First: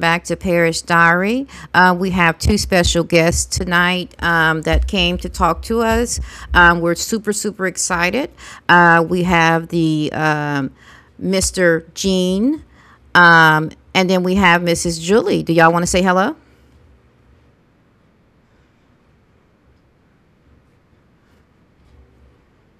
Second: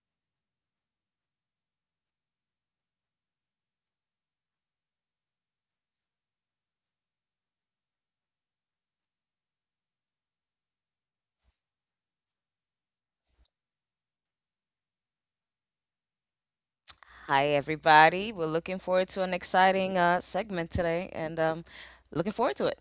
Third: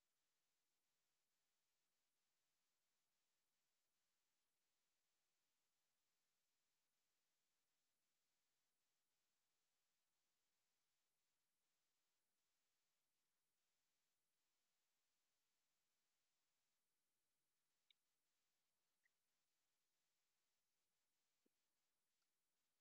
back to Parish Diary. We have two special guests tonight that came to talk to us. We're super, super excited. We have the Mr. Gene, and then we have Mrs. Julie. Do y'all want to say hello? Hi, everybody. We're looking forward to an exciting segment today, and looking forward to it.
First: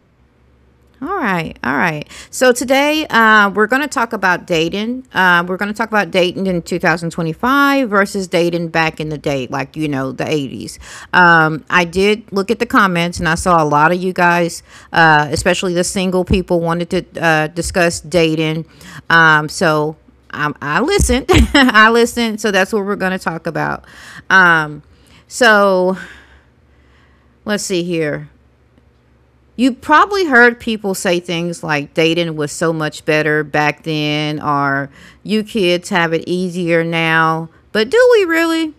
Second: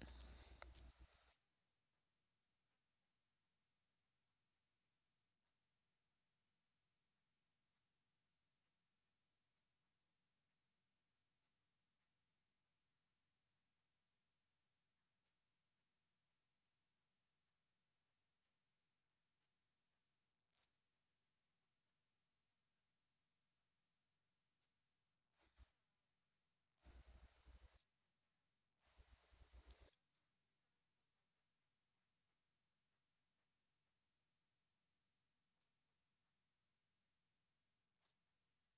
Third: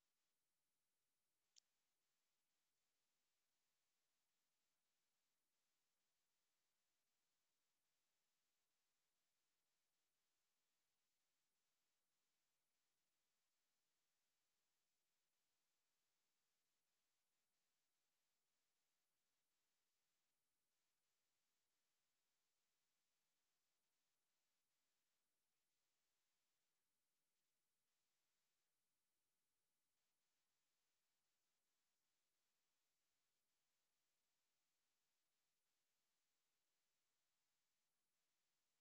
All right, all right. So today we're going to talk about dating. We're going to talk about dating in 2025 versus dating back in the day, like the 80s. I did look at the comments, and I saw a lot of you guys, especially the single people, wanted to discuss dating. Um, so I listened. I listened. So that's what we're going to talk about. Um, so let's see here. You probably heard people say things like dating was so much better back then, or you kids have it easier now. But do we really?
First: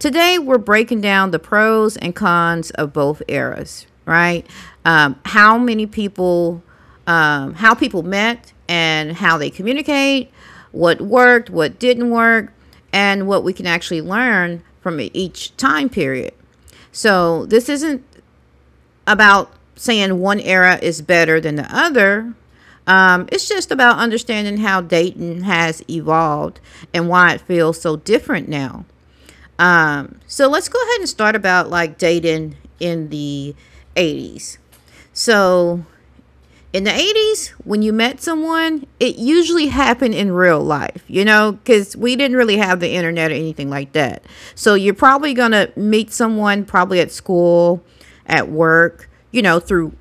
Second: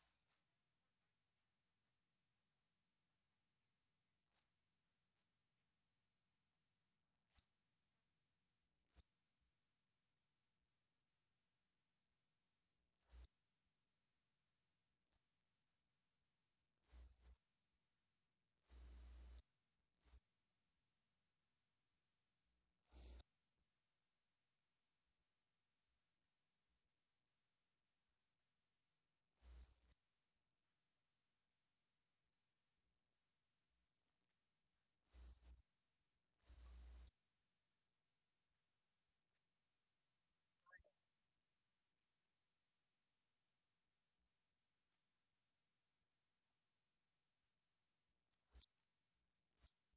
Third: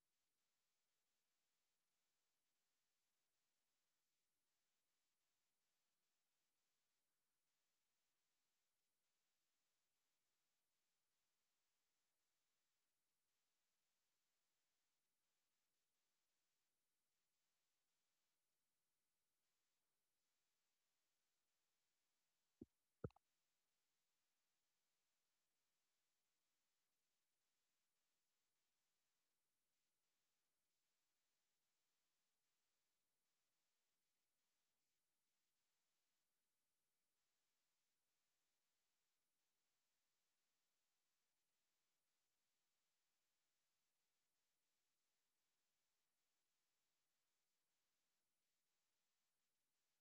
Today, we're breaking down the pros and cons of both eras, right? Um, how many people, how people met and how they communicate, what worked, what didn't work, and what we can actually learn from each time period. So this isn't about saying one era is better than the other. It's just about understanding how Dayton has evolved and why it feels so different now. So let's go ahead and start about like Dayton in the 80s. So in the 80s when you met someone, it usually happened in real life, because we didn't really have the internet or anything like that. So you're probably going to meet someone, probably at school, at work, through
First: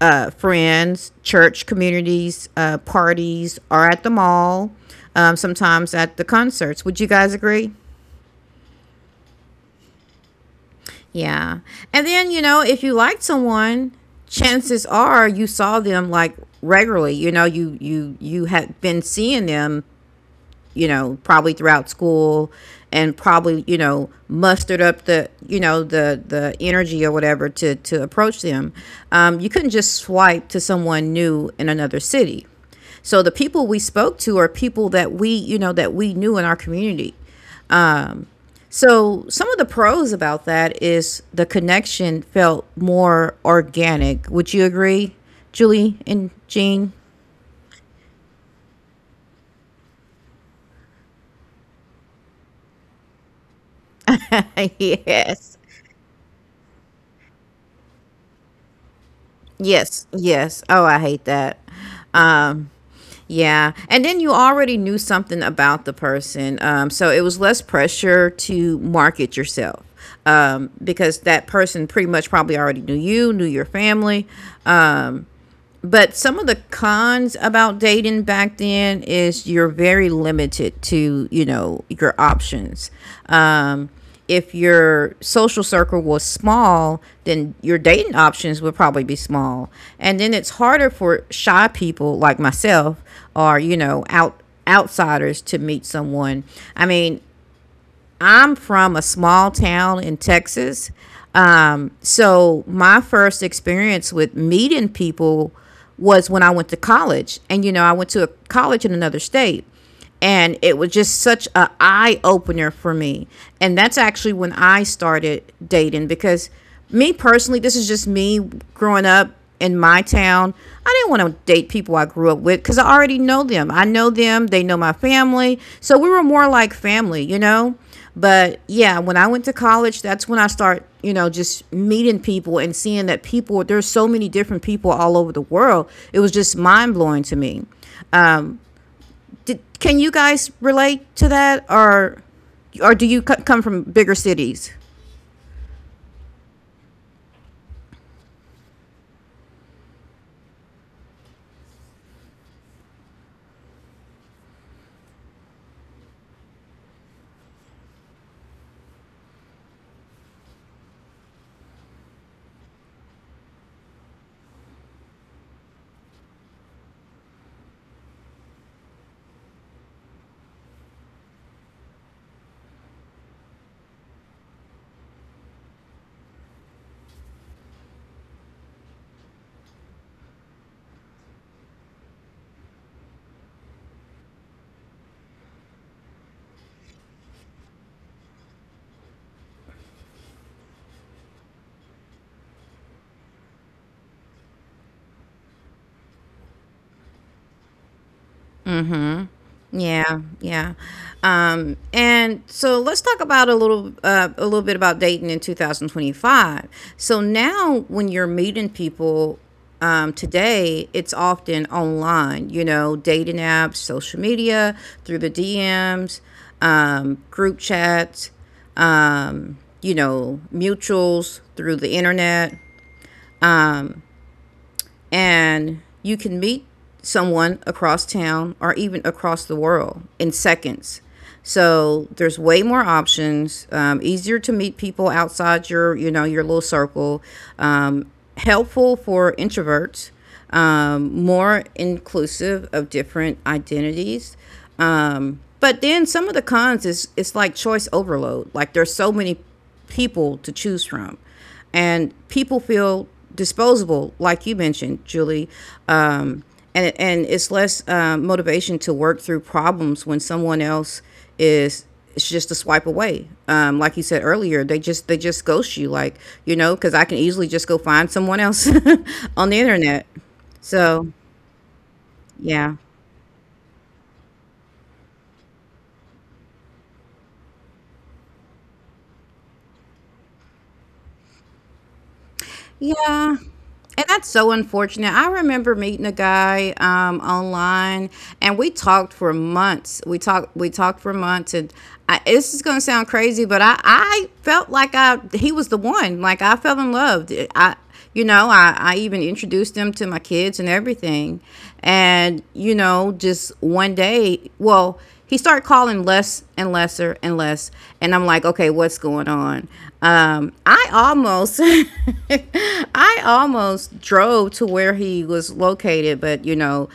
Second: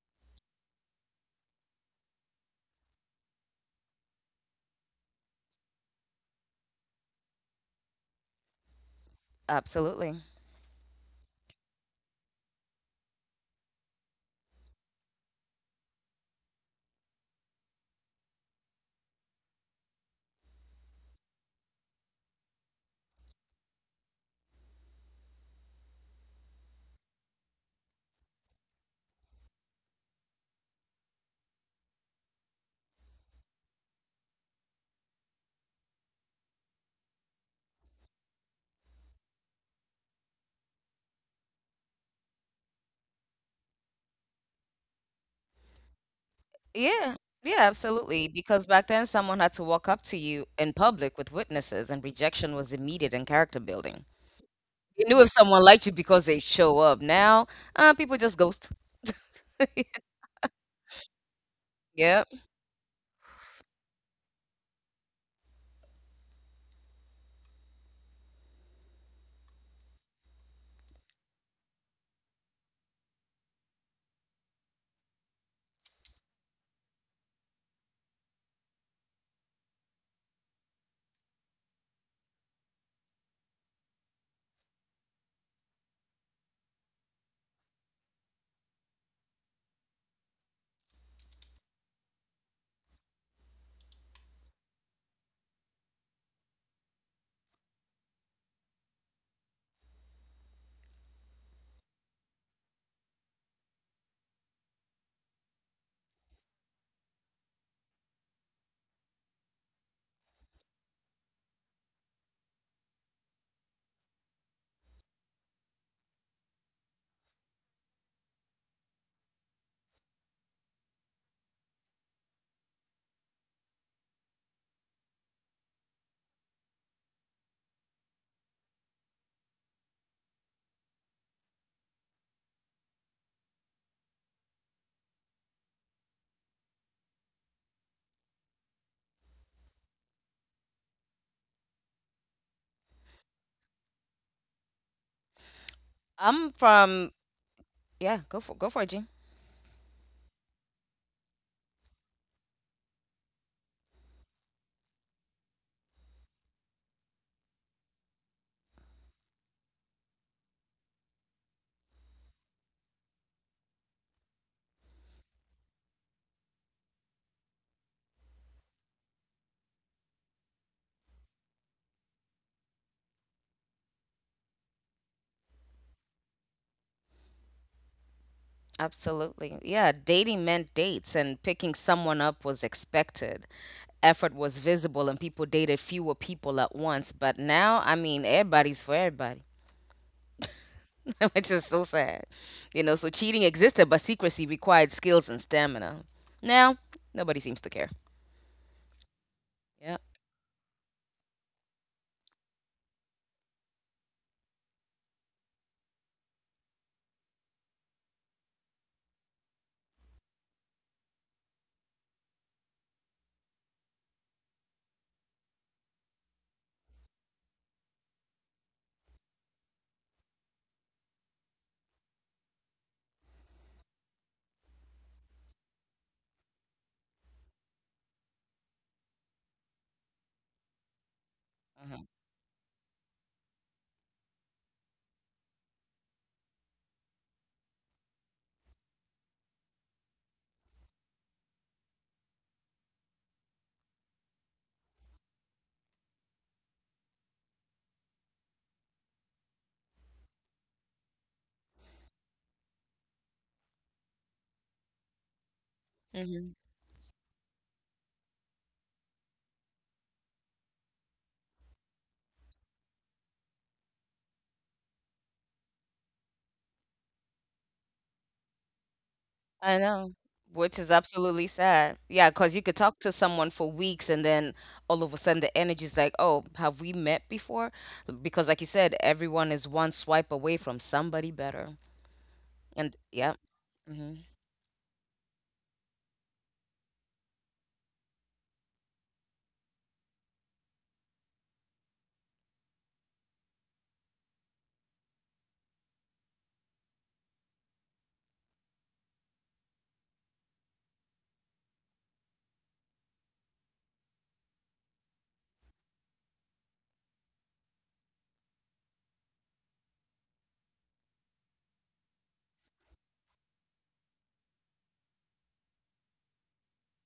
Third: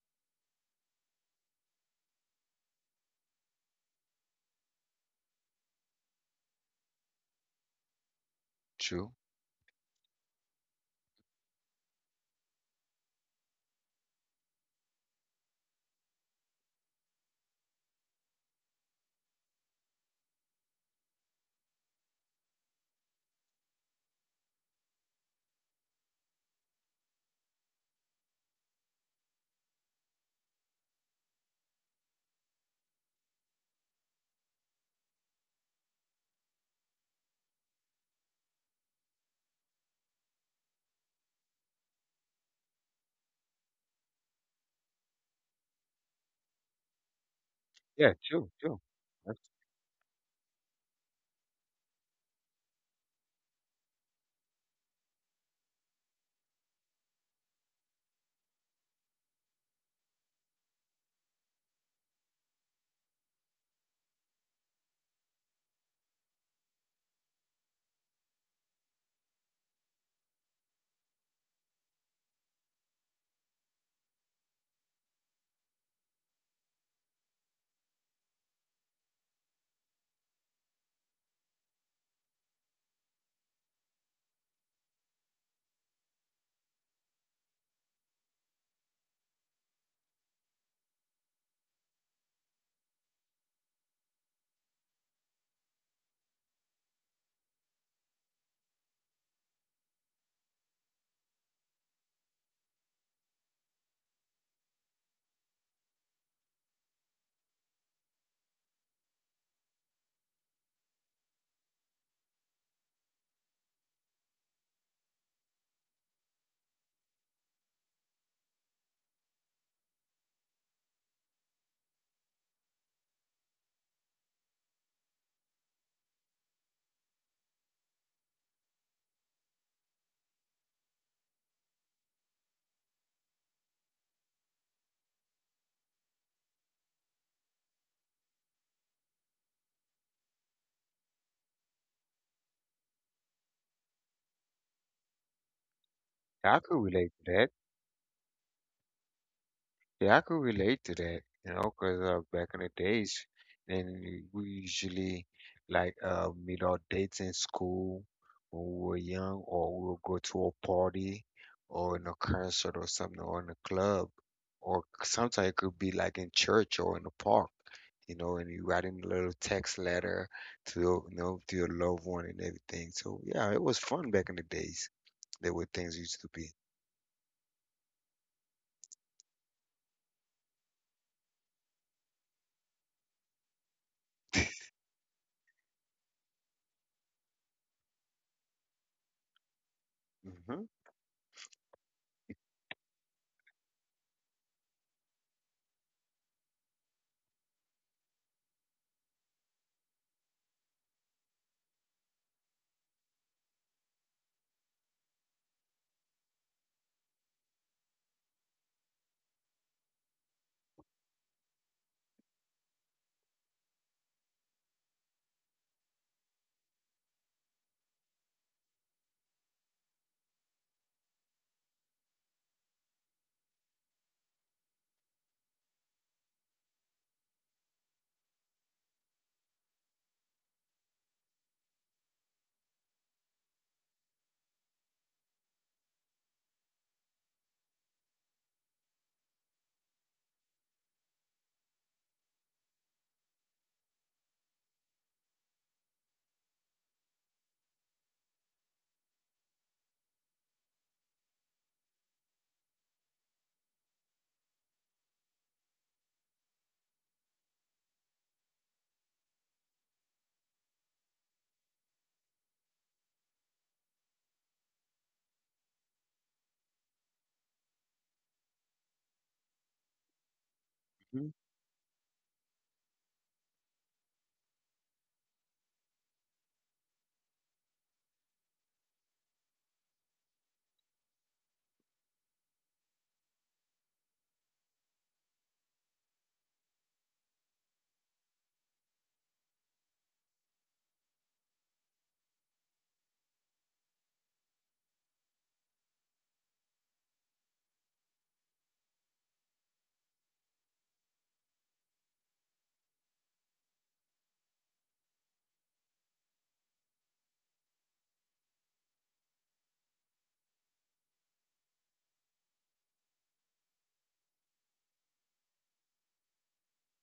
friends, church communities, parties, or at the mall, sometimes at the concerts. Would you guys agree? True. Absolutely. Yeah. And then, if you liked someone, chances are you saw them, like, regularly. You had been seeing them, probably throughout school, and probably, mustered up the, the energy or whatever to approach them. You couldn't just swipe to someone new in another city. So the people we spoke to are people that we, that we knew in our community. So some of the pros about that is the connection felt more organic. Would you agree, Julie and Jean? Yeah, yeah, Yeah, absolutely. true, Because true. back then, That's, someone had to walk up to you in public with witnesses, and rejection was immediate in character building. You knew if Yes. someone liked you because they show up. Now, people just ghost. Yes. Yes. Oh, I hate that. Yep. Um, yeah. And then you already knew something about the person. So it was less pressure to market yourself because that person pretty much probably already knew you, knew your family. But some of the cons about dating back then is you're very limited to, your options. Um, if your social circle was small, then your dating options would probably be small. And then it's harder for shy people like myself, or, outsiders to meet someone. I mean, I'm from a small town in Texas. So my first experience with meeting people was when I went to college. And, I went to a college in another state. And it was just such an eye opener for me. And that's actually when I started dating, because me personally, this is just me growing up in my town. I didn't want to date people I grew up with because I already know them. I know them, they know my family. So we were more like family, you know? But yeah, when I went to college, that's when I start, just meeting people and seeing that people there's so many different people all over the world. It was just mind blowing to me. Can you guys relate to that, or do you come from bigger cities? I'm I could relate from, to that. yeah, go for it, Gene. Yeah, I could relate to that, you know, 'cause back in the days, and we usually like meet our dates in school when we were young, or we would go to a party or in a concert or something, or in a club, or sometimes it could be like in church or in the park, you know, and you writing a little text letter to your loved one and everything. So yeah, it was fun back in the days. There were things used to be. Absolutely. Yeah, dating meant dates and picking someone up was expected. Effort was visible and people dated fewer people at once. But now, I mean, everybody's for everybody, Mhm, which is so sad. You know, so cheating existed, but secrecy required skills and stamina. Now, nobody seems to care. Yeah. Yeah, yeah. And so let's talk about a little bit about dating in 2025. So now when you're meeting people today, it's often online, dating apps, social media, through the DMs, group chats, mutuals, through the internet, and you can meet someone across town or even across the world in seconds. Uh-huh. So there's way more options. Easier to meet people outside your, your little circle. Um, Helpful for introverts. More inclusive of different identities. But then some of the cons is it's like choice overload. Like, there's so many people to choose from, and people feel disposable, like you mentioned, Julie. Um, Hmm. and it's less motivation to work through problems when someone else is — it's just a swipe away. Like you said earlier, they just ghost you, like, because I can easily just go find someone else on the I know. internet. Which is So mhm. absolutely sad. Yeah, because you could yeah, talk to someone for weeks, and then all of a sudden the energy's like, oh, have we met before? Because, like you said, everyone is one swipe away from somebody better. And yeah. Yeah. Hmm. And that's so unfortunate. I remember meeting a guy online, and we talked for months. We talked for months, and this is gonna sound crazy, but I felt like I he was the one. Like, I fell in love. I, I even introduced them to my kids and everything. And just one day, well, he started calling less and lesser and less, and I'm like, okay, what's going on? I almost I almost drove to where he was located, but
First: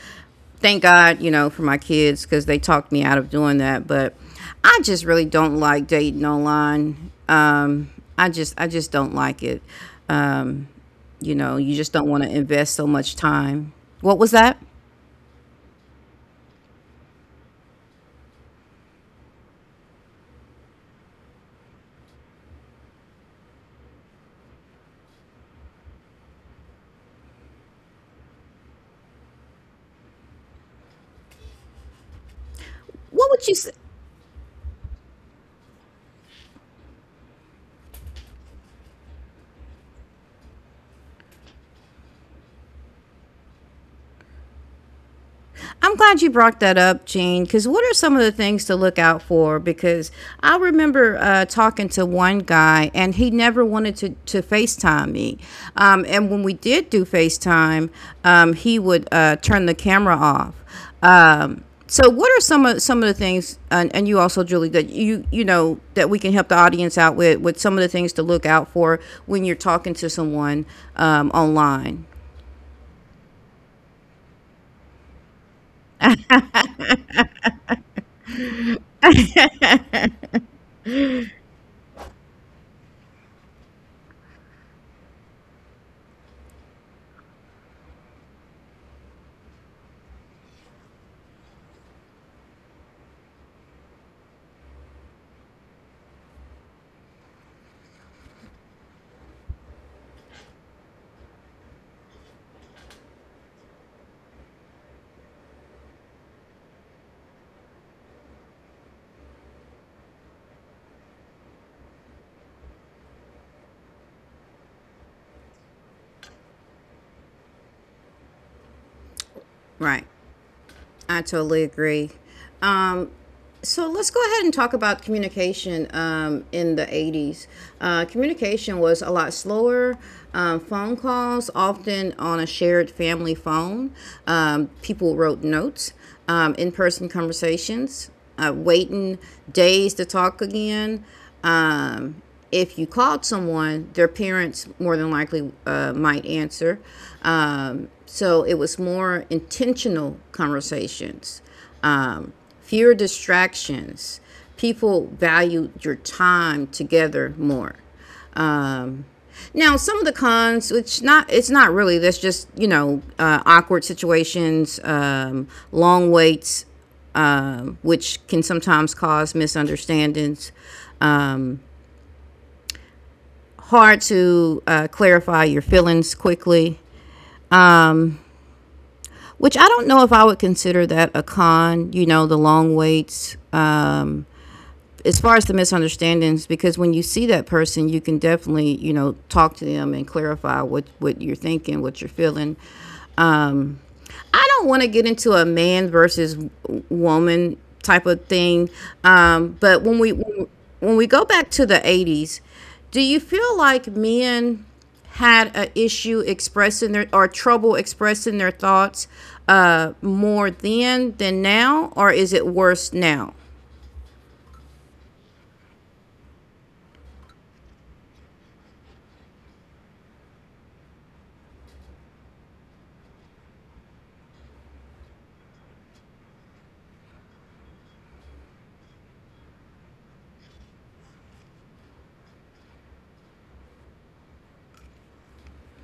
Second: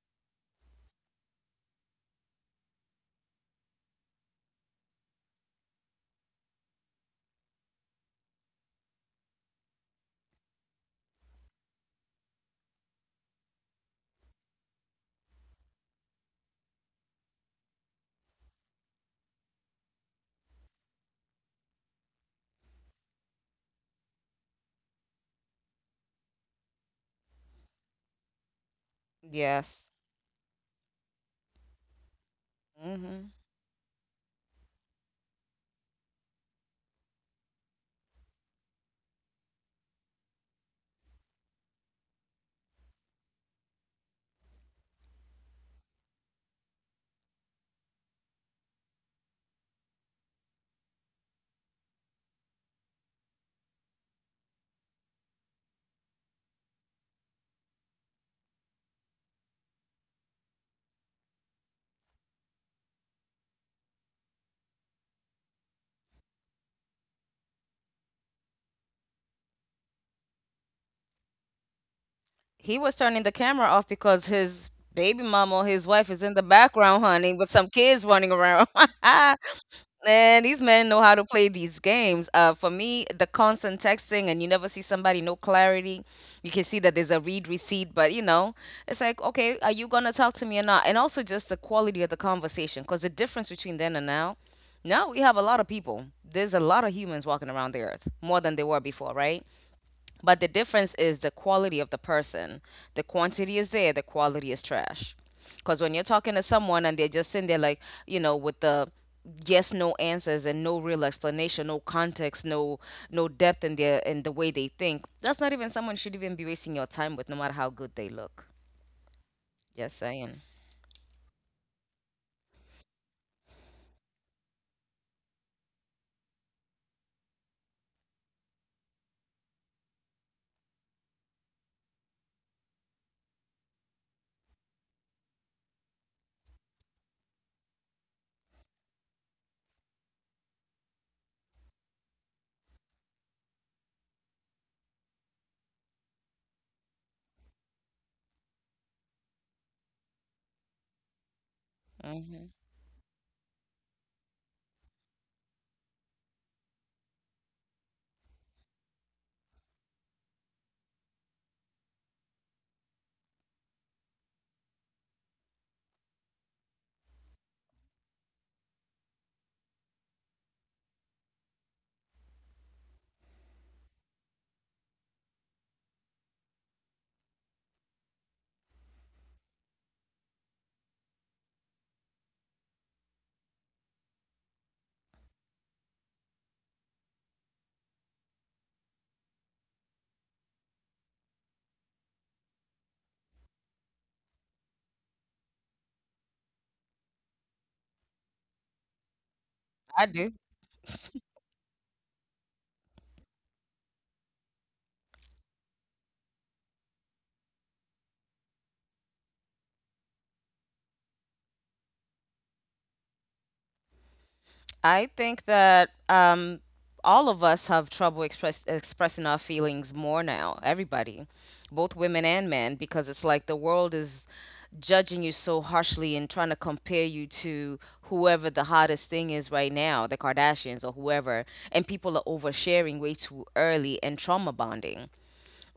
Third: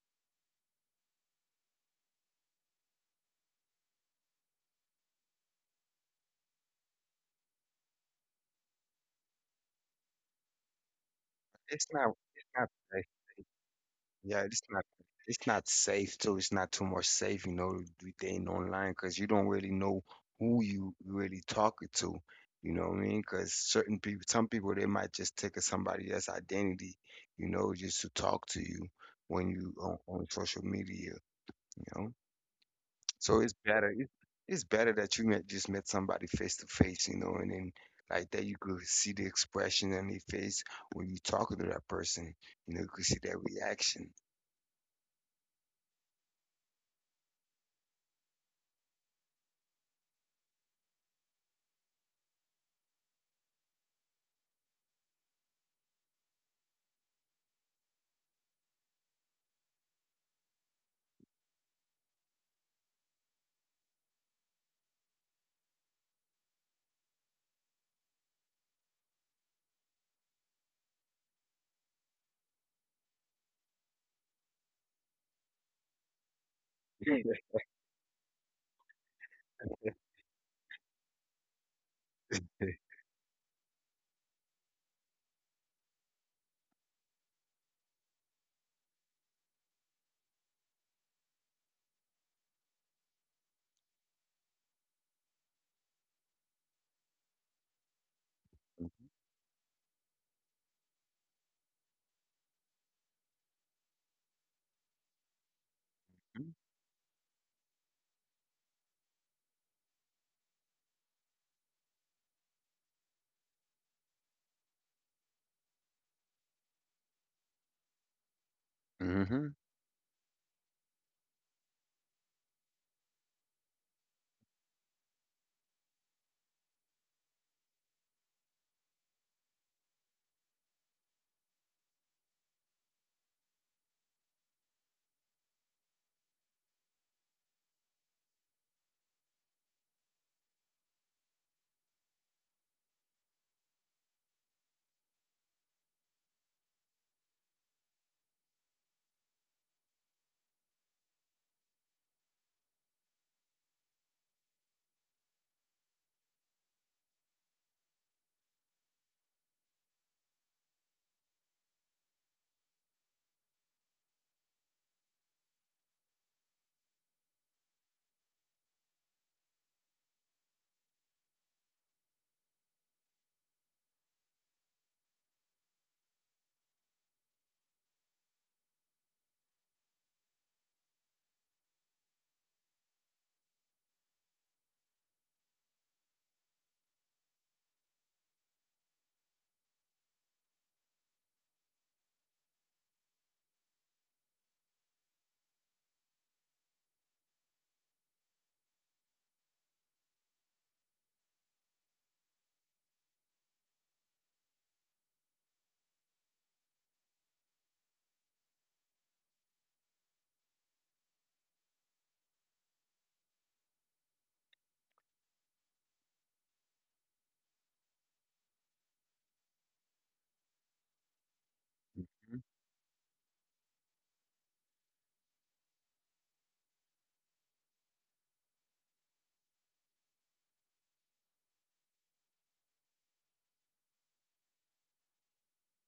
thank God, for my kids, because they talked me out of doing that. But I just really don't like dating online. I just don't like it. um, you It's just don't not, want to it's not invest so safe. much time. What was Yeah, that? it's not safe too. It's not too much safe, you know, with dating online because you don't really know who you really talking to. You know what I mean? Because certain people, some people, they might just take a somebody else's identity, you know, just to talk to you when you Yes. on social media, you know? What Hmm. So would it's you say? better. It's better that just met somebody face to face, you know, and then like that you could see the expression on their face when you talking to that person. You know, you could see their reaction. I'm glad you brought that up, Gene. Because what are some of the things to look out for? Because I remember talking to one guy, and he never wanted to FaceTime me. And when we did do FaceTime, he would turn the camera off. So what are some of the things, and you also, Julie, that you know that we can help the audience out with some of the things to look out for when you're talking to someone online? He was turning the camera off because his baby mama or his wife is in the background, honey, with some kids running around. Man, these men know how to play these games. For me, the constant texting and you never see somebody, no clarity. You can see that there's a read receipt, but it's like, okay, are you gonna talk to me or not? And also just the quality of the conversation, because the difference between then and now, now we have a lot of people. There's a lot of humans walking around the earth, more than there were before, right? But the difference is the quality of the person. The quantity is there, the quality is trash. Because when you're talking to someone and they're just sitting there, like, with the yes no answers, and no real explanation, no context, no depth in the way they think, that's not even someone should even be wasting your time with, no matter how good they look. Mm-hmm. Just Right, saying. I totally agree. Um, So let's go ahead and talk about communication in the 80s. Communication was a lot slower. Phone calls, often on a shared family phone. People wrote notes, in person conversations, waiting days to talk again. Um, if you called someone, their parents more than likely might answer. So it was more intentional conversations, um, Hmm. fewer distractions. People value your time together more. Um, Now, some of the cons, which not it's not really — that's just awkward situations, long waits, which can sometimes cause misunderstandings. Um, Hard to clarify your feelings quickly, which I don't know if I would consider that a con. You know, the long waits. As far as the misunderstandings, because when you see that person, you can definitely, talk to them and clarify what you're thinking, what you're feeling. Um, I don't want to get into a man versus woman type of thing. But i do when we go back to the 80s, do you feel like men had an issue expressing their, or trouble expressing their thoughts more then than now, or is it worse now? I think that all of us have trouble expressing our feelings more now, everybody, both women Mhm. and men, because it's like the world is judging you so harshly and trying to compare you to whoever the hottest thing is right now, the Kardashians or whoever. And people are oversharing way too early and trauma bonding.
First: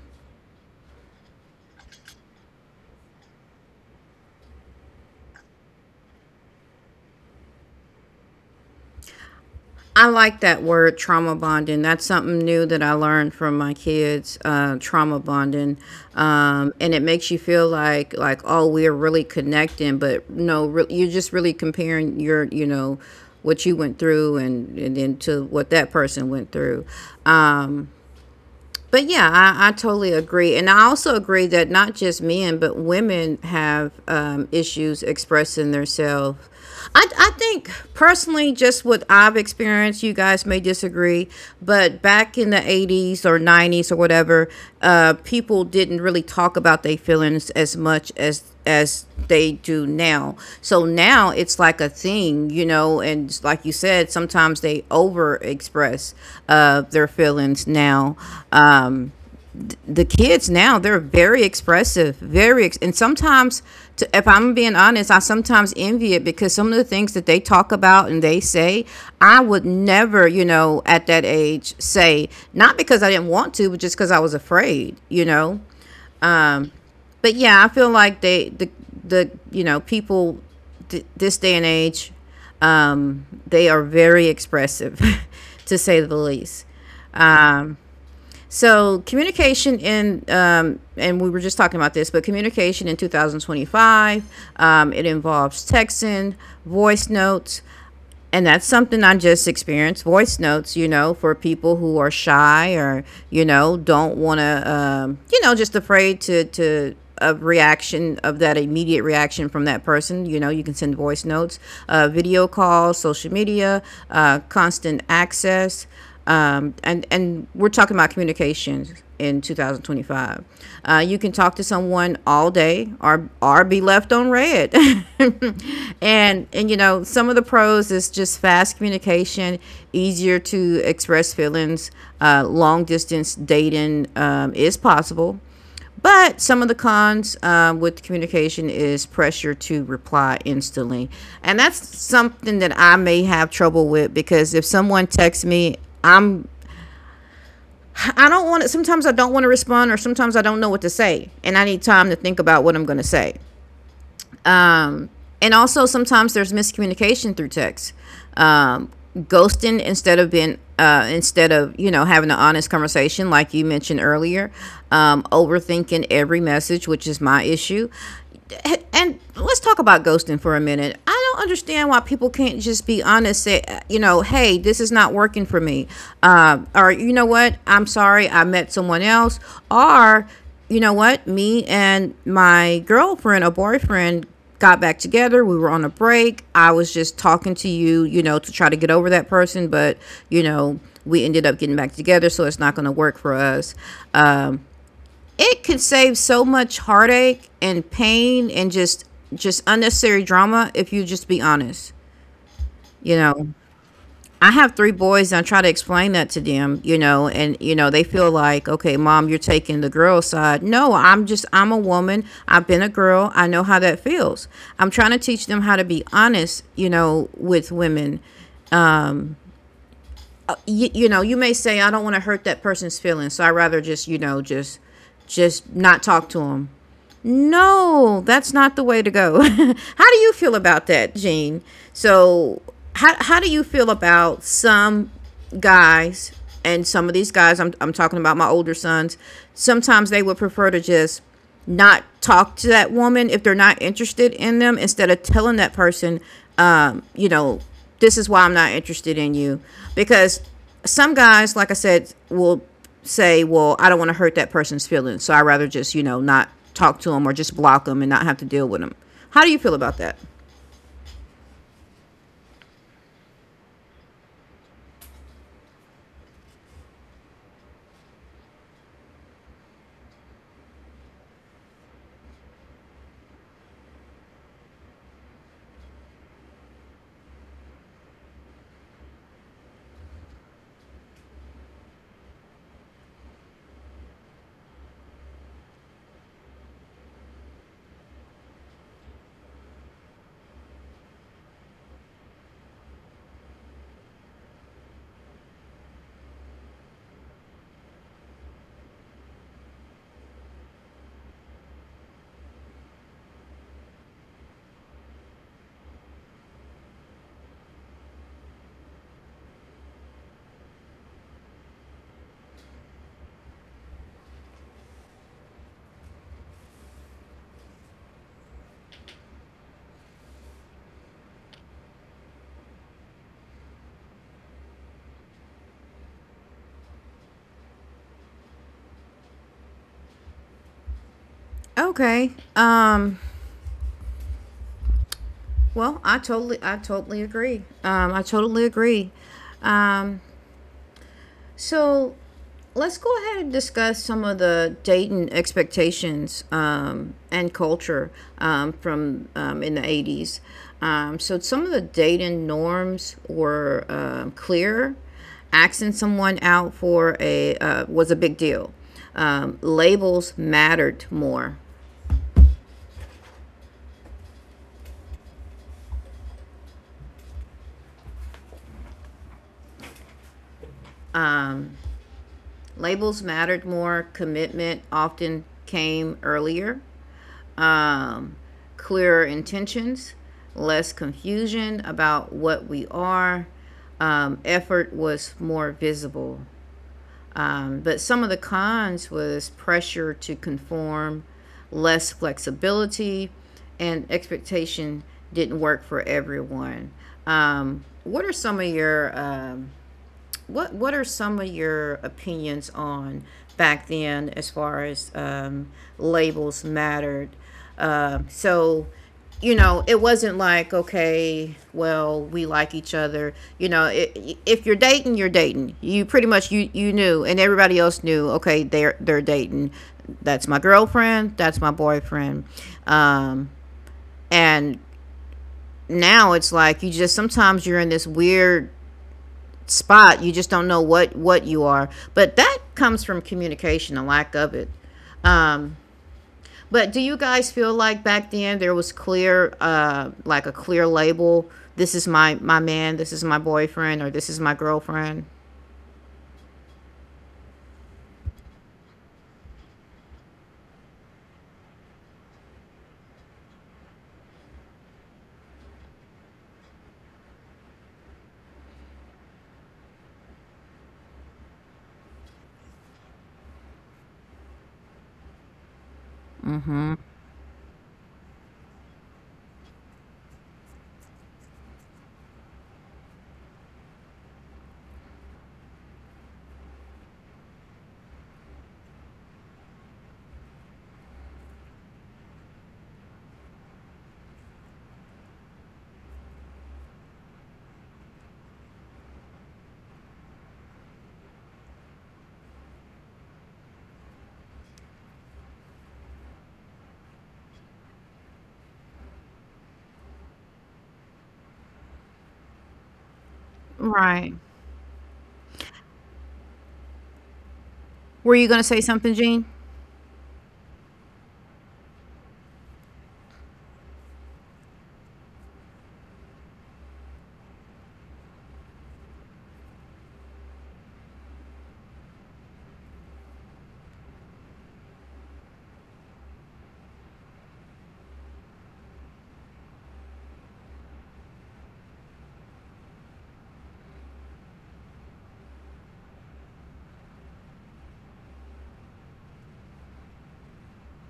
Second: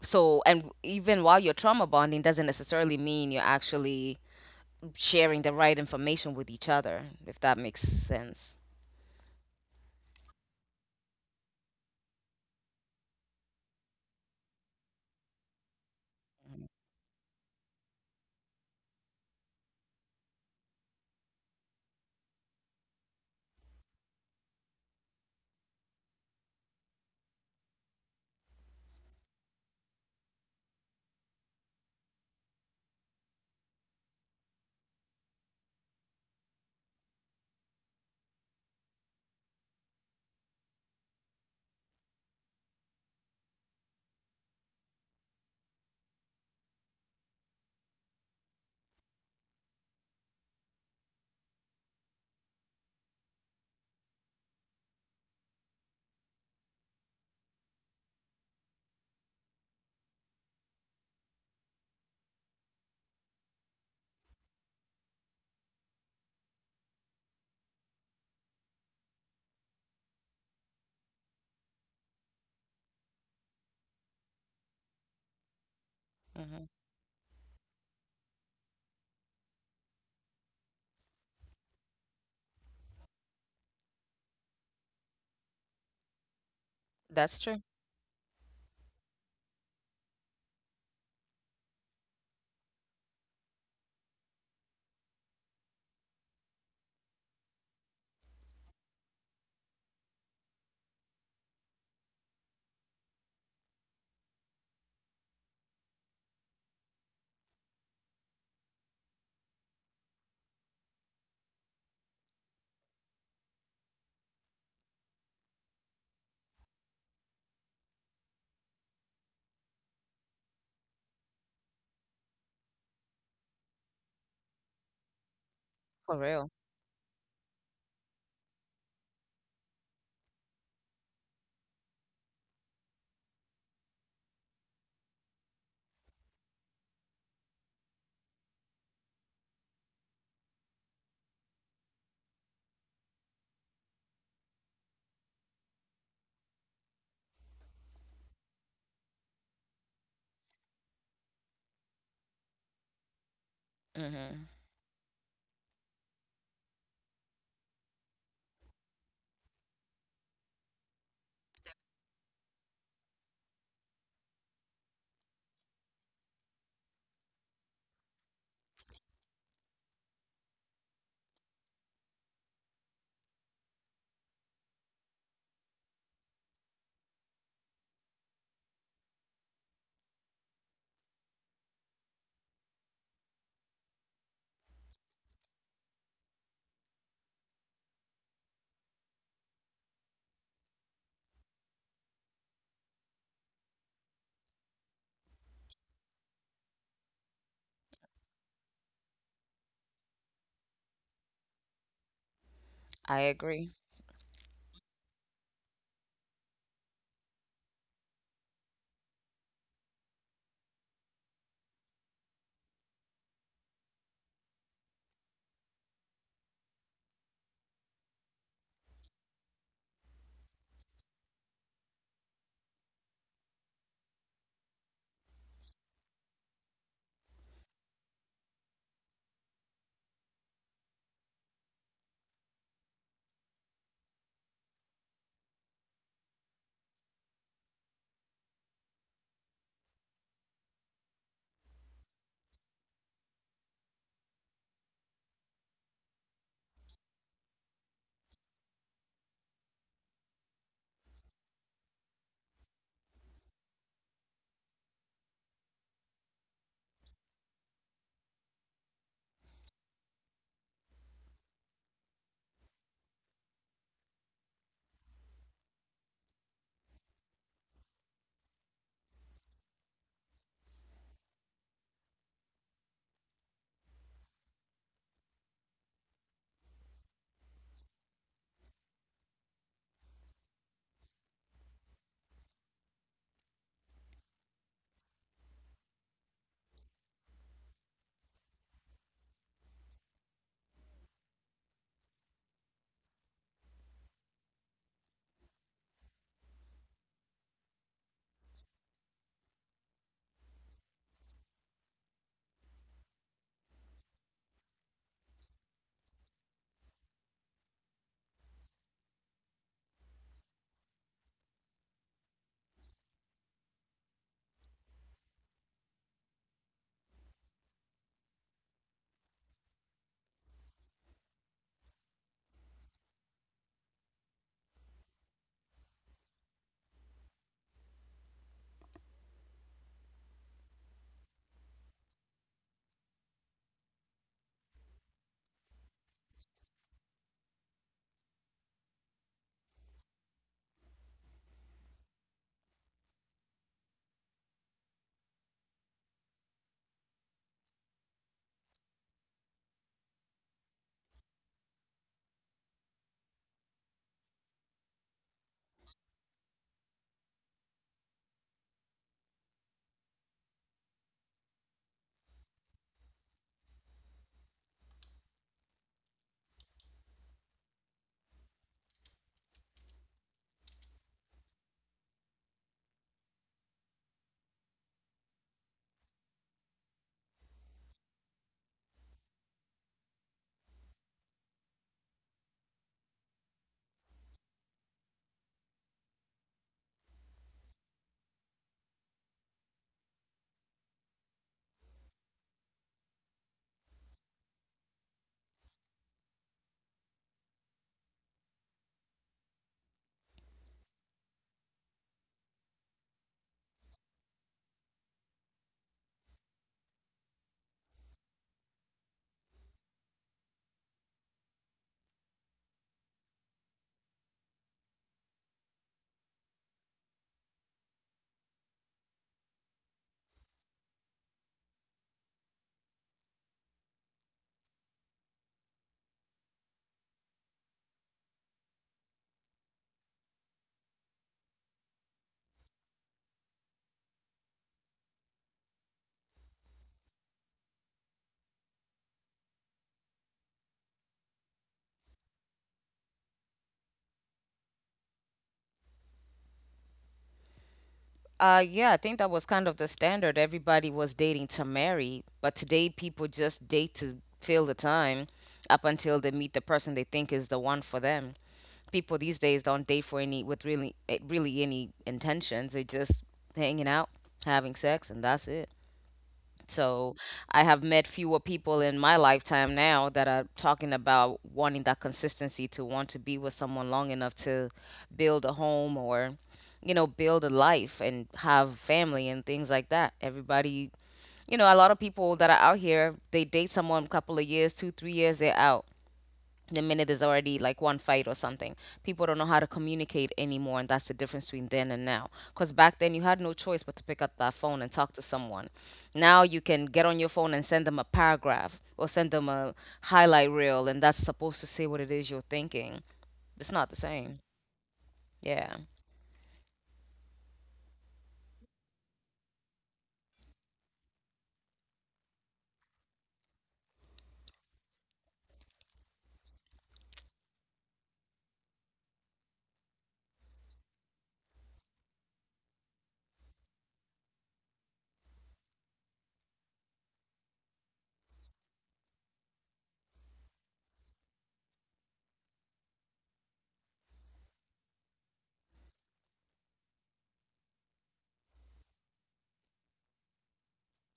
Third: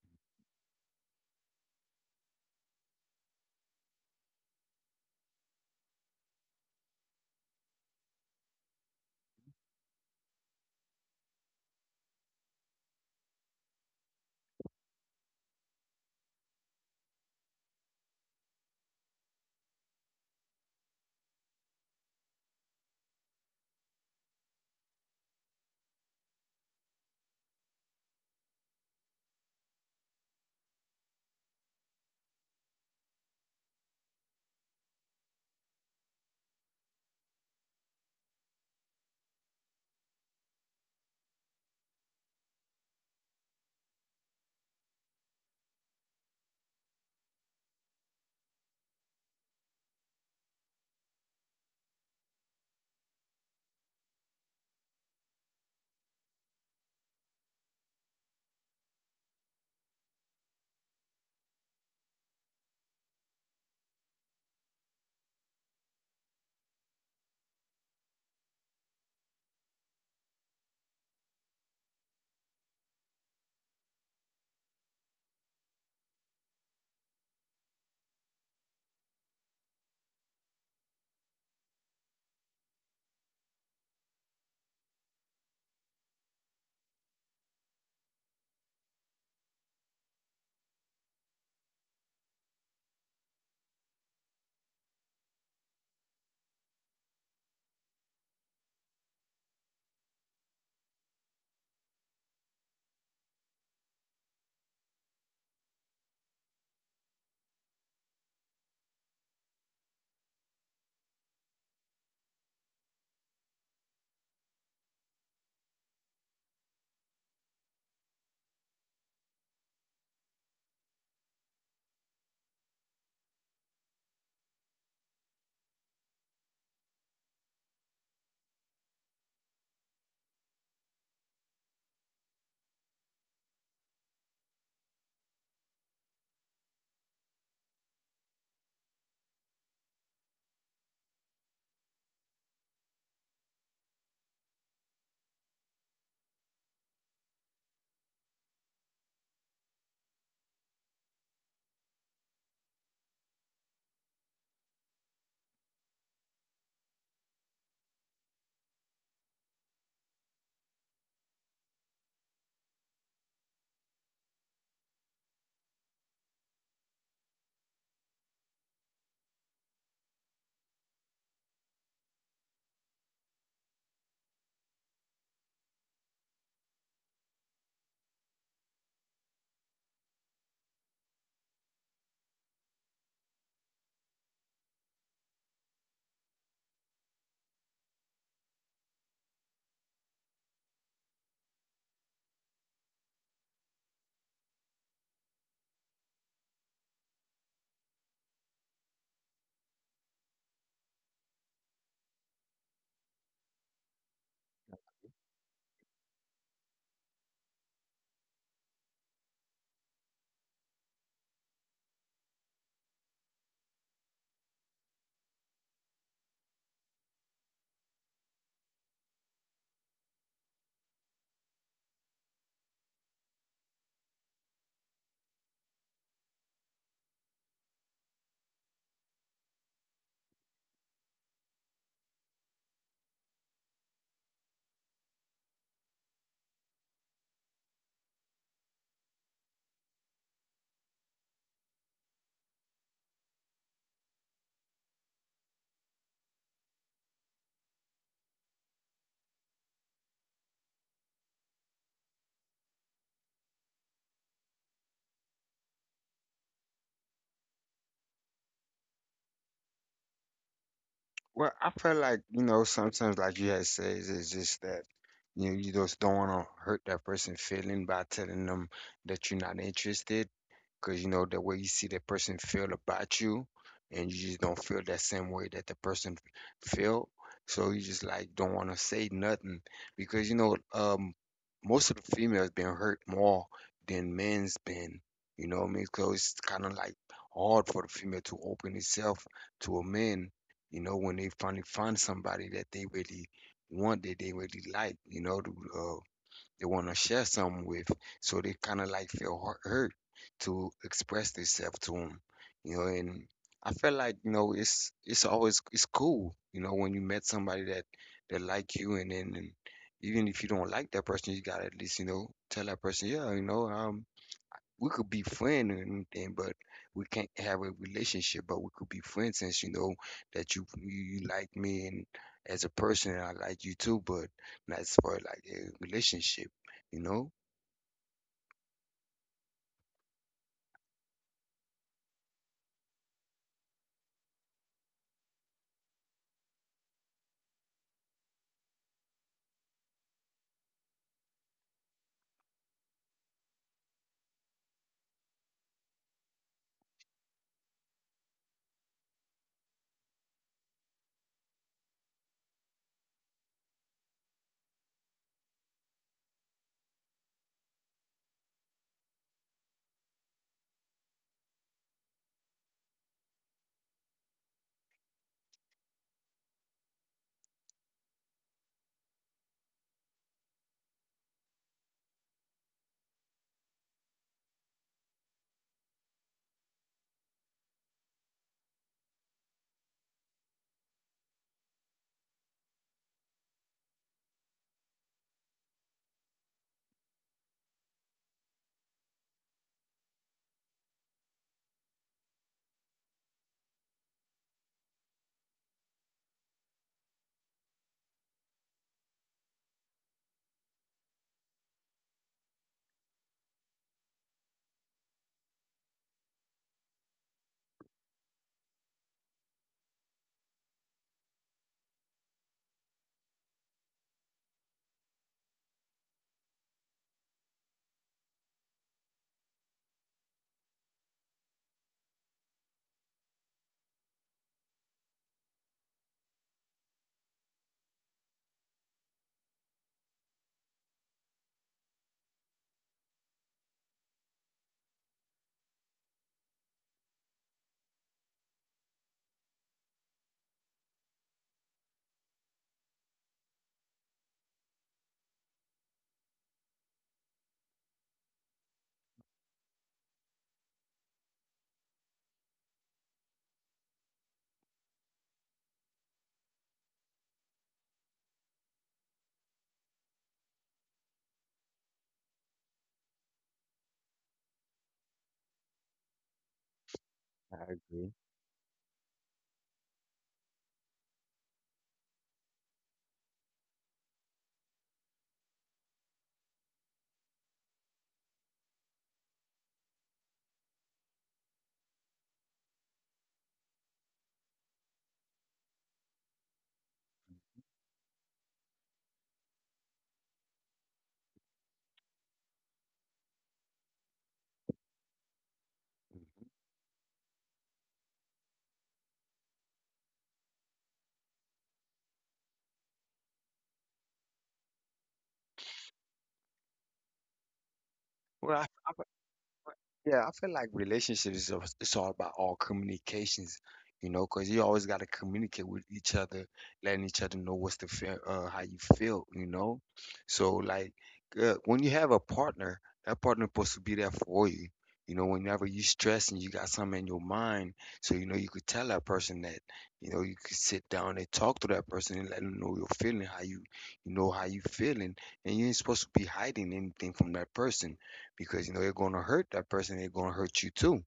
So, and even while you're trauma bonding, doesn't necessarily mean you're actually sharing the right information with each other, if that makes sense. I like that word trauma bonding. That's something new that I learned from my kids. Trauma bonding, and it makes you feel like, oh, we're really connecting, but no, you're just really comparing your, what you went through and then to what that person went through. Um, but yeah, I totally agree. And I also agree that not just men, but women have issues expressing themselves. I think personally, just what I've experienced, you guys may disagree, but back in the 80s or 90s or whatever, people didn't really talk about their feelings as much as they do now. So now it's like a thing, you know, and like you said, sometimes they over express their feelings now. Um, the kids now, they're very expressive, very, and sometimes, if I'm being honest, I sometimes envy it, because some of the things that they talk about and they say, I would never, at that age say, not because I didn't want to, but just because I was afraid, you know. Mhm. But yeah, I feel like the people this day and age, they are very expressive, to say the least. That's true, So communication in, and we were just talking about this, but communication in 2025, it involves texting, voice notes, and that's something I just experienced. Voice notes, for people who are shy or don't want to, just afraid to of reaction of that immediate reaction from that person. You can send voice notes, video calls, social media, constant access, and we're talking about communication in 2025. You can talk to someone all day or be left on red. for and real. and some of the pros is just fast communication, easier to express feelings. Long distance dating is possible. But some of the cons, with communication, is pressure to reply instantly. And that's something that I may have trouble with because if someone texts me, I'm I don't want to, sometimes I don't want to respond, or sometimes I don't know what to say and I need time to think about what I'm going to say. Hmm. Um, and also sometimes there's miscommunication through text. Ghosting instead of being, instead of having an honest conversation like you mentioned earlier, overthinking every message, which is my issue. And let's talk about ghosting for a minute. I don't understand why people can't just be honest, say, hey, this is not working for me, or you know what, I'm sorry, I met someone else, or you know what, me and my girlfriend or boyfriend got back together. We were on a break. I was just talking to you, to try to get over that person, but you know, we ended up getting back together, so it's not going to work for us. Um, it could save so much heartache and pain and just unnecessary drama if you just be honest, I you know. agree. I have three boys and I try to explain that to them, and they feel like, okay, mom, you're taking the girl side. No, I'm just, I'm a woman. I've been a girl. I know how that feels. I'm trying to teach them how to be honest, with women. You may say I don't want to hurt that person's feelings, so I rather just, you know, just not talk to them. No, that's not the way to go. How do you feel about that, Gene? So, how do you feel about some guys, and some of these guys, I'm talking about my older sons, sometimes they would prefer to just not talk to that woman if they're not interested in them instead of telling that person, um, you know, this is why I'm not interested in you. Because some guys, like I said, will say, well, I don't want to hurt that person's feelings, so I rather just not talk to them or just block them and not have to deal with them. How do you feel about that? Well, I feel like, you know, sometimes like you had says, it's just that you know you just don't want to hurt that person feeling by telling them that you're not interested. Because you know the way you see the person feel about you, and you just don't feel that same way that the person feel, so you just like don't want to say nothing, because you know most of the females been hurt more than men's been. You know what I mean? Because it's kind of like hard for the female to open itself to a man, you know, when they finally find somebody that they really want, that they really like, you know, they want to share some with. So they kind of like feel hurt to express themselves to them, you know. And I feel like you know it's always it's cool, you know, when you met somebody that like you, and then and even if you don't like that person, you gotta at least tell that person, yeah, you know, I we could be friends or anything, but we can't have a relationship. But we could be friends since you know that you like me and as a person, and I like you too. But that's for like a relationship, you know. Okay. Well, I totally agree. I totally agree. Um. So let's go ahead and discuss some of the dating expectations, and culture, from in the 80s. So some of the dating norms were clear. Asking someone out for a, was a big deal. Labels mattered more. Labels mattered more. Commitment often came earlier, um, clearer intentions, less confusion about what we are. Effort was more visible. But some of the cons was pressure to conform, less flexibility, and expectation didn't work for everyone. Um, what are some of your um, What are some of your opinions on back then as far as, labels mattered? So, it wasn't like okay, well, we like each other. You know, I if you're dating, you're dating. You pretty much, you knew, and everybody else knew. Okay, they're dating. That's my girlfriend. That's my boyfriend. Um, and now it's like you just, sometimes you're in this weird spot. You just don't know what you are. But that comes from communication, a lack of it. Um, but do you guys feel like back then there was clear, like a clear label? This is my man. This is my boyfriend, or this is my girlfriend. Yeah, I think that was kind of the standard. Everybody was dating to marry, but today people just date to fill the time up until they meet the person they think is the one for them. People these days don't date for any with really really any intentions. They just hanging out, having sex, and that's it. Mm-hmm. So I I have met agree. fewer people in my lifetime now that are talking about wanting that consistency, to want to be with someone long enough to build a home, or, build a life and have family and things like that. Everybody, a lot of people that are out here, they date someone a couple of years, two, 3 years, they're out the minute there's already like one fight or something. People don't know how to communicate anymore, and that's the difference between then and now. Because back then you had no choice but to pick up that phone and talk to someone. Now you can get on your phone and send them a paragraph, or send them a highlight reel, and that's supposed to say what it is you're thinking. It's not the same. Right. Yeah. Were you gonna Well, say something, Gene? yeah, I feel like relationships is it's all about all communications, you know, because you always got to communicate with each other, letting each other know what's the feel, how you feel, you know. So like when you have a partner, that partner supposed to be there for you. You know, whenever you stress and you got something in your mind, so you know you could tell that person that, you could sit down and talk to that person and let them know your feeling, how you feeling, and you ain't supposed to be hiding anything from that person because you know they're gonna hurt that person. They're gonna hurt you too.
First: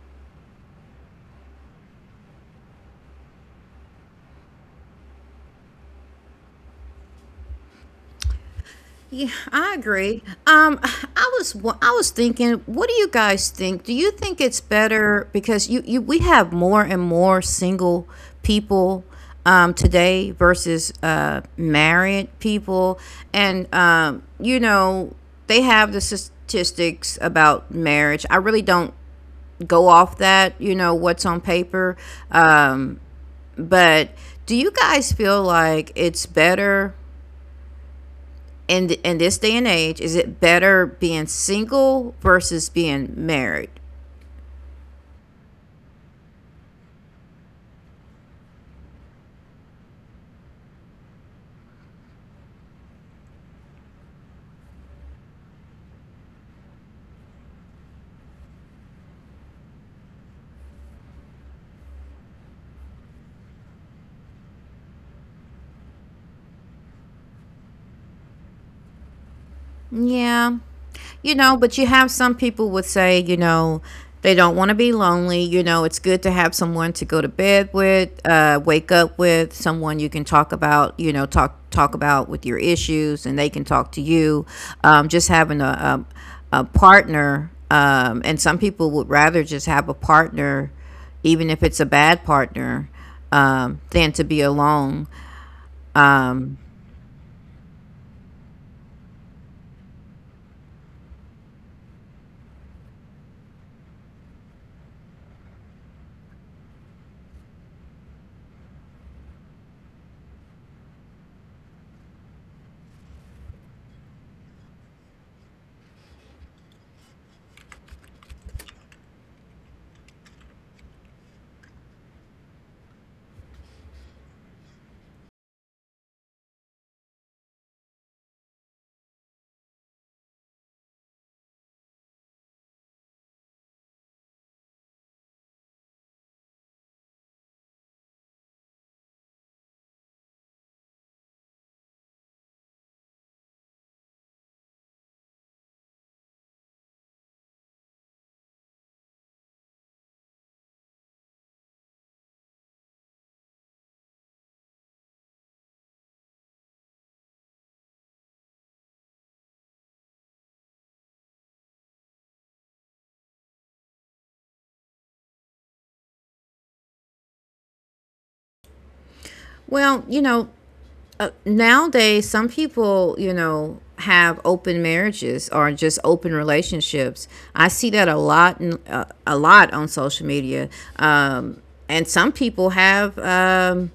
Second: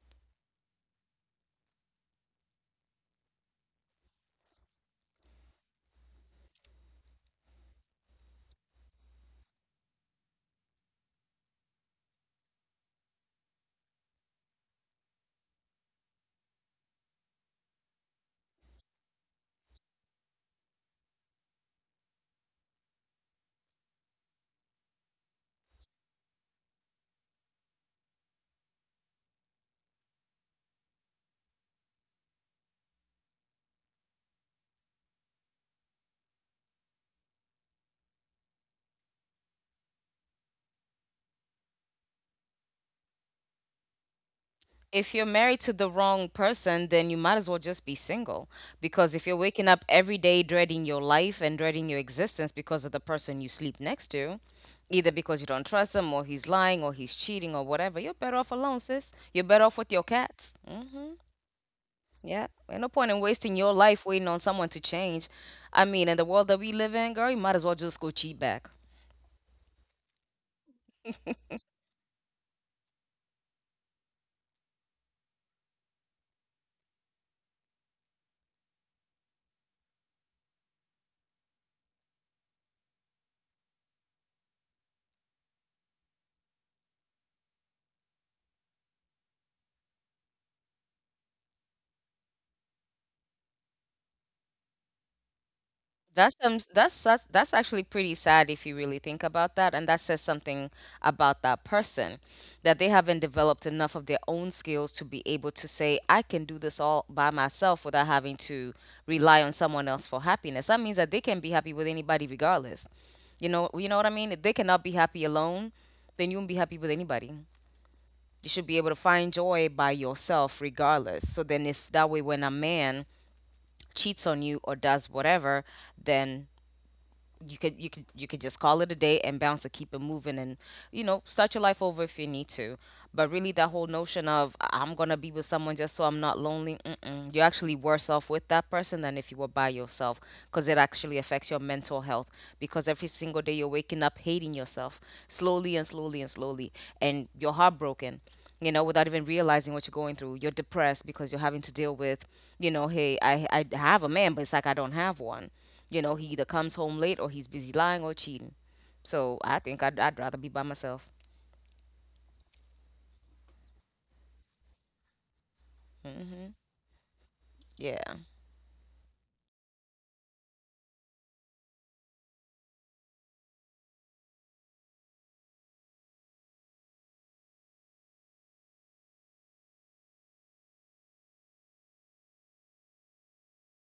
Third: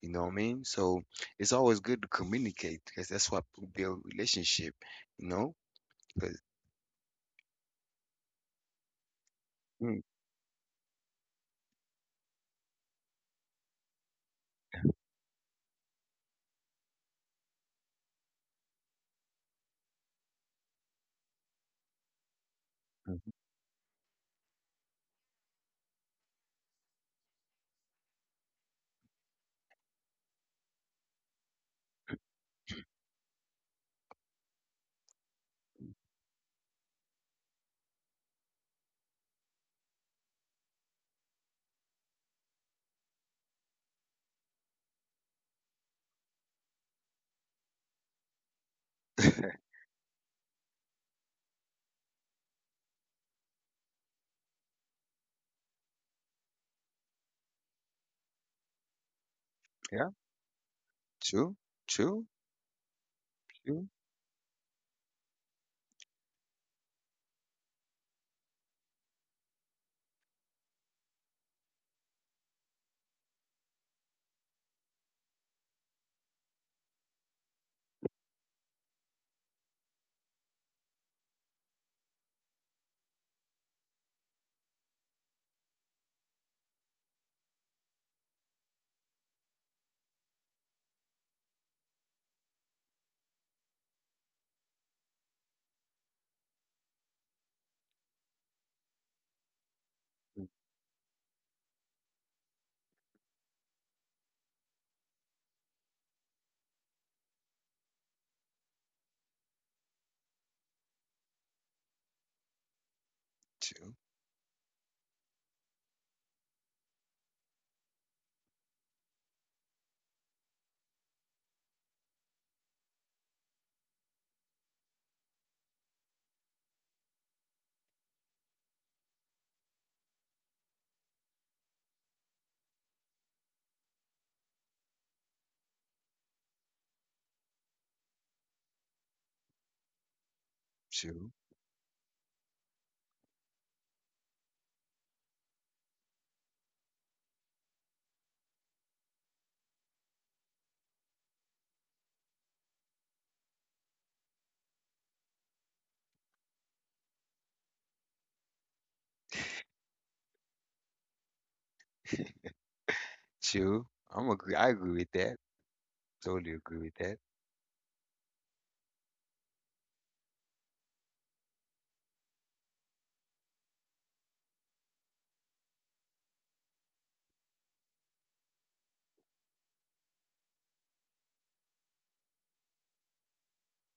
You know what I mean? So it's always good to communicate because that's what build relationship. You know? 'Cause— Yeah, I Mm, agree. I was thinking, what do you guys think? Do you think it's better because you we have more and more single people, today versus married people, mhm. and they have the statistics about marriage. I really don't go off that, what's on paper. Um, but do you guys feel like it's better in this day and age, is it better being single versus being married? If you're married to the wrong person, then you might as well just be single. Because if you're waking up every day dreading your life and dreading your existence because of the person you sleep next to, either because you don't trust him or he's lying or he's cheating or whatever, you're better off alone, sis. You're better off with your Yeah, cats. Hmm. true, true, Yeah. Ain't no point in wasting your true, life waiting on someone to change. I mean, in the world that we live in, girl, you might as well just go cheat back. Yeah. But you have some people would say, they don't want to be lonely. It's good to have someone to go to bed with, wake up with, someone you can talk about, talk about with your issues and they can talk to you. Just having a partner. And some people would rather just have a partner, even if it's a bad partner, than to be alone. That's um, Um, that's that's that's actually pretty sad if you really think about that, and that says something about that person, that they haven't developed enough of their own skills to be able to say, I can do this all by myself without having to rely on someone else for happiness. That means that they can be happy with anybody regardless. You true, know what I mean? If they cannot be happy alone, then you won't be happy with anybody. You should be able to find joy by yourself regardless. So then, if that way when a man cheats on you or does whatever, then you could just call it a day and bounce and keep it moving, and start your life over if you need to. But really, that whole notion of, "I'm gonna be with someone just so I'm not lonely," mm-mm. You're actually worse off with that person than if you were by yourself, because it actually true, affects your mental health, because every single day you're waking up hating yourself, slowly and slowly and slowly, and you're heartbroken, without even realizing what you're going through. You're depressed because you're having to deal with, hey, I have a man, but it's like I don't have one. You know, he either comes home late or he's busy lying or cheating. So I think I'd rather be by myself. true. I'm agree. I agree with that. Totally Hmm. agree with that. Yeah. well, nowadays some people have open marriages or just open relationships. I see that a lot on social media, um, and some people have,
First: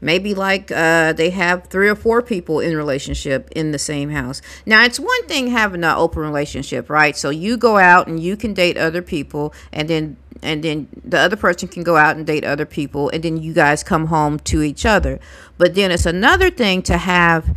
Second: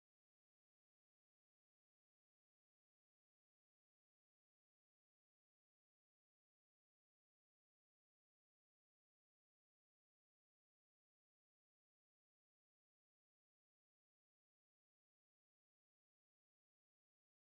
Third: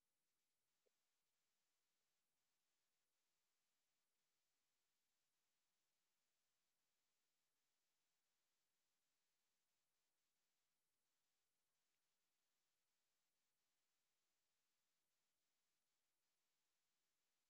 maybe like, they have three or four people in a relationship in the same house. Now it's one thing having an open relationship, right? So you go out and you can date other people, and then the other person can go out and date other people, and then you guys come home to each other. But then it's another thing to have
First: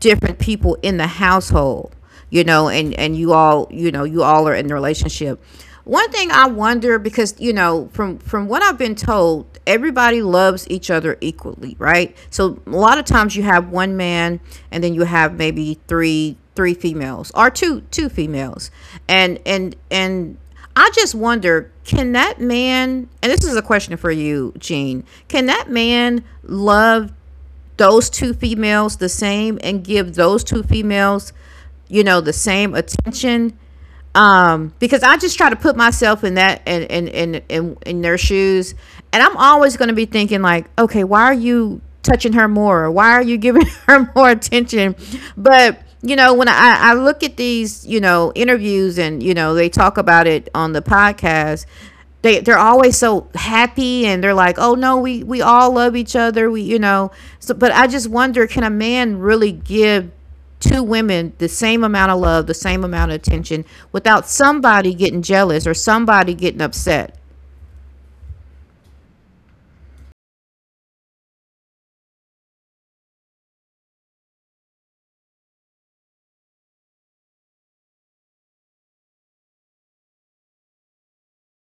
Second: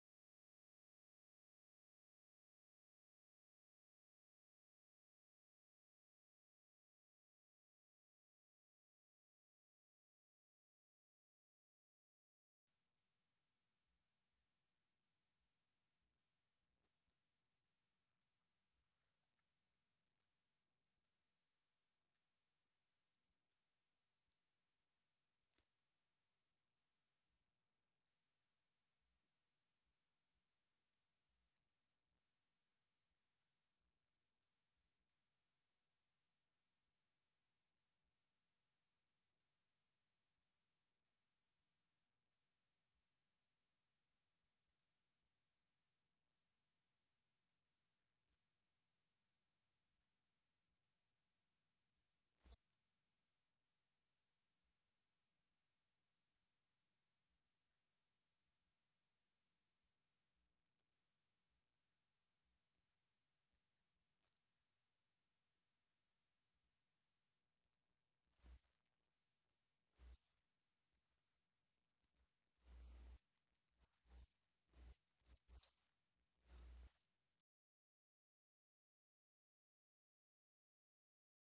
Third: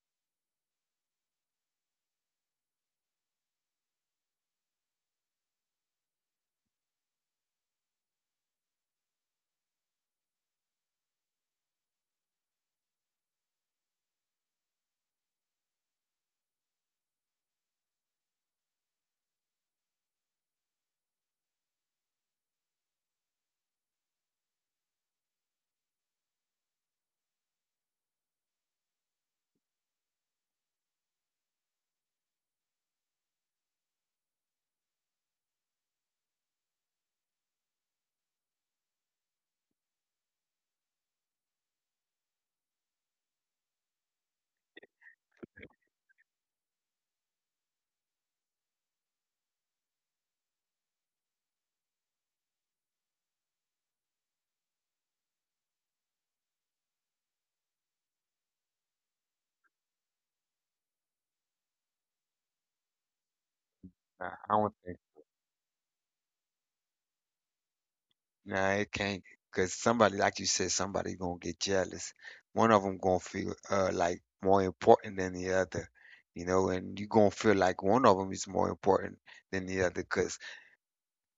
different people in the household, and you all, are in the relationship. One thing I wonder, because from what I've been told, everybody loves each other equally, right? So a lot of times you have one man, and then you have maybe three females or two females. And I just wonder, can that man, and this is a question for you, Gene, can that man love those two females the same and give those two females, the same attention, because I just try to put myself in that, and in their shoes, and I'm always going to be thinking like, okay, why are you touching her more? Or why are you giving her more attention? But when I look at these, interviews, and they talk about it on the podcast, they're always so happy, and they're like, oh no, we all love each other, we you know. So, but I just wonder, can a man really give two women the same amount of love, the same amount of attention, without I don't somebody getting jealous or somebody getting upset. Nah, it can't, 'cause somebody, like you said, somebody gonna get jealous. One of them gonna feel like more important than the other, you know, and you gonna feel like one of them is more important than the other, 'cause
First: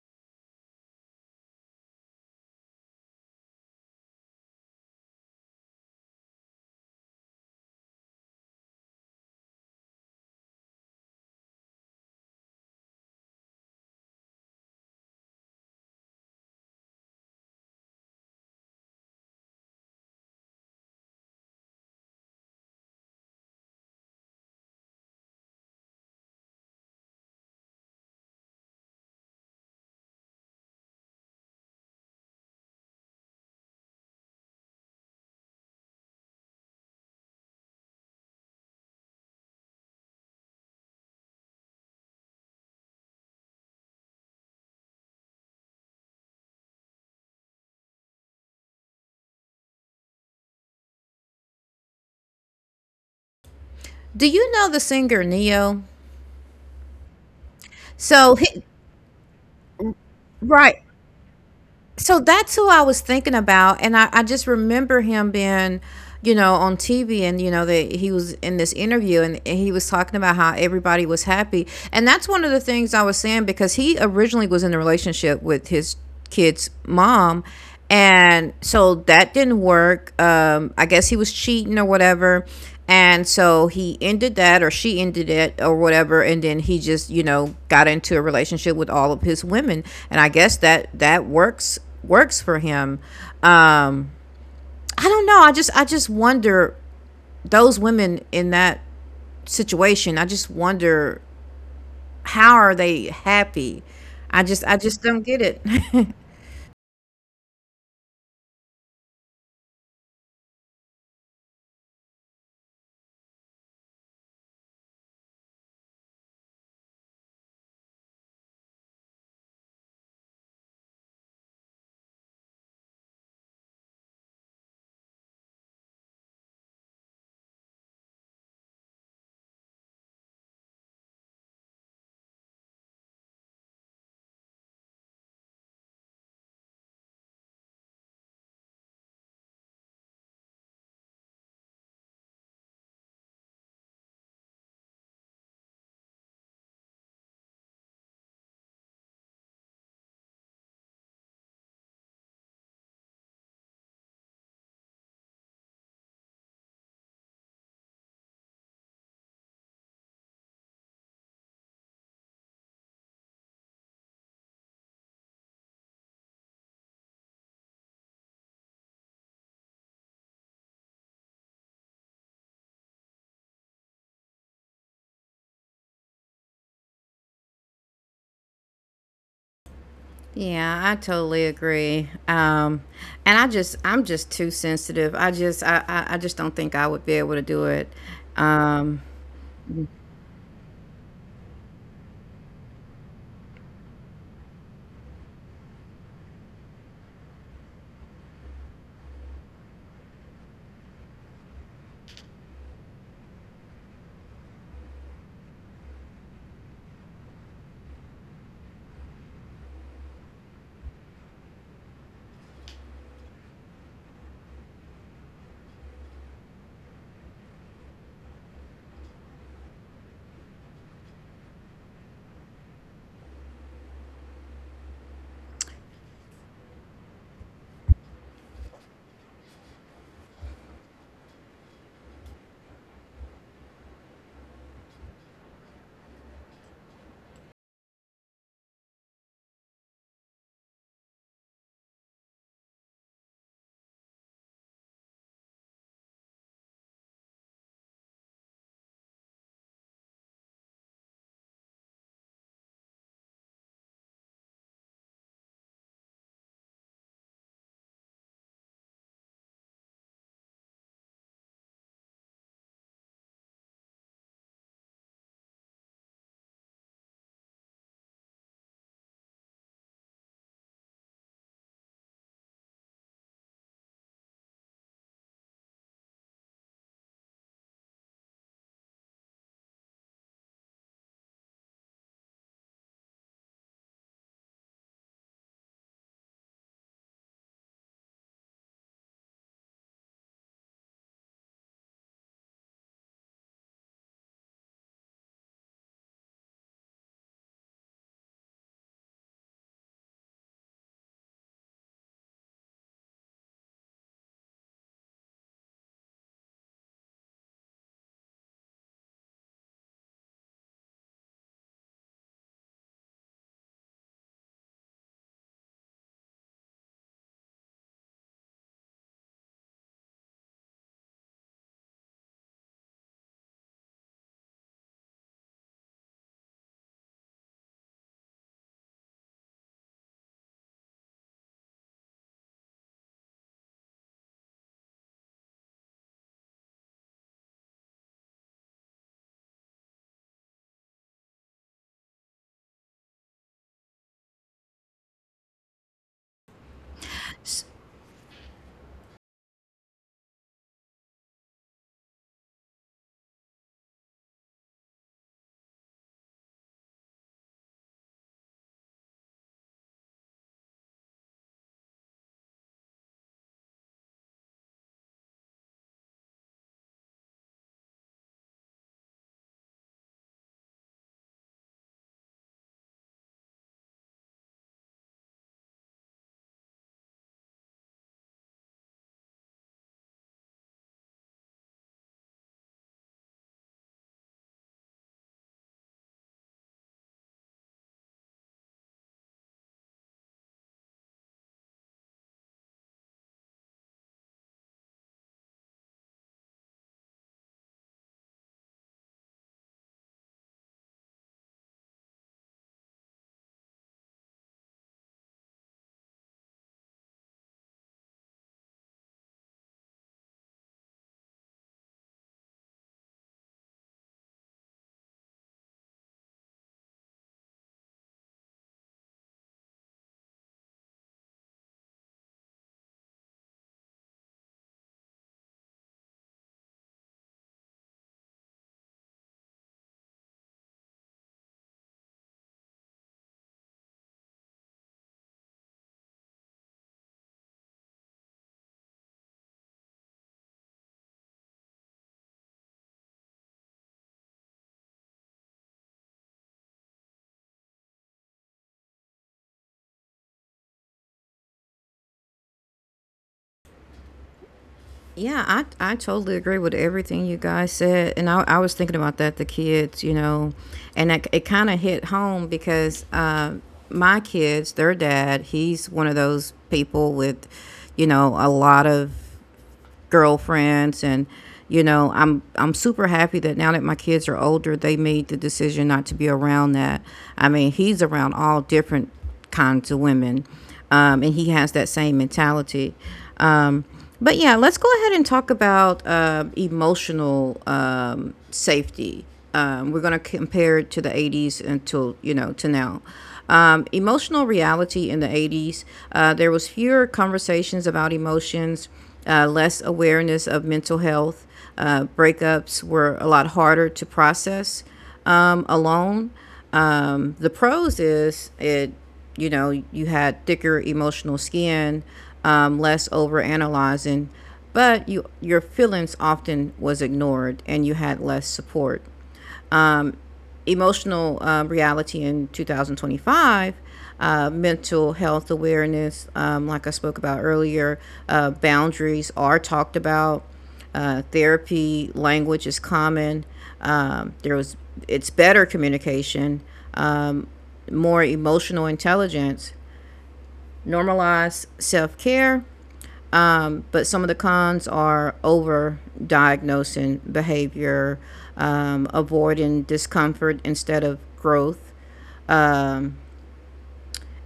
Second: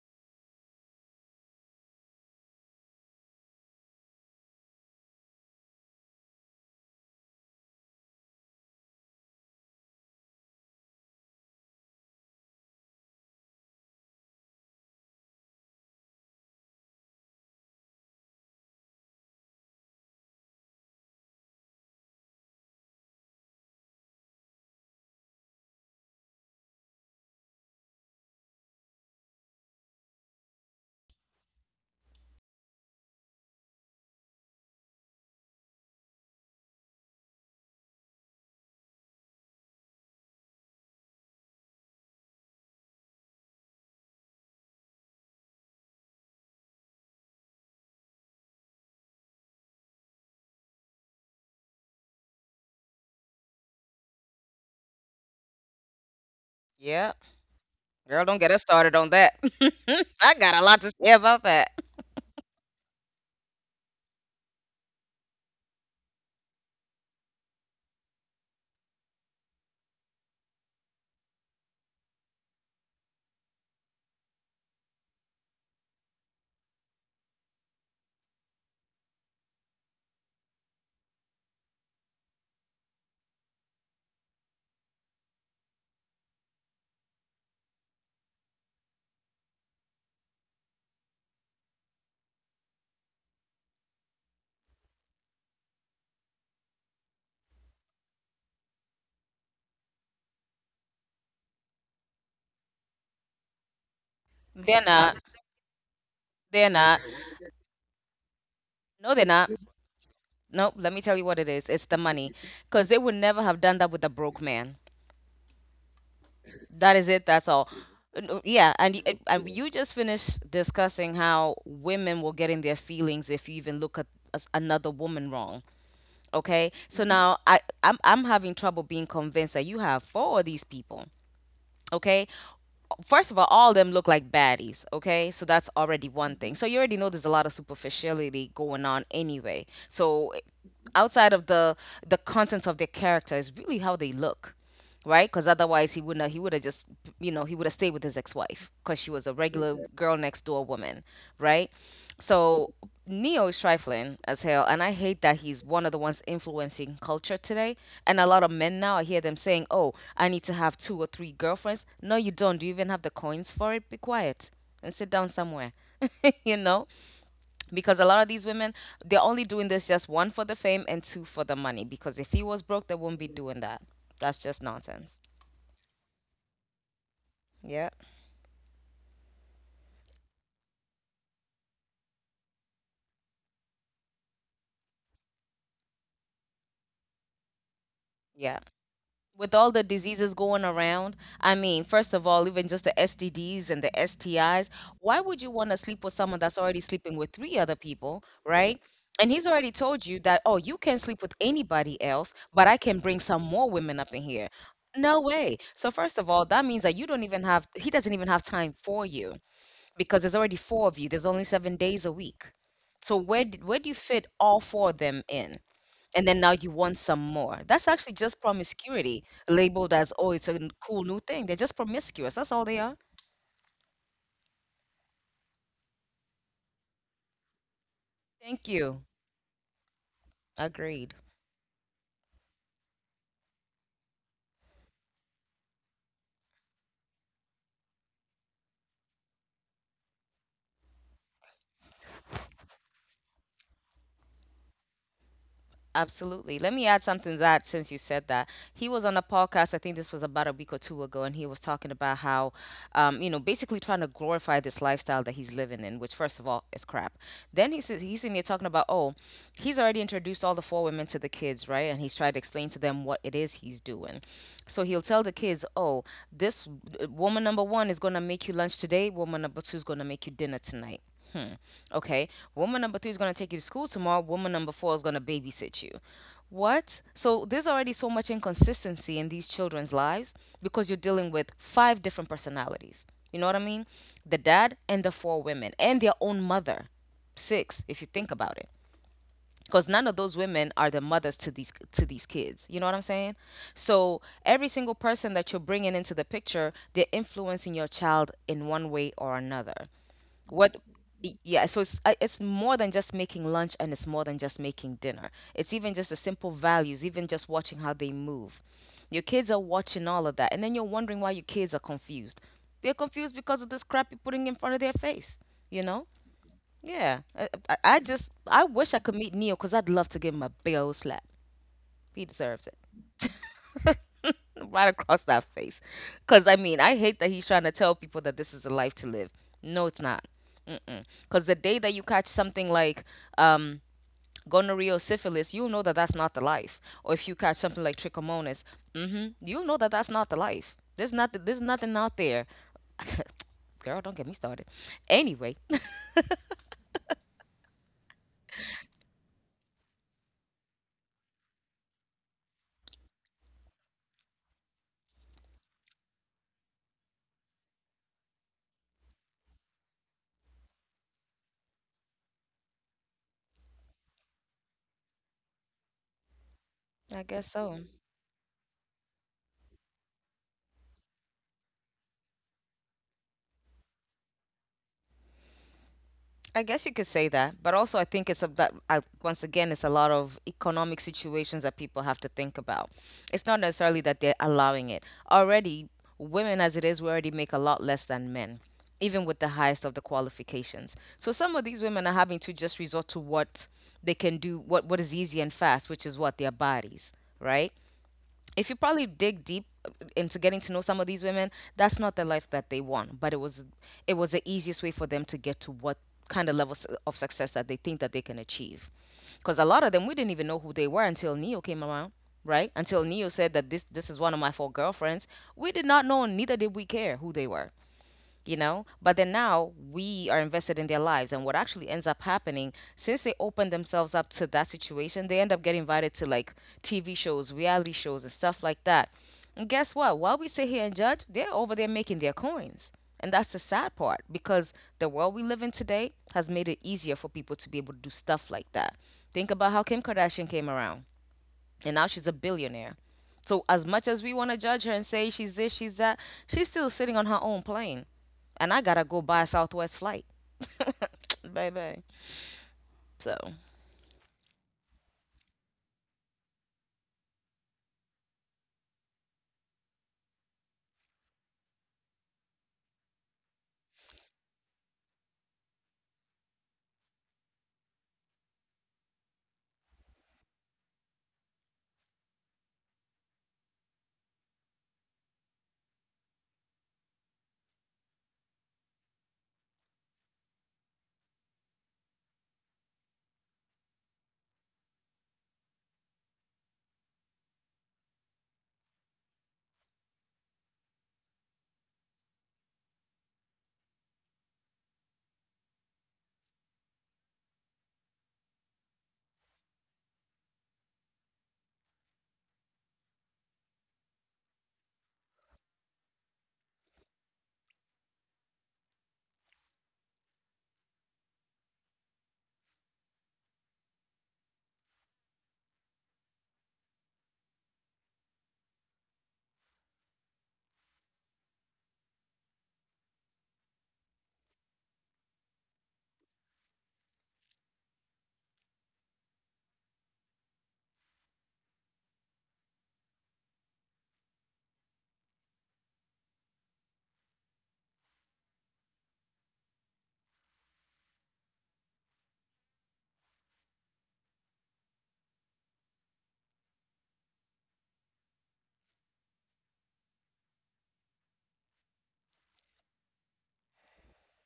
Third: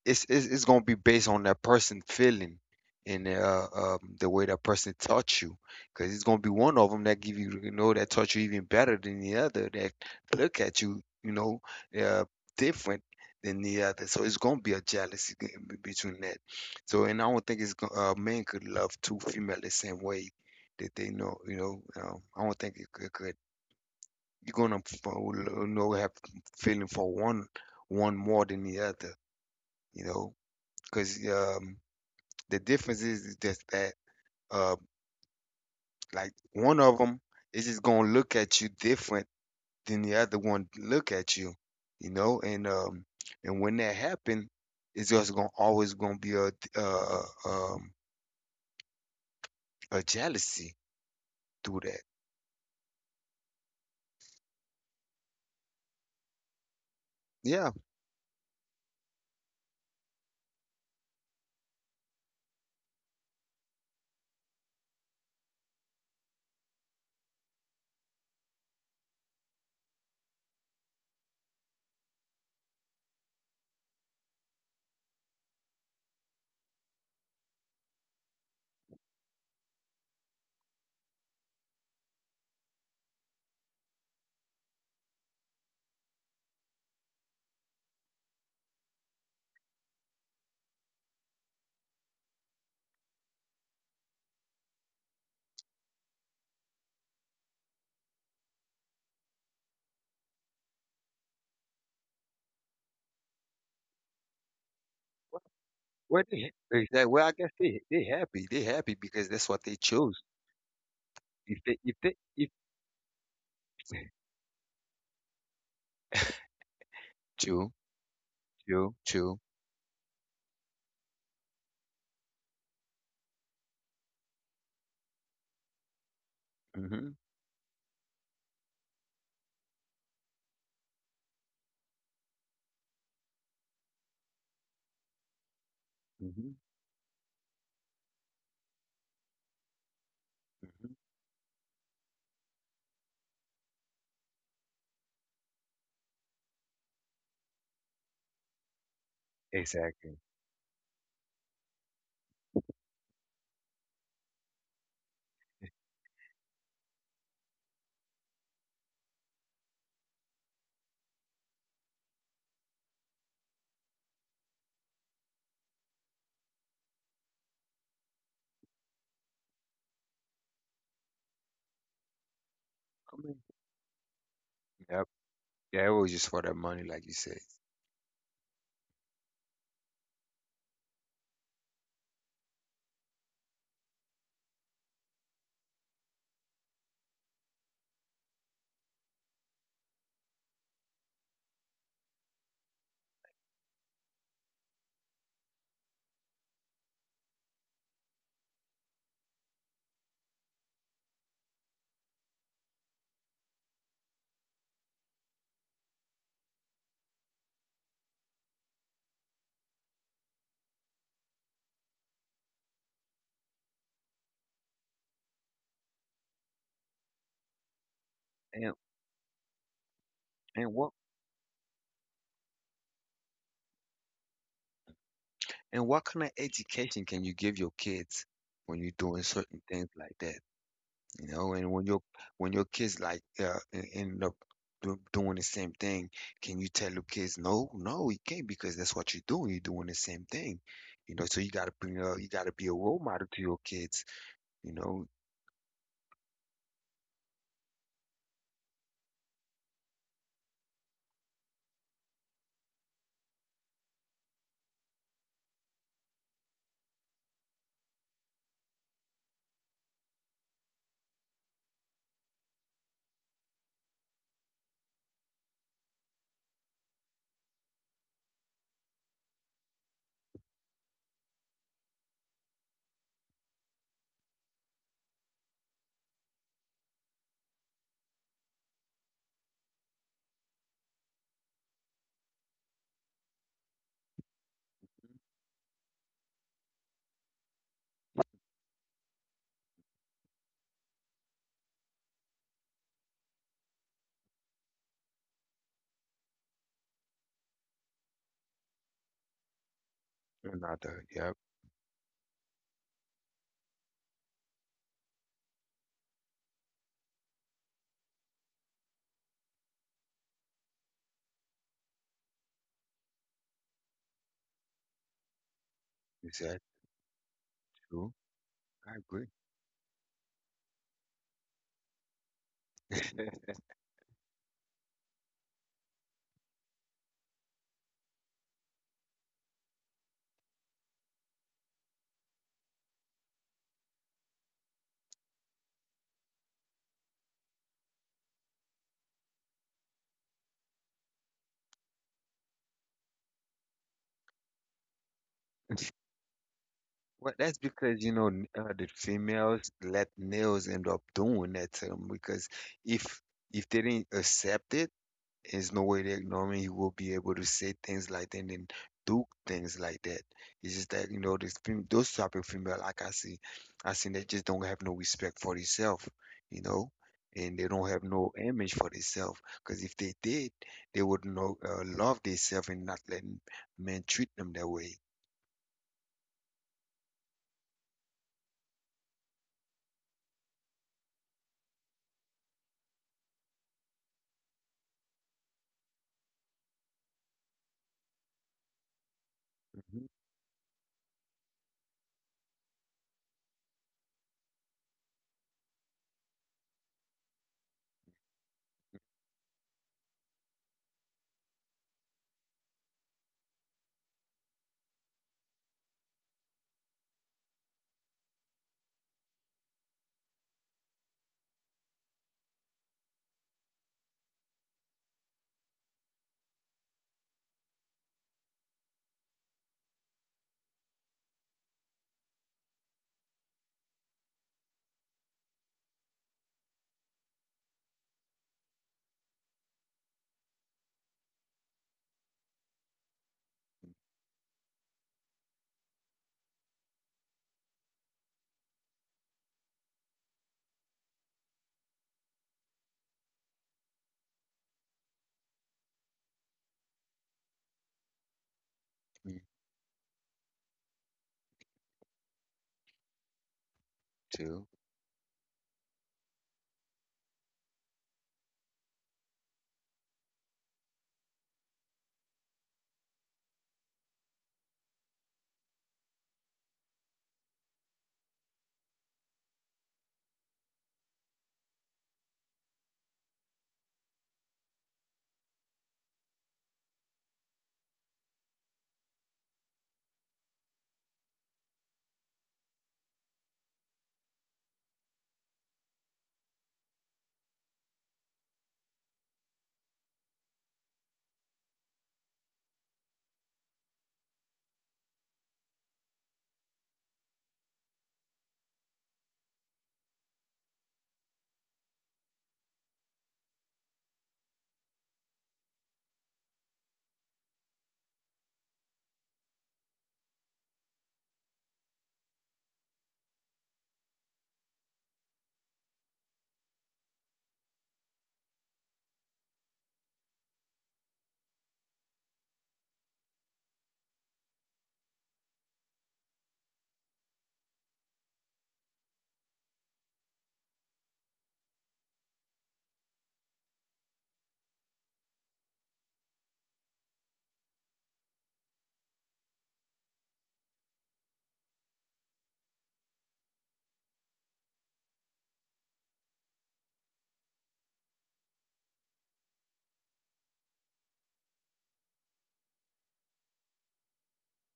it's gonna be based on that person feeling, and the way that person taught you, because it's gonna be one of them that give you, you know, that taught you even better than the other, that look at you, you know, uh, different than the other. So it's gonna be a jealousy between that. So, and I don't think men could love two female the same way that they know, you know, I don't think it could. You're gonna have feeling for one more than the other, you know, because the difference is just that, uh, like one of them is just gonna look at you different than the other one look at you, you know. And when that happen, it's just gonna always gonna be um, a jealousy through that. Do you know the singer Neo? Yeah. Yeah. Girl, So, don't get he, us started on that. I got a right. lot to say about that. So that's who I was thinking about, and I just remember him being, on TV, and you know that he was in this interview, and, he was talking about how everybody was happy, and that's one of the things I was saying because he originally was in a relationship with his kid's mom, and so that didn't work. I guess he was cheating or whatever, and so he ended that, or she ended it, or whatever. And then he just, got into a relationship with all of his women. And I guess that that works for him. Um, I don't know. I just wonder those women in that situation. I just wonder how are they happy. I just I They're just not. don't get it. Well, They're not. well, I guess they happy. They happy because No, they're that's what not. they chose. Nope. Let me tell you what If it they is. if It's they the if money. Because they would never have done that with a broke man. That is it. That's True, all. Yeah. true, And, y- and true. and you just finished discussing how women will get in their feelings if you even look at as another woman wrong. Okay, Mm-hmm, so, mhm, now I'm having trouble being convinced that you have four of these people. Okay, first of all of them look like baddies. Okay, so that's already mm-hmm, one thing. So you already know there's a lot of superficiality going on anyway. So mm-hmm. outside of the contents of their character is really how they look. Right, because otherwise he would not he would have just, he would have stayed with his ex-wife because she was a regular Exactly. girl next door woman. Right. So Neo is trifling as hell, and I hate that he's one of the ones influencing culture today. And a lot of men now I hear them saying, oh, I need to have two or three girlfriends. No you don't. Do you even have the coins for it? Be quiet and sit down somewhere. You know, because a lot of these women, they're only doing this just one for the fame and two for the money, because if he was broke, they Come on. wouldn't be doing that. That's just nonsense. Yeah, it was just for the money, like you said. Yeah. Yeah, I totally agree. And I just, I'm just too sensitive. I just don't think I would be able to do it. Yeah, Um, with all the diseases going around, I mean, first of all, even just the STDs and the STIs, why would you want to sleep with someone that's already sleeping with three other people? Right? And he's already told you that, oh, you can sleep with anybody else, but I can bring some more women up in here. No way. So, first of all, that means that you don't even have he doesn't even have time for you. Because there's already four of you. There's only 7 days a week. So where do you fit all four of them in? And then now you want some more. That's actually just And promiscuity, labeled as, oh, it's and a what cool new thing. They're just promiscuous. That's all they are. and what kind of education can you give your kids when you're Thank doing you. certain things like that? You Agreed. know, and when your kids like end up doing the same thing, can you tell your kids, no, no, you can't because that's what you're doing. You're doing the same thing. You know, so you gotta bring up, you gotta be a role model to your kids. You know. Absolutely. Let me add something to that since you said that. He was on a podcast, I think this was about a week or two ago, and he was talking about how, basically trying to glorify this lifestyle that he's living in, which, first of all, is crap. Then he says, he's in there talking about, oh, he's already introduced all the four women to the kids, right? And he's tried to explain to them what it is he's doing. So he'll tell the kids, oh, this, woman number one is going to make you lunch today, woman number two is going to make you dinner tonight. Hmm. Okay. Woman number three is going to take you to school tomorrow. Woman number four is going to babysit you. What? So there's already so much inconsistency in these children's lives because you're dealing with five different personalities. You know what I mean? The dad and the four women and their own mother. Six, if you think about it. Because none of those women are the mothers to these kids. You know what I'm saying? So every single person that you're bringing into the picture, they're influencing your child in one way or another. Another. What? Yep. Yeah, so it's more than just making lunch and it's more than just making dinner. It's even just the simple values, even just watching how they move. Your kids are watching all of that, and then you're wondering why your kids are confused. They're confused because of this crap you're putting in front of their face, you know? Is that Yeah. I, I true? I just I I wish agree. I could meet Neil because I'd love to give him a bill slap. He deserves it. Right across that face. Because, I mean, I hate that he's trying to tell people that this is a life to live. No, it's not. Because the day that you catch something like um, gonorrhea or syphilis, you'll know that that's not the life. Or if you catch something like trichomonas, you'll know that that's not the life. There's nothing out there. Girl, don't get me started. Anyway, Well, that's s- because you know the females let males end up doing that to them because if if they didn't accept it, there's no way that normally you will be able to say things like that and then do things like that. It's just that you know this those type of female, like I see they just don't have no respect for themselves, you know, I and they guess don't have so. no image for themselves, because if they did, they would know love themselves and not let men treat them that way. I guess you could say that, but also I think it's a, that I, once again it's a lot of economic situations that people have to think about. It's not necessarily that they're allowing it. Already, women as it is, we already make a lot less than men, even with the Hmm. highest of the qualifications. So some of these women are having to just resort to what they can do, what is easy and fast, which is what their bodies, right? If you probably dig deep into getting to know some of these women, that's not the life that they want. But it was the easiest way for them to get to what kind of levels of success that they think that they can achieve. Because a lot of them, we didn't even know who they were until Neo came around, right? Until Neo said that this is one of my four girlfriends, we did not know, and neither did we care who they were, you know. But then now we are invested in their lives, and what actually ends up happening, since they open themselves up to that situation, they end up getting invited to like TV shows, reality shows, and stuff like that. And guess what, while we sit here and judge, they're over there making their coins. And that's the sad part, because the world we live in today has made it easier for people to be able to do stuff like that. Think about how Kim Kardashian came around, and now she's a billionaire. So as much as we want to judge her and say she's this, she's that, she's still sitting on her own plane, and I gotta Me go buy a Southwest flight, baby. So too. yeah, I totally agree with everything you guys said. And I was thinking about that, the kids, and it kind of hit home because, my kids, their dad, he's one of those people with, you know, a lot of girlfriends. And I'm super happy that now that my kids are older, they made the decision not to be around that. I mean, he's around all different kinds of women, and he has that same mentality. um, but yeah, let's go ahead and talk about emotional safety. We're going to compare it to the 80s until you know to now. Emotional reality in the 80s: there was fewer conversations about emotions, less awareness of mental health, breakups were a lot harder to process, alone. The pros is it you know you had thicker emotional skin, less over analyzing, but you, your feelings often was ignored and you had less support. Emotional reality in 2025: mental health awareness, like I spoke about earlier, boundaries are talked about, therapy language is common. There was It's better communication, um, more emotional intelligence, normalize self-care. But some of the cons are over diagnosing behavior, avoiding discomfort instead of growth, um,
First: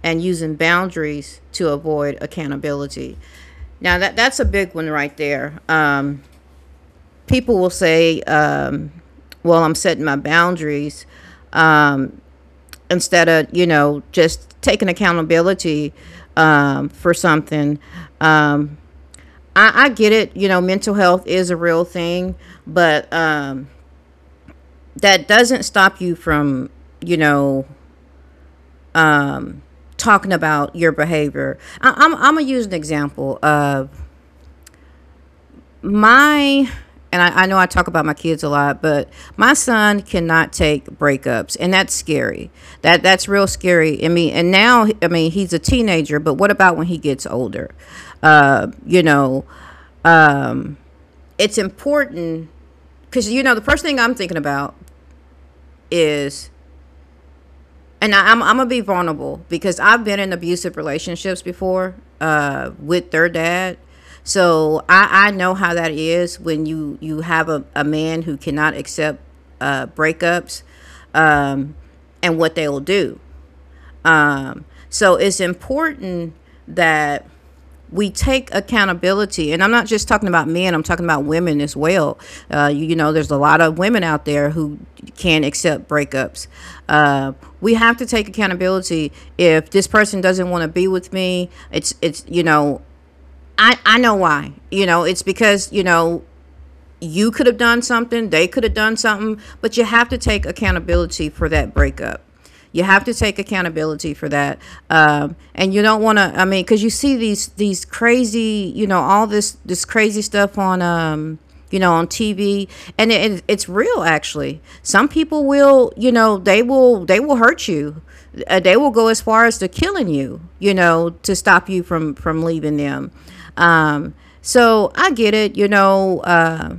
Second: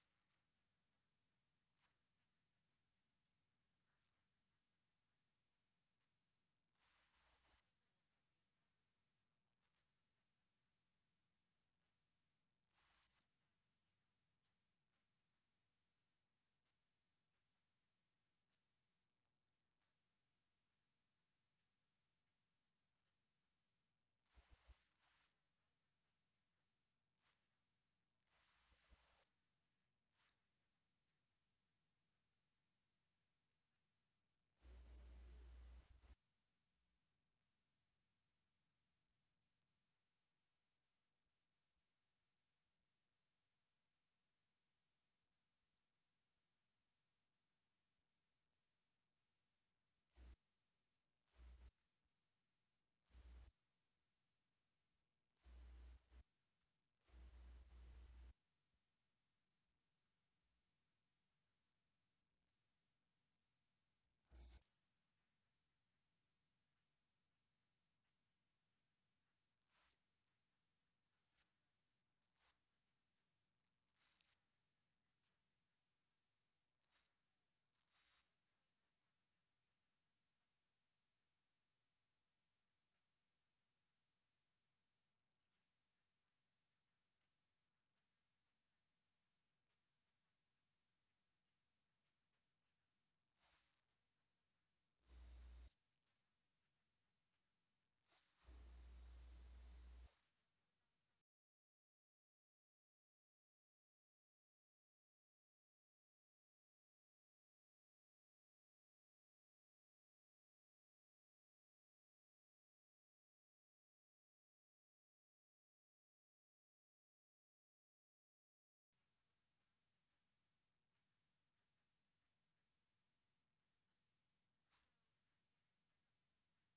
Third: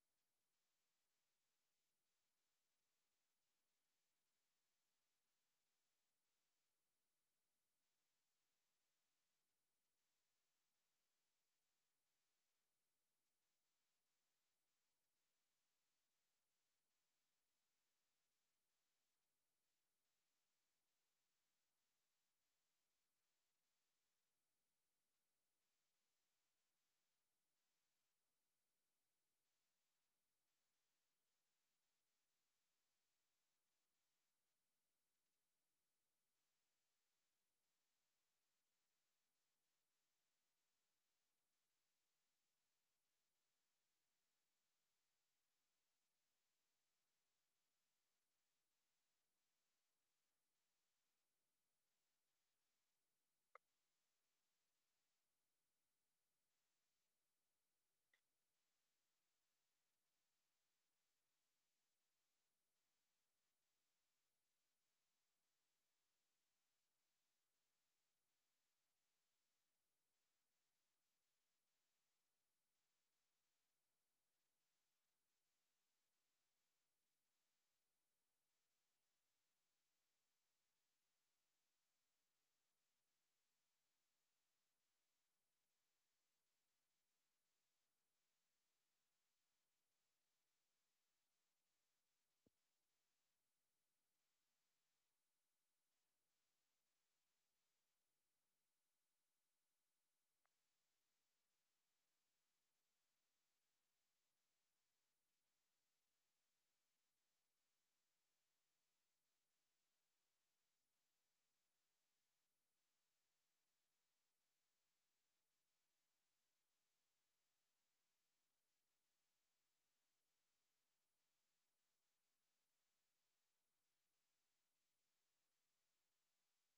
and using boundaries to avoid accountability. Now, that's a big one right there. People will say, well, I'm setting my boundaries, um, instead of, you know, just taking accountability for something. Um, I get it. You know, mental health is a real thing, but that doesn't stop you from, you know, talking about your behavior. I'm going to use an example of my, and I know I talk about my kids a lot, but my son cannot take breakups, and that's scary. That's real scary. I mean, and now, I mean, he's a teenager, but what about when he gets older? You know, it's important because, you know, the first thing I'm thinking about is and I'm gonna be vulnerable because I've been in abusive relationships before with their dad, so I know how that is when you have a man who cannot accept breakups, um, and what they will do. Um, so it's important that we take accountability, and I'm not just talking about men. I'm talking about women as well. You know, there's a lot of women out there who can't accept breakups. Uh, we have to take accountability. If this person doesn't want to be with me, it's you know, I know why. You know, it's because you know you could have done something, they could have done something, but you have to take accountability for that breakup. You have to take accountability for that, and you don't want to. I mean, because you see these crazy, you know, all this crazy stuff on, you know, on TV, and it's real actually. Some people will, you know, they will hurt you. They will go as far as to killing you, you know, to stop you from leaving them. Um, so I get it, you know.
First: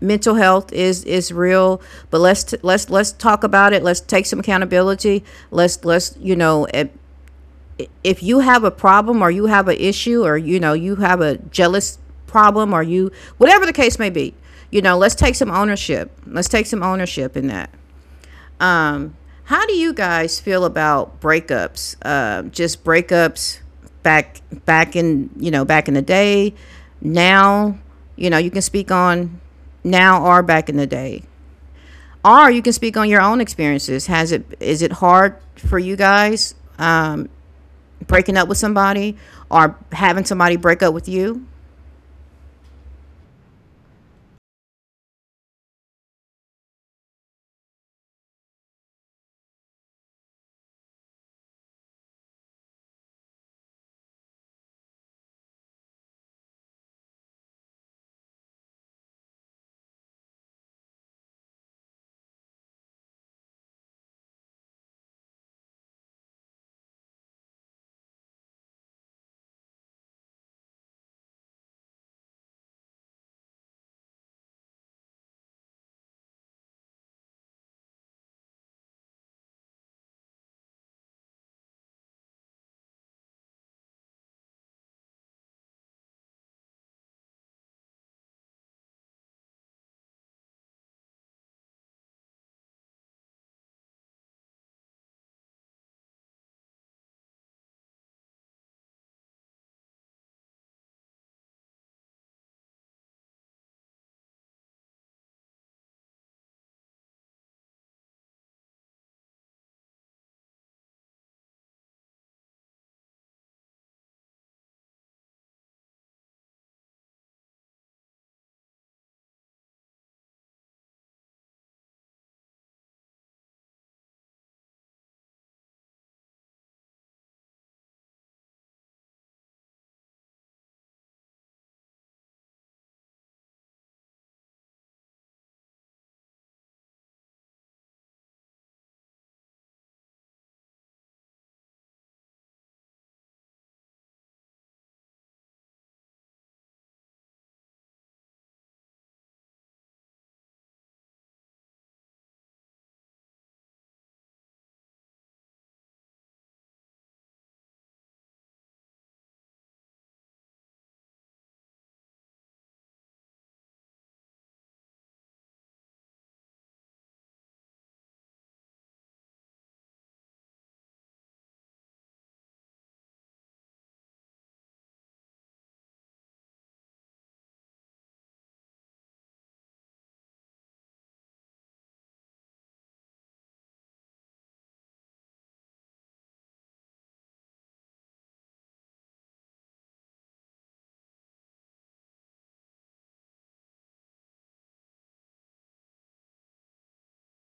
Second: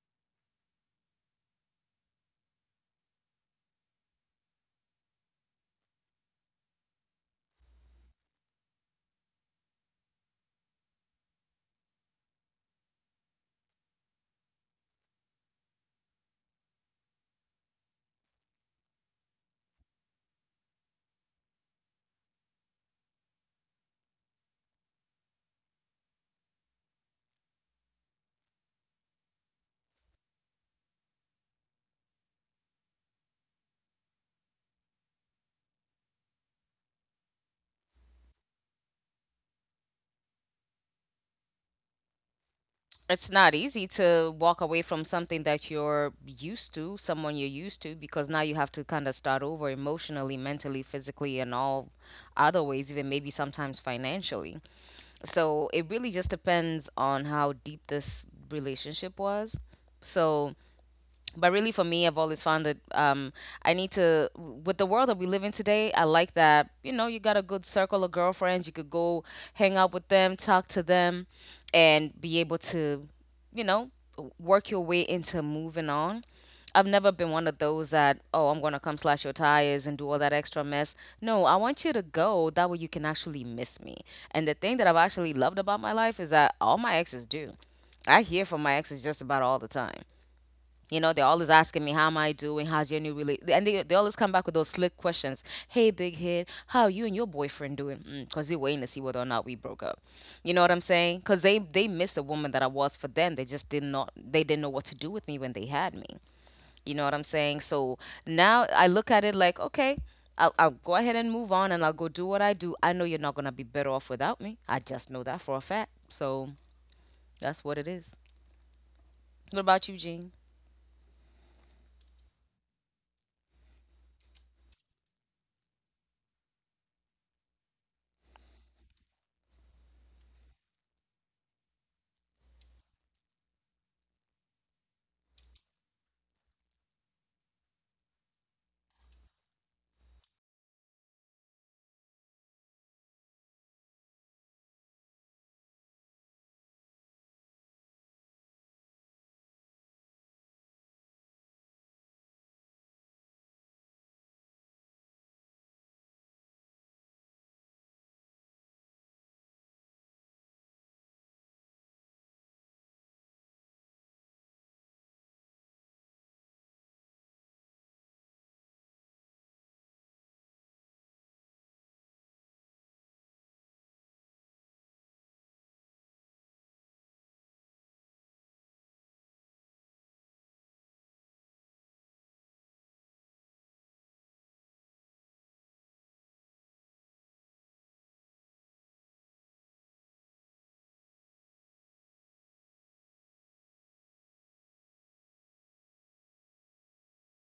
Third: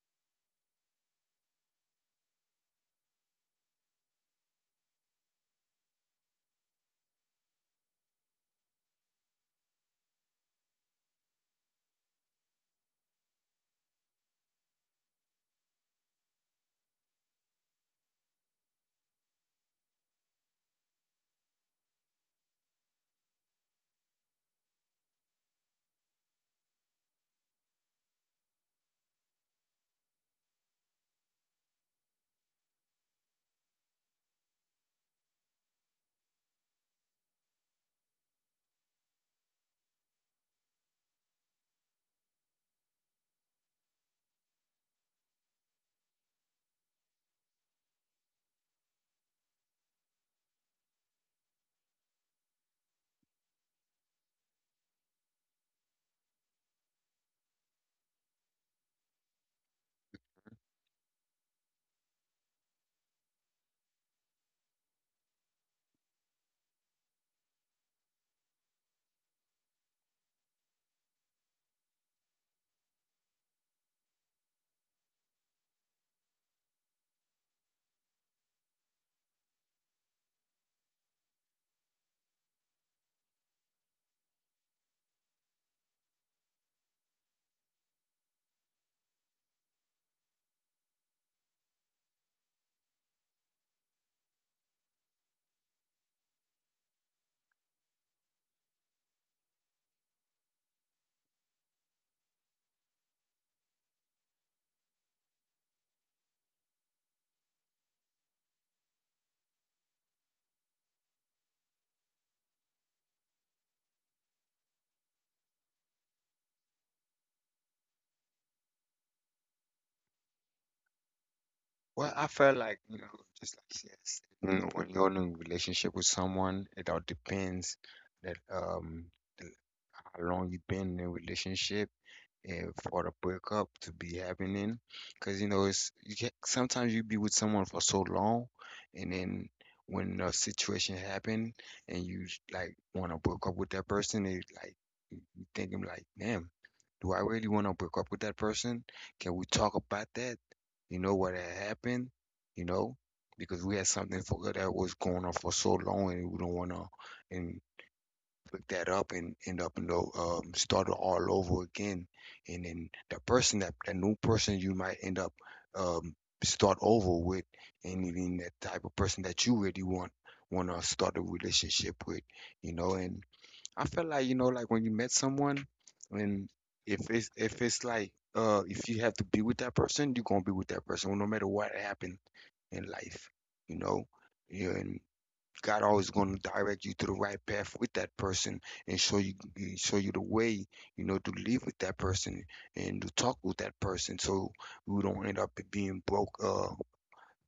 Mental health is real, but let's talk about it. Let's take some accountability. Let's you know, if you have a problem or you have an issue, or you know you have a jealous problem, or you whatever the case may be, you know, let's take some ownership. Let's take some ownership in that. How do you guys feel about breakups? Just breakups, back in, you know, back in the day, now, you know, you can speak on now or back in the day, or you can speak on your own experiences. Has it Is it hard for you guys, breaking up with somebody or having somebody break up with you? it's not easy to walk away from something that you're used to, someone you're used to, because now you have to kind of start over emotionally, mentally, physically, and all other ways, even maybe sometimes financially. So it really just depends on how deep this relationship was. So but really for me, I've always found that I need to with the world that we live in today, I like that, you know, you got a good circle of girlfriends, you could go hang out with them, talk to them, and be able to, you know, work your way into moving on. I've never been one of those that, oh, I'm going to come slash your tires and do all that extra mess. No, I want you to go that way you can actually miss me. And the thing that I've actually loved about my life is that all my exes do. I hear from my exes just about all the time. You know, they're always asking me, how am I doing? How's your new relationship? And they always come back with those slick questions. Hey, big head, how are you and your boyfriend doing? Because they're waiting to see whether or not we broke up. You know what I'm saying? Because they missed the woman that I was for them. They didn't know what to do with me when they had me. You know what I'm saying? So now I look at it like, okay, I'll go ahead and move on and I'll go do what I do. I know you're not going to be better off without me. I just know that for a fact. So that's what it is. What about you, Jean? Well, I felt like, you know, just like she had said, you know, when you're in a relationship with someone, it all depends that um the, how long you've been in a relationship and for the breakup to be happening. Because, you know, it's you can sometimes you be with someone for so long, and then when a situation happen and you like want to break up with that person, it like thinking like, damn, do I really want to break up with that person? Can we talk about that? You know what had happened? You know, because we had something for that was going on for so long, and we don't want to, and pick that up and end up and start all over again. And then the person, that new person you might end up, um, start over with, and even that type of person that you really want to start a relationship with, you know. And I feel like you know, like when you met someone, and if it's like if you have to be with that person, you're gonna be with that person no matter what happened in life, you know. Yeah. And God always gonna direct you to the right path with that person and show you the way, you know, to live with that person and to talk with that person, so we don't end up being broke. Uh,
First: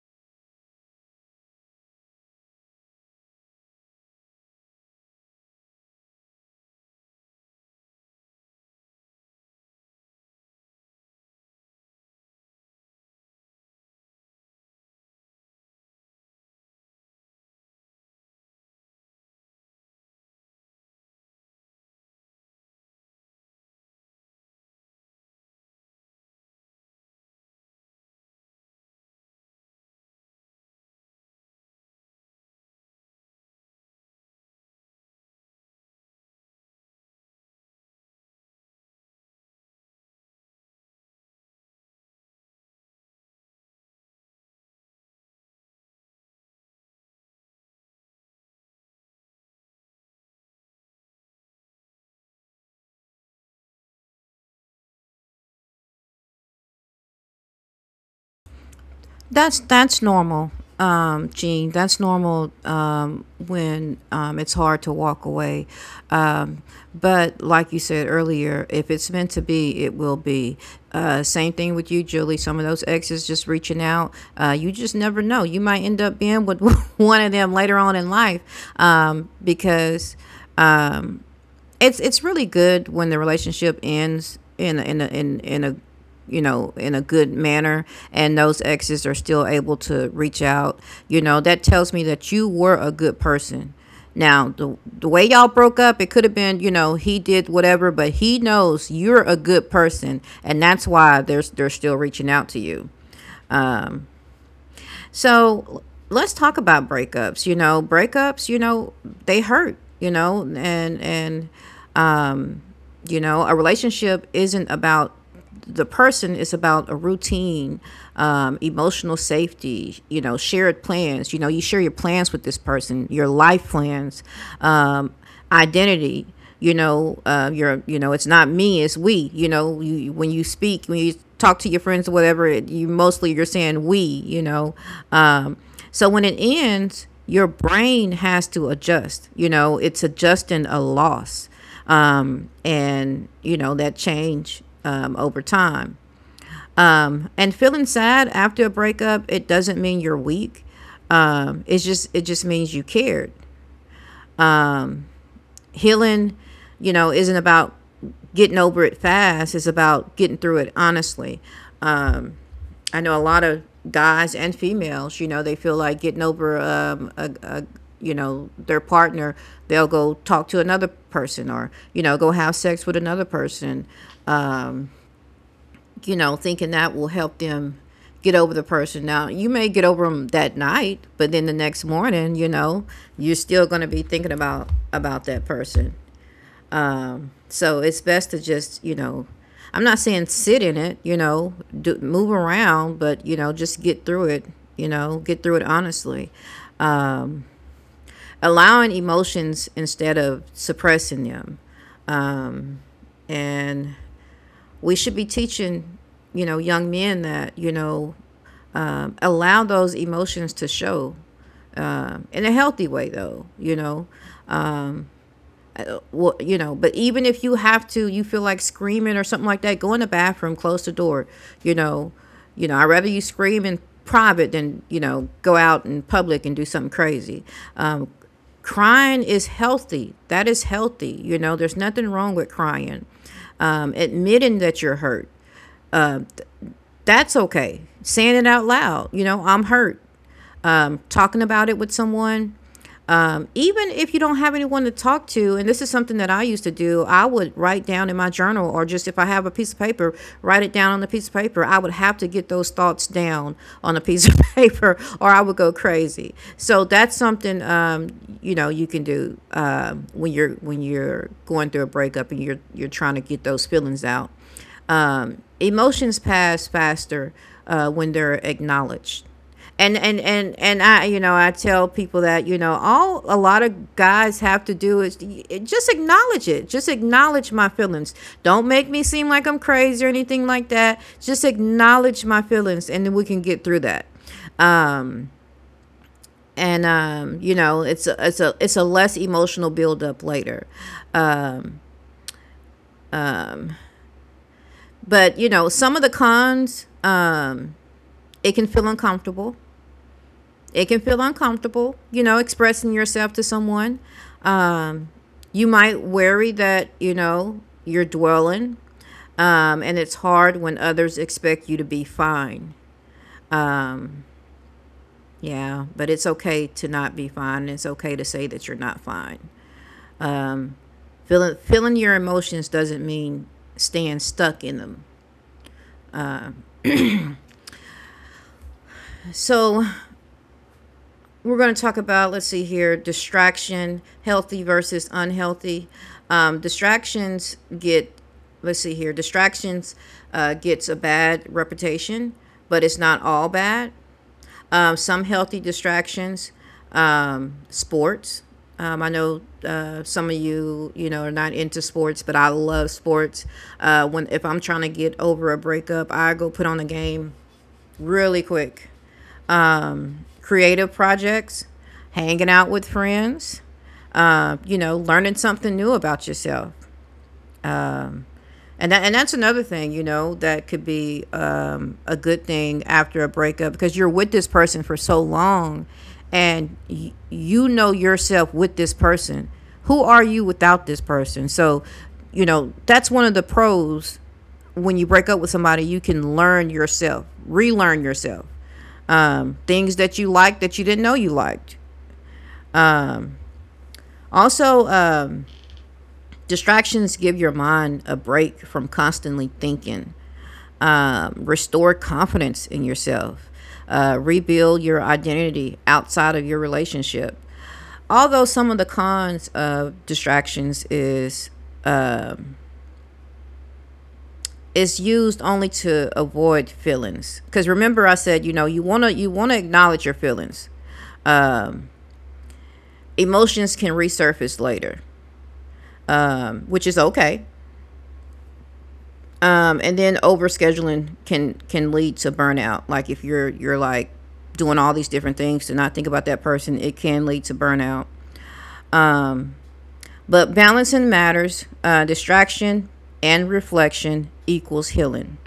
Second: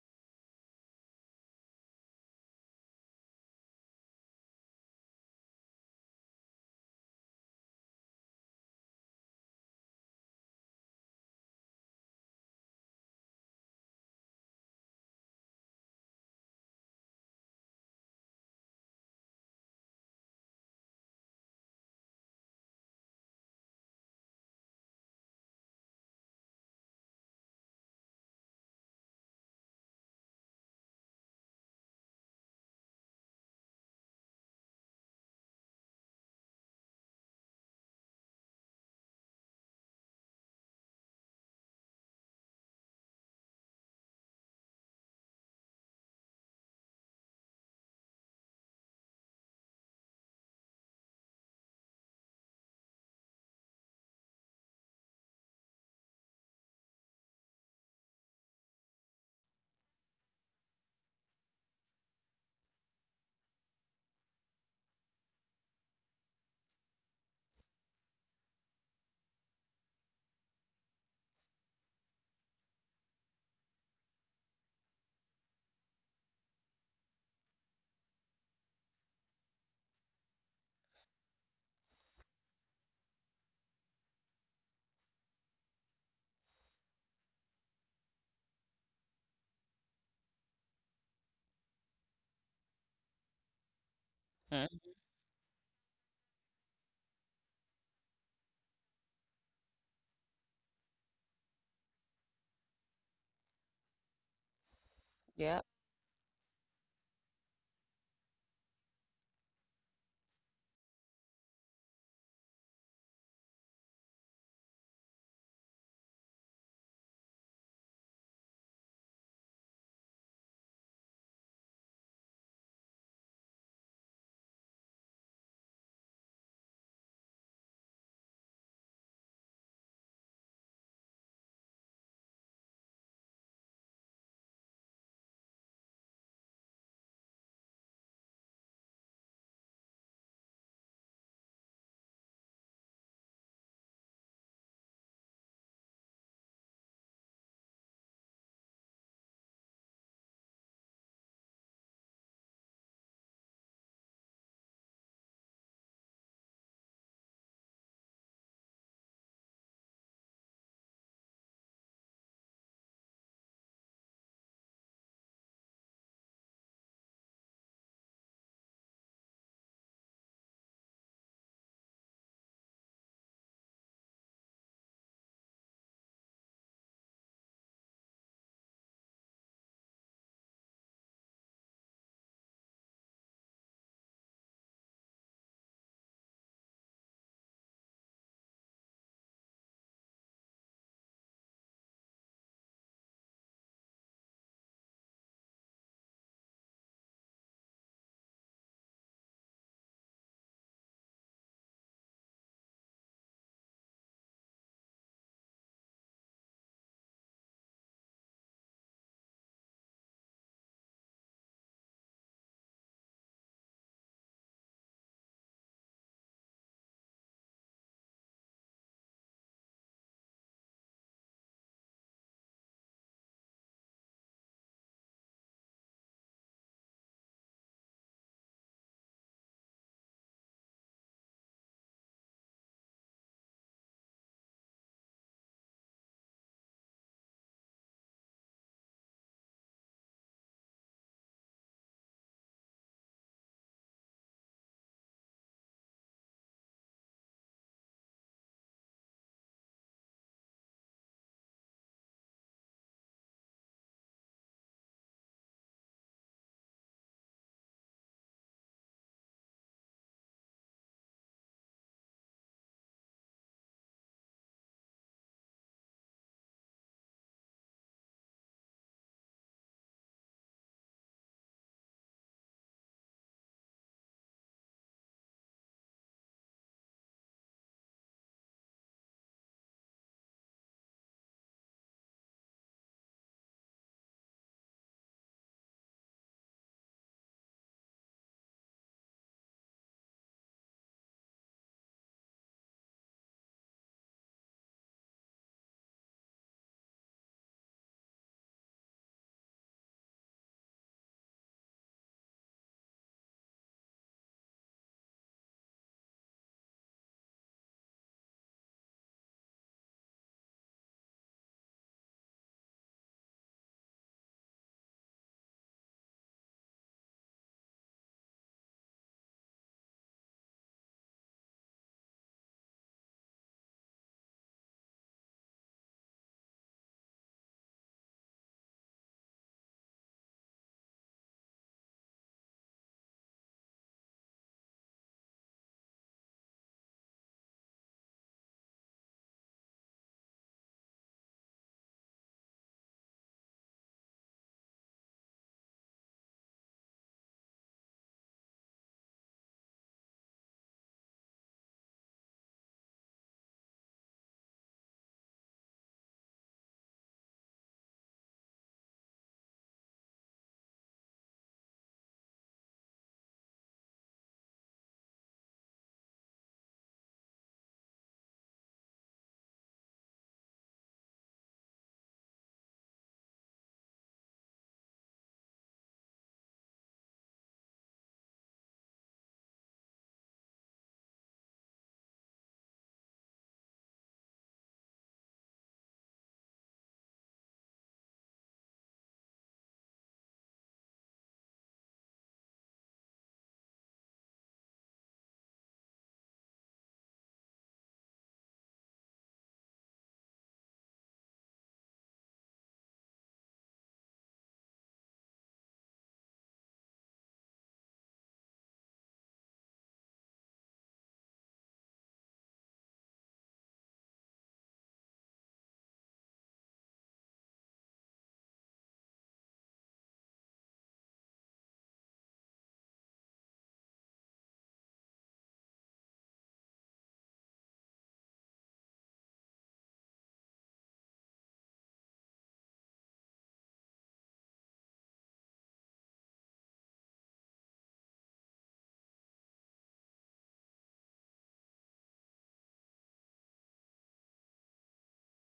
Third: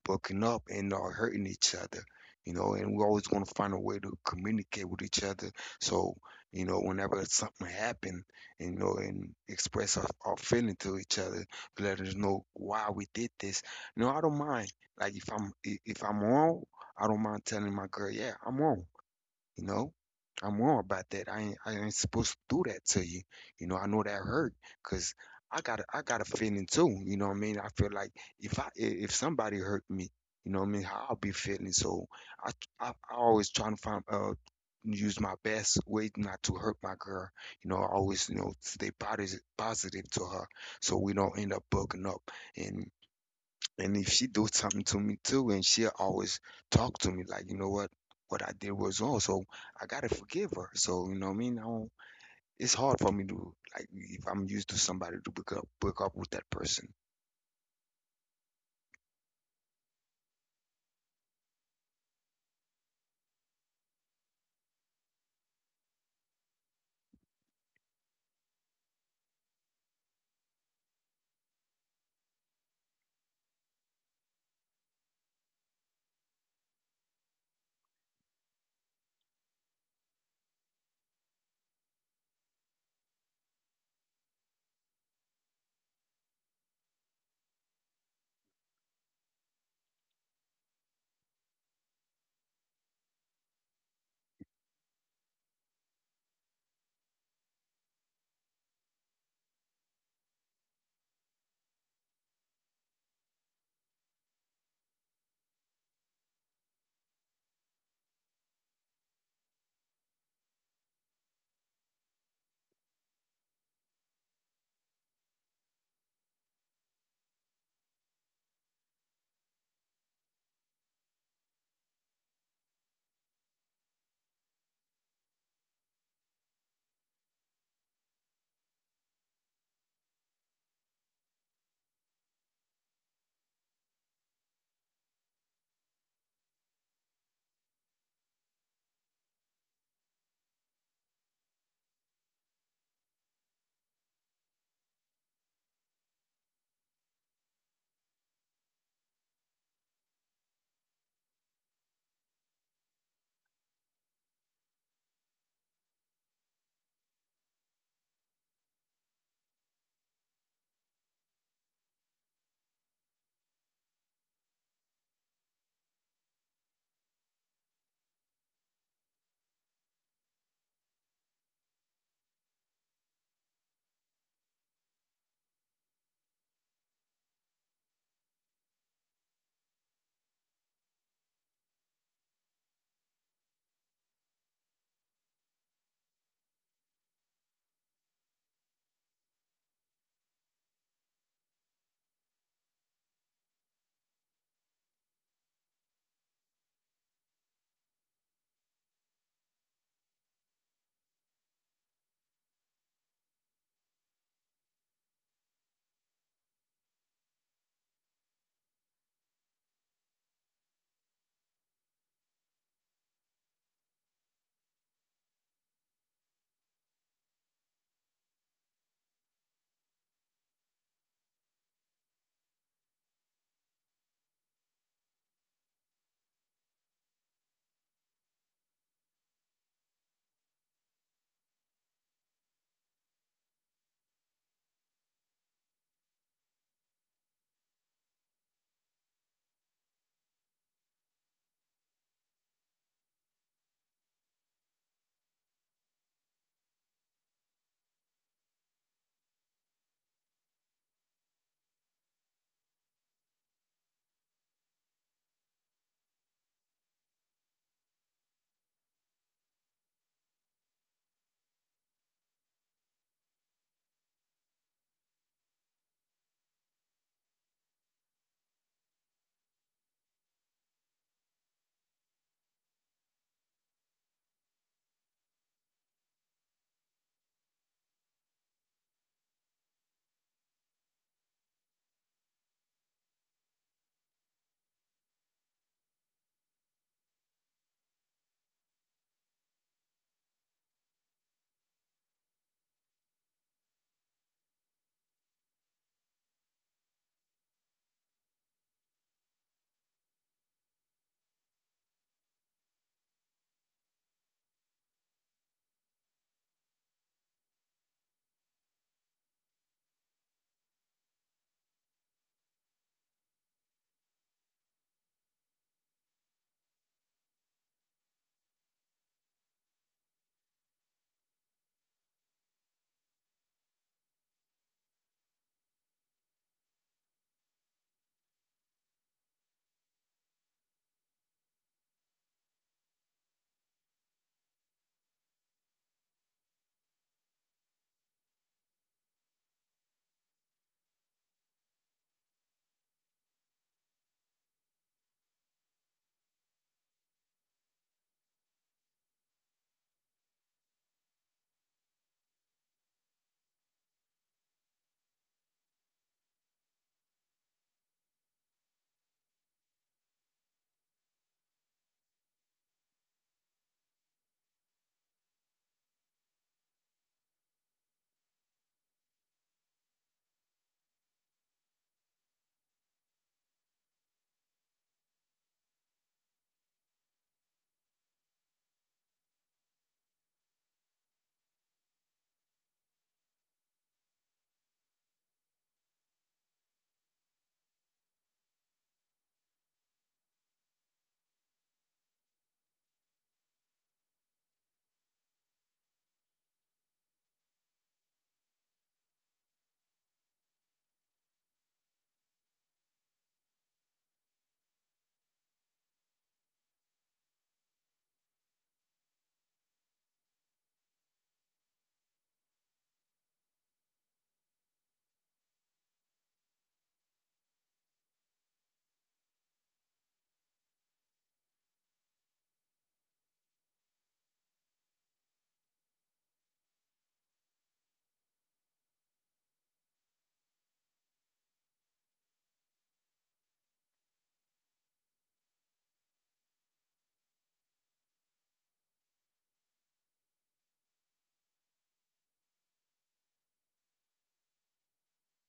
bucking up and not hurting each other. You know, and we always want to find a way to communicate with each other. So, you know, whenever something happen, and express our feeling to each other, to let us know why we did this. You know, I don't mind. Like if I'm wrong, I don't mind telling my girl, yeah, I'm wrong. You know, I'm wrong about that. I ain't supposed to do that to you. You know, I know that hurt because I got a feeling too. You know what I mean? I feel like if I I- if somebody hurt me, you know what I mean, how I'll be feeling. So I I always trying to find use my best way not to hurt my girl. You know, I always stay positive to her, so we don't end up bugging up. And and if she do something to me too, and she always talk to me like, you know what I did was wrong. So I gotta forgive her. So you know what I mean? I don't, it's hard for me to, like, if I'm used to somebody, to book up with that person. That's normal, Gene. That's normal, when it's hard to walk away. Um, but like you said earlier, if it's meant to be, it will be. Same thing with you, Julie. Some of those exes just reaching out. You just never know. You might end up being with one of them later on in life, because it's really good when the relationship ends in a, you know, in a good manner, and those exes are still able to reach out. You know, that tells me that you were a good person. Now, Hmm? The way y'all broke up, it could have been, you know, he did whatever, but he knows you're a good person, and that's why they're still reaching out to you. Yeah. So let's talk about breakups. You know, breakups, you know, they hurt, you know. And you know, a relationship isn't about the person, it's about a routine, emotional safety, you know, shared plans. You know, you share your plans with this person, your life plans, um, identity. You know, you know, it's not me, it's we. You know, you when you speak, when you talk to your friends or whatever, you mostly you're saying we. You know, um, so when it ends, your brain has to adjust. You know, it's adjusting a loss, and you know, that change over time. And feeling sad after a breakup, it doesn't mean you're weak. It just means you cared. Healing, you know, isn't about getting over it fast. It's about getting through it honestly. I know a lot of guys and females, you know, they feel like getting over a you know, their partner, they'll go talk to another person, or you know, go have sex with another person, you know, thinking that will help them get over the person. Now, you may get over them that night, but then the next morning, you know, you're still going to be thinking about that person. So it's best to just, you know, I'm not saying sit in it, you know, do, move around, but you know, just get through it. You know, get through it honestly. Um, Allowing emotions instead of suppressing them, and we should be teaching, you know, young men that, you know, allow those emotions to show, in a healthy way though, you know. But even if you have to, you feel like screaming or something like that, go in the bathroom, close the door, you know. You know, I'd rather you scream in private than, you know, go out in public and do something crazy. um, Crying is healthy. That is healthy. You know, there's nothing wrong with crying. Admitting that you're hurt, that's okay. Saying it out loud, you know, I'm hurt. I'm talking about it with someone. Even if you don't have anyone to talk to, and this is something that I used to do, I would write down in my journal, or just if I have a piece of paper, write it down on a piece of paper. I would have to get those thoughts down on a piece of paper, or I would go crazy. So that's something, you know, you can do when you're going through a breakup and you're trying to get those feelings out. Emotions pass faster when they're acknowledged. And I, you know, I tell people that, you know, all a lot of guys have to do is just acknowledge it. Just acknowledge my feelings. Don't make me seem like I'm crazy or anything like that. Just acknowledge my feelings, and then we can get through that. Um and You know, it's a less emotional buildup later. But you know, some of the cons, it can feel uncomfortable. It can feel uncomfortable, you know, expressing yourself to someone. Um, you might worry that, you know, you're dwelling, and it's hard when others expect you to be fine. Yeah, but it's okay to not be fine. It's okay to say that you're not fine. Feeling your emotions doesn't mean staying stuck in them. So, we're going to talk about, let's see here, distraction healthy versus unhealthy. Distractions get let's see here, distractions gets a bad reputation, but it's not all bad. Some healthy distractions: sports. I know some of you, you know, are not into sports, but I love sports. When If I'm trying to get over a breakup, I go put on a game really quick. Creative projects, hanging out with friends, you know, learning something new about yourself. And, and that's another thing, you know, that could be, a good thing after a breakup, because you're with this person for so long, and you know yourself with this person. Who are you without this person? So, you know, that's one of the pros. When you break up with somebody, you can learn yourself, relearn yourself. Things that you like that you didn't know you liked. Also, distractions give your mind a break from constantly thinking. Restore confidence in yourself. Rebuild your identity outside of your relationship. Although some of the cons of distractions is, um, it's used only to avoid feelings. Because remember, I said, you know, you wanna acknowledge your feelings. Um, Emotions can resurface later, which is okay. And then overscheduling can lead to burnout. Like if you're like doing all these different things to not think about that person, it can lead to burnout. But balancing matters. Distraction and reflection equals healing.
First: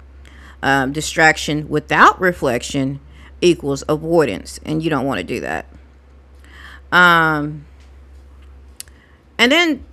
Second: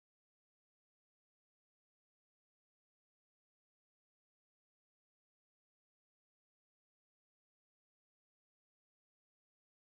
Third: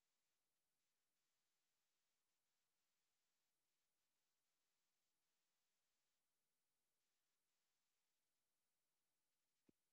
Distraction without reflection equals avoidance, and you don't want to do that. And then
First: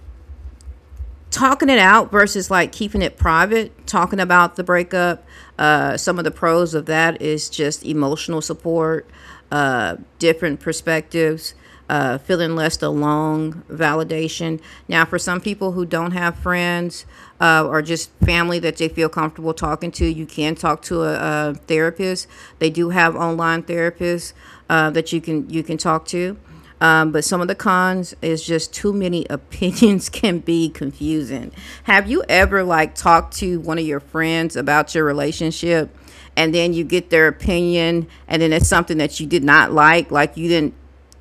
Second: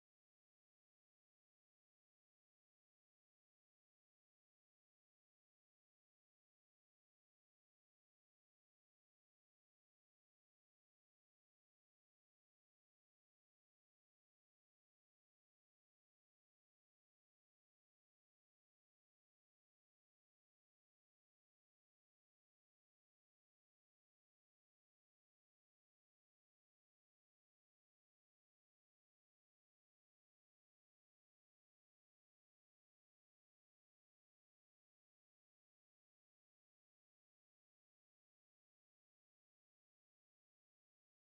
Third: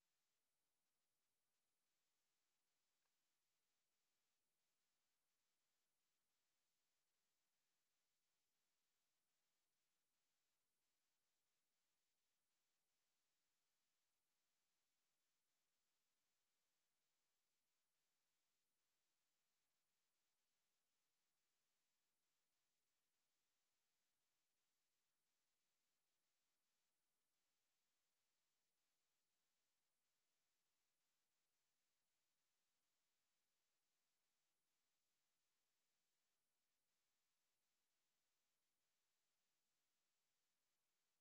talking it out versus like keeping it private, talking about the breakup. Some of the pros of that is just emotional support, different perspectives, feeling less alone, validation. Now, for some people who don't have friends, or just family that they feel comfortable talking to, you can talk to a therapist. They do have online therapists that you can talk to. But some of the cons is just too many opinions can be confusing. Have you ever like talked to one of your friends about your relationship, and then you get their opinion, and then it's something that you did not like, like you didn't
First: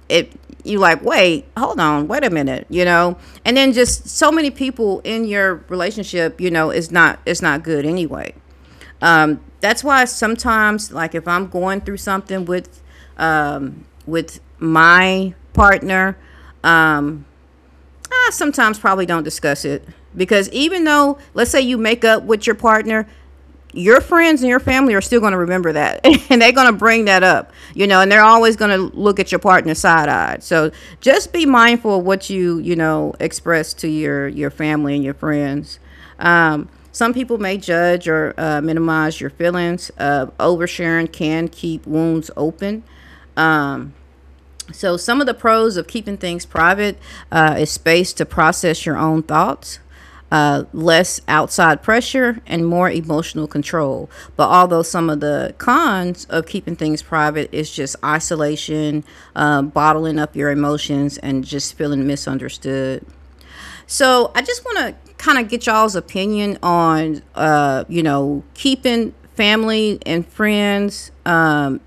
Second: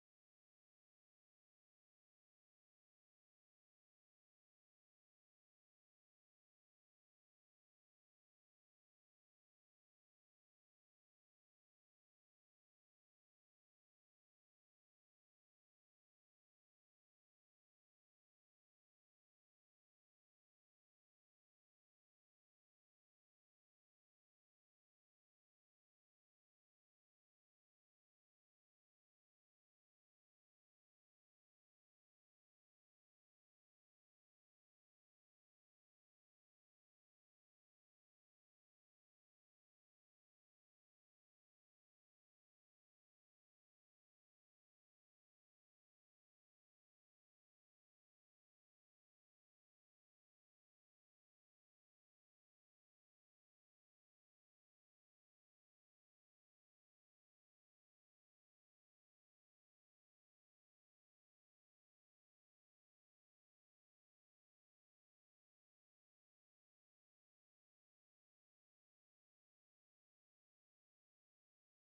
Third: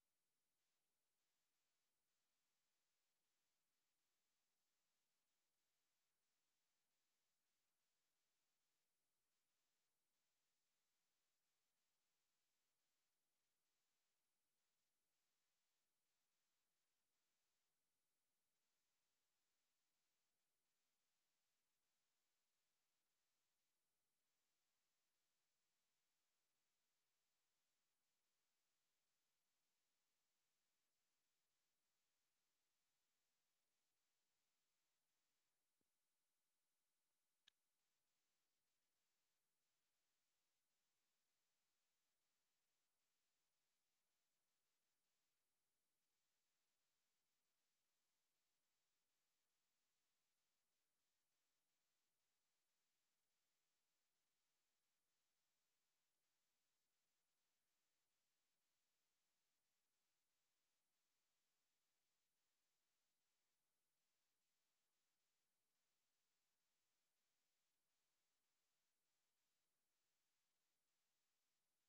it you like, wait, hold on, wait a minute, you know? And then just so many people in your relationship, you know, it's not good anyway. That's why sometimes, like if I'm going through something with, with my partner, um, I sometimes probably don't discuss it, because even though let's say you make up with your partner, your friends and your family are still going to remember that and they're going to bring that up, you know, and they're always going to look at your partner side-eyed. So just be mindful of what you know express to your family and your friends. Some people may judge or minimize your feelings. Oversharing can keep wounds open. So, some of the pros of keeping things private is space to process your own thoughts, less outside pressure, and more emotional control. But although some of the cons of keeping things private is just isolation, bottling up your emotions, and just feeling misunderstood. So, I just want to kind of get y'all's opinion on, keeping family and friends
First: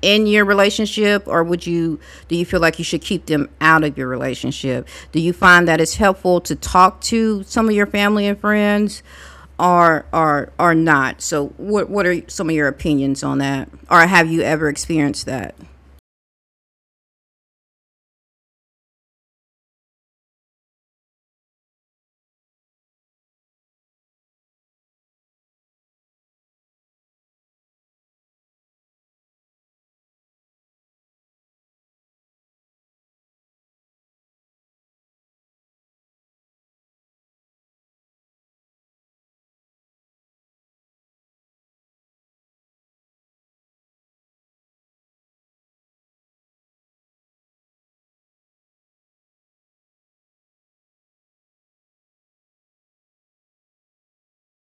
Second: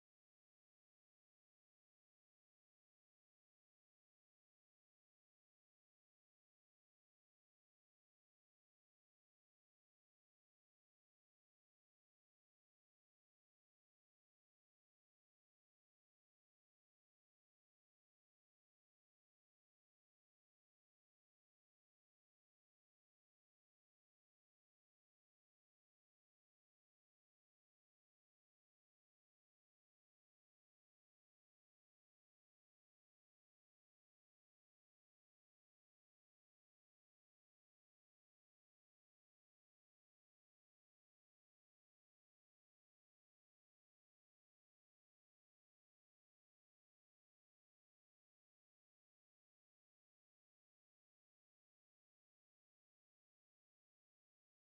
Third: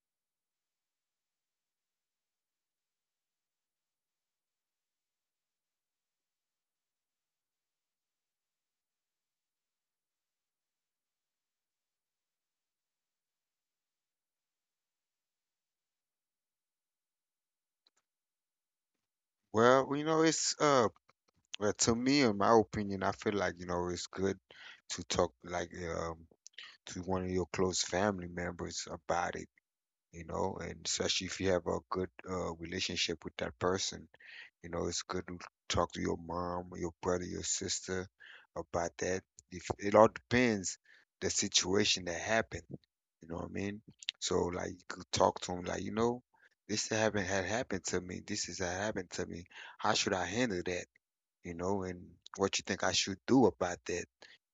in your relationship. Or would you, do you feel like you should keep them out of your relationship? Do you find that it's helpful to talk to some of your family and friends, or or not? So what are some of your opinions on that, or have you ever experienced that? Well, you know, it's well, to me, in my opinion, I feel like, you know, it's good to talk, like, um to one of your close family members about it, you know, and especially if you have a good relationship with that person. You know, it's good to talk to your mom, your brother, your sister about that. If it all depends the situation that happened, you know what I mean? So like you could talk to them like, you know, this happened had happened to me. This is had happened to me. How should I handle that? You know, and what you think I should do about that?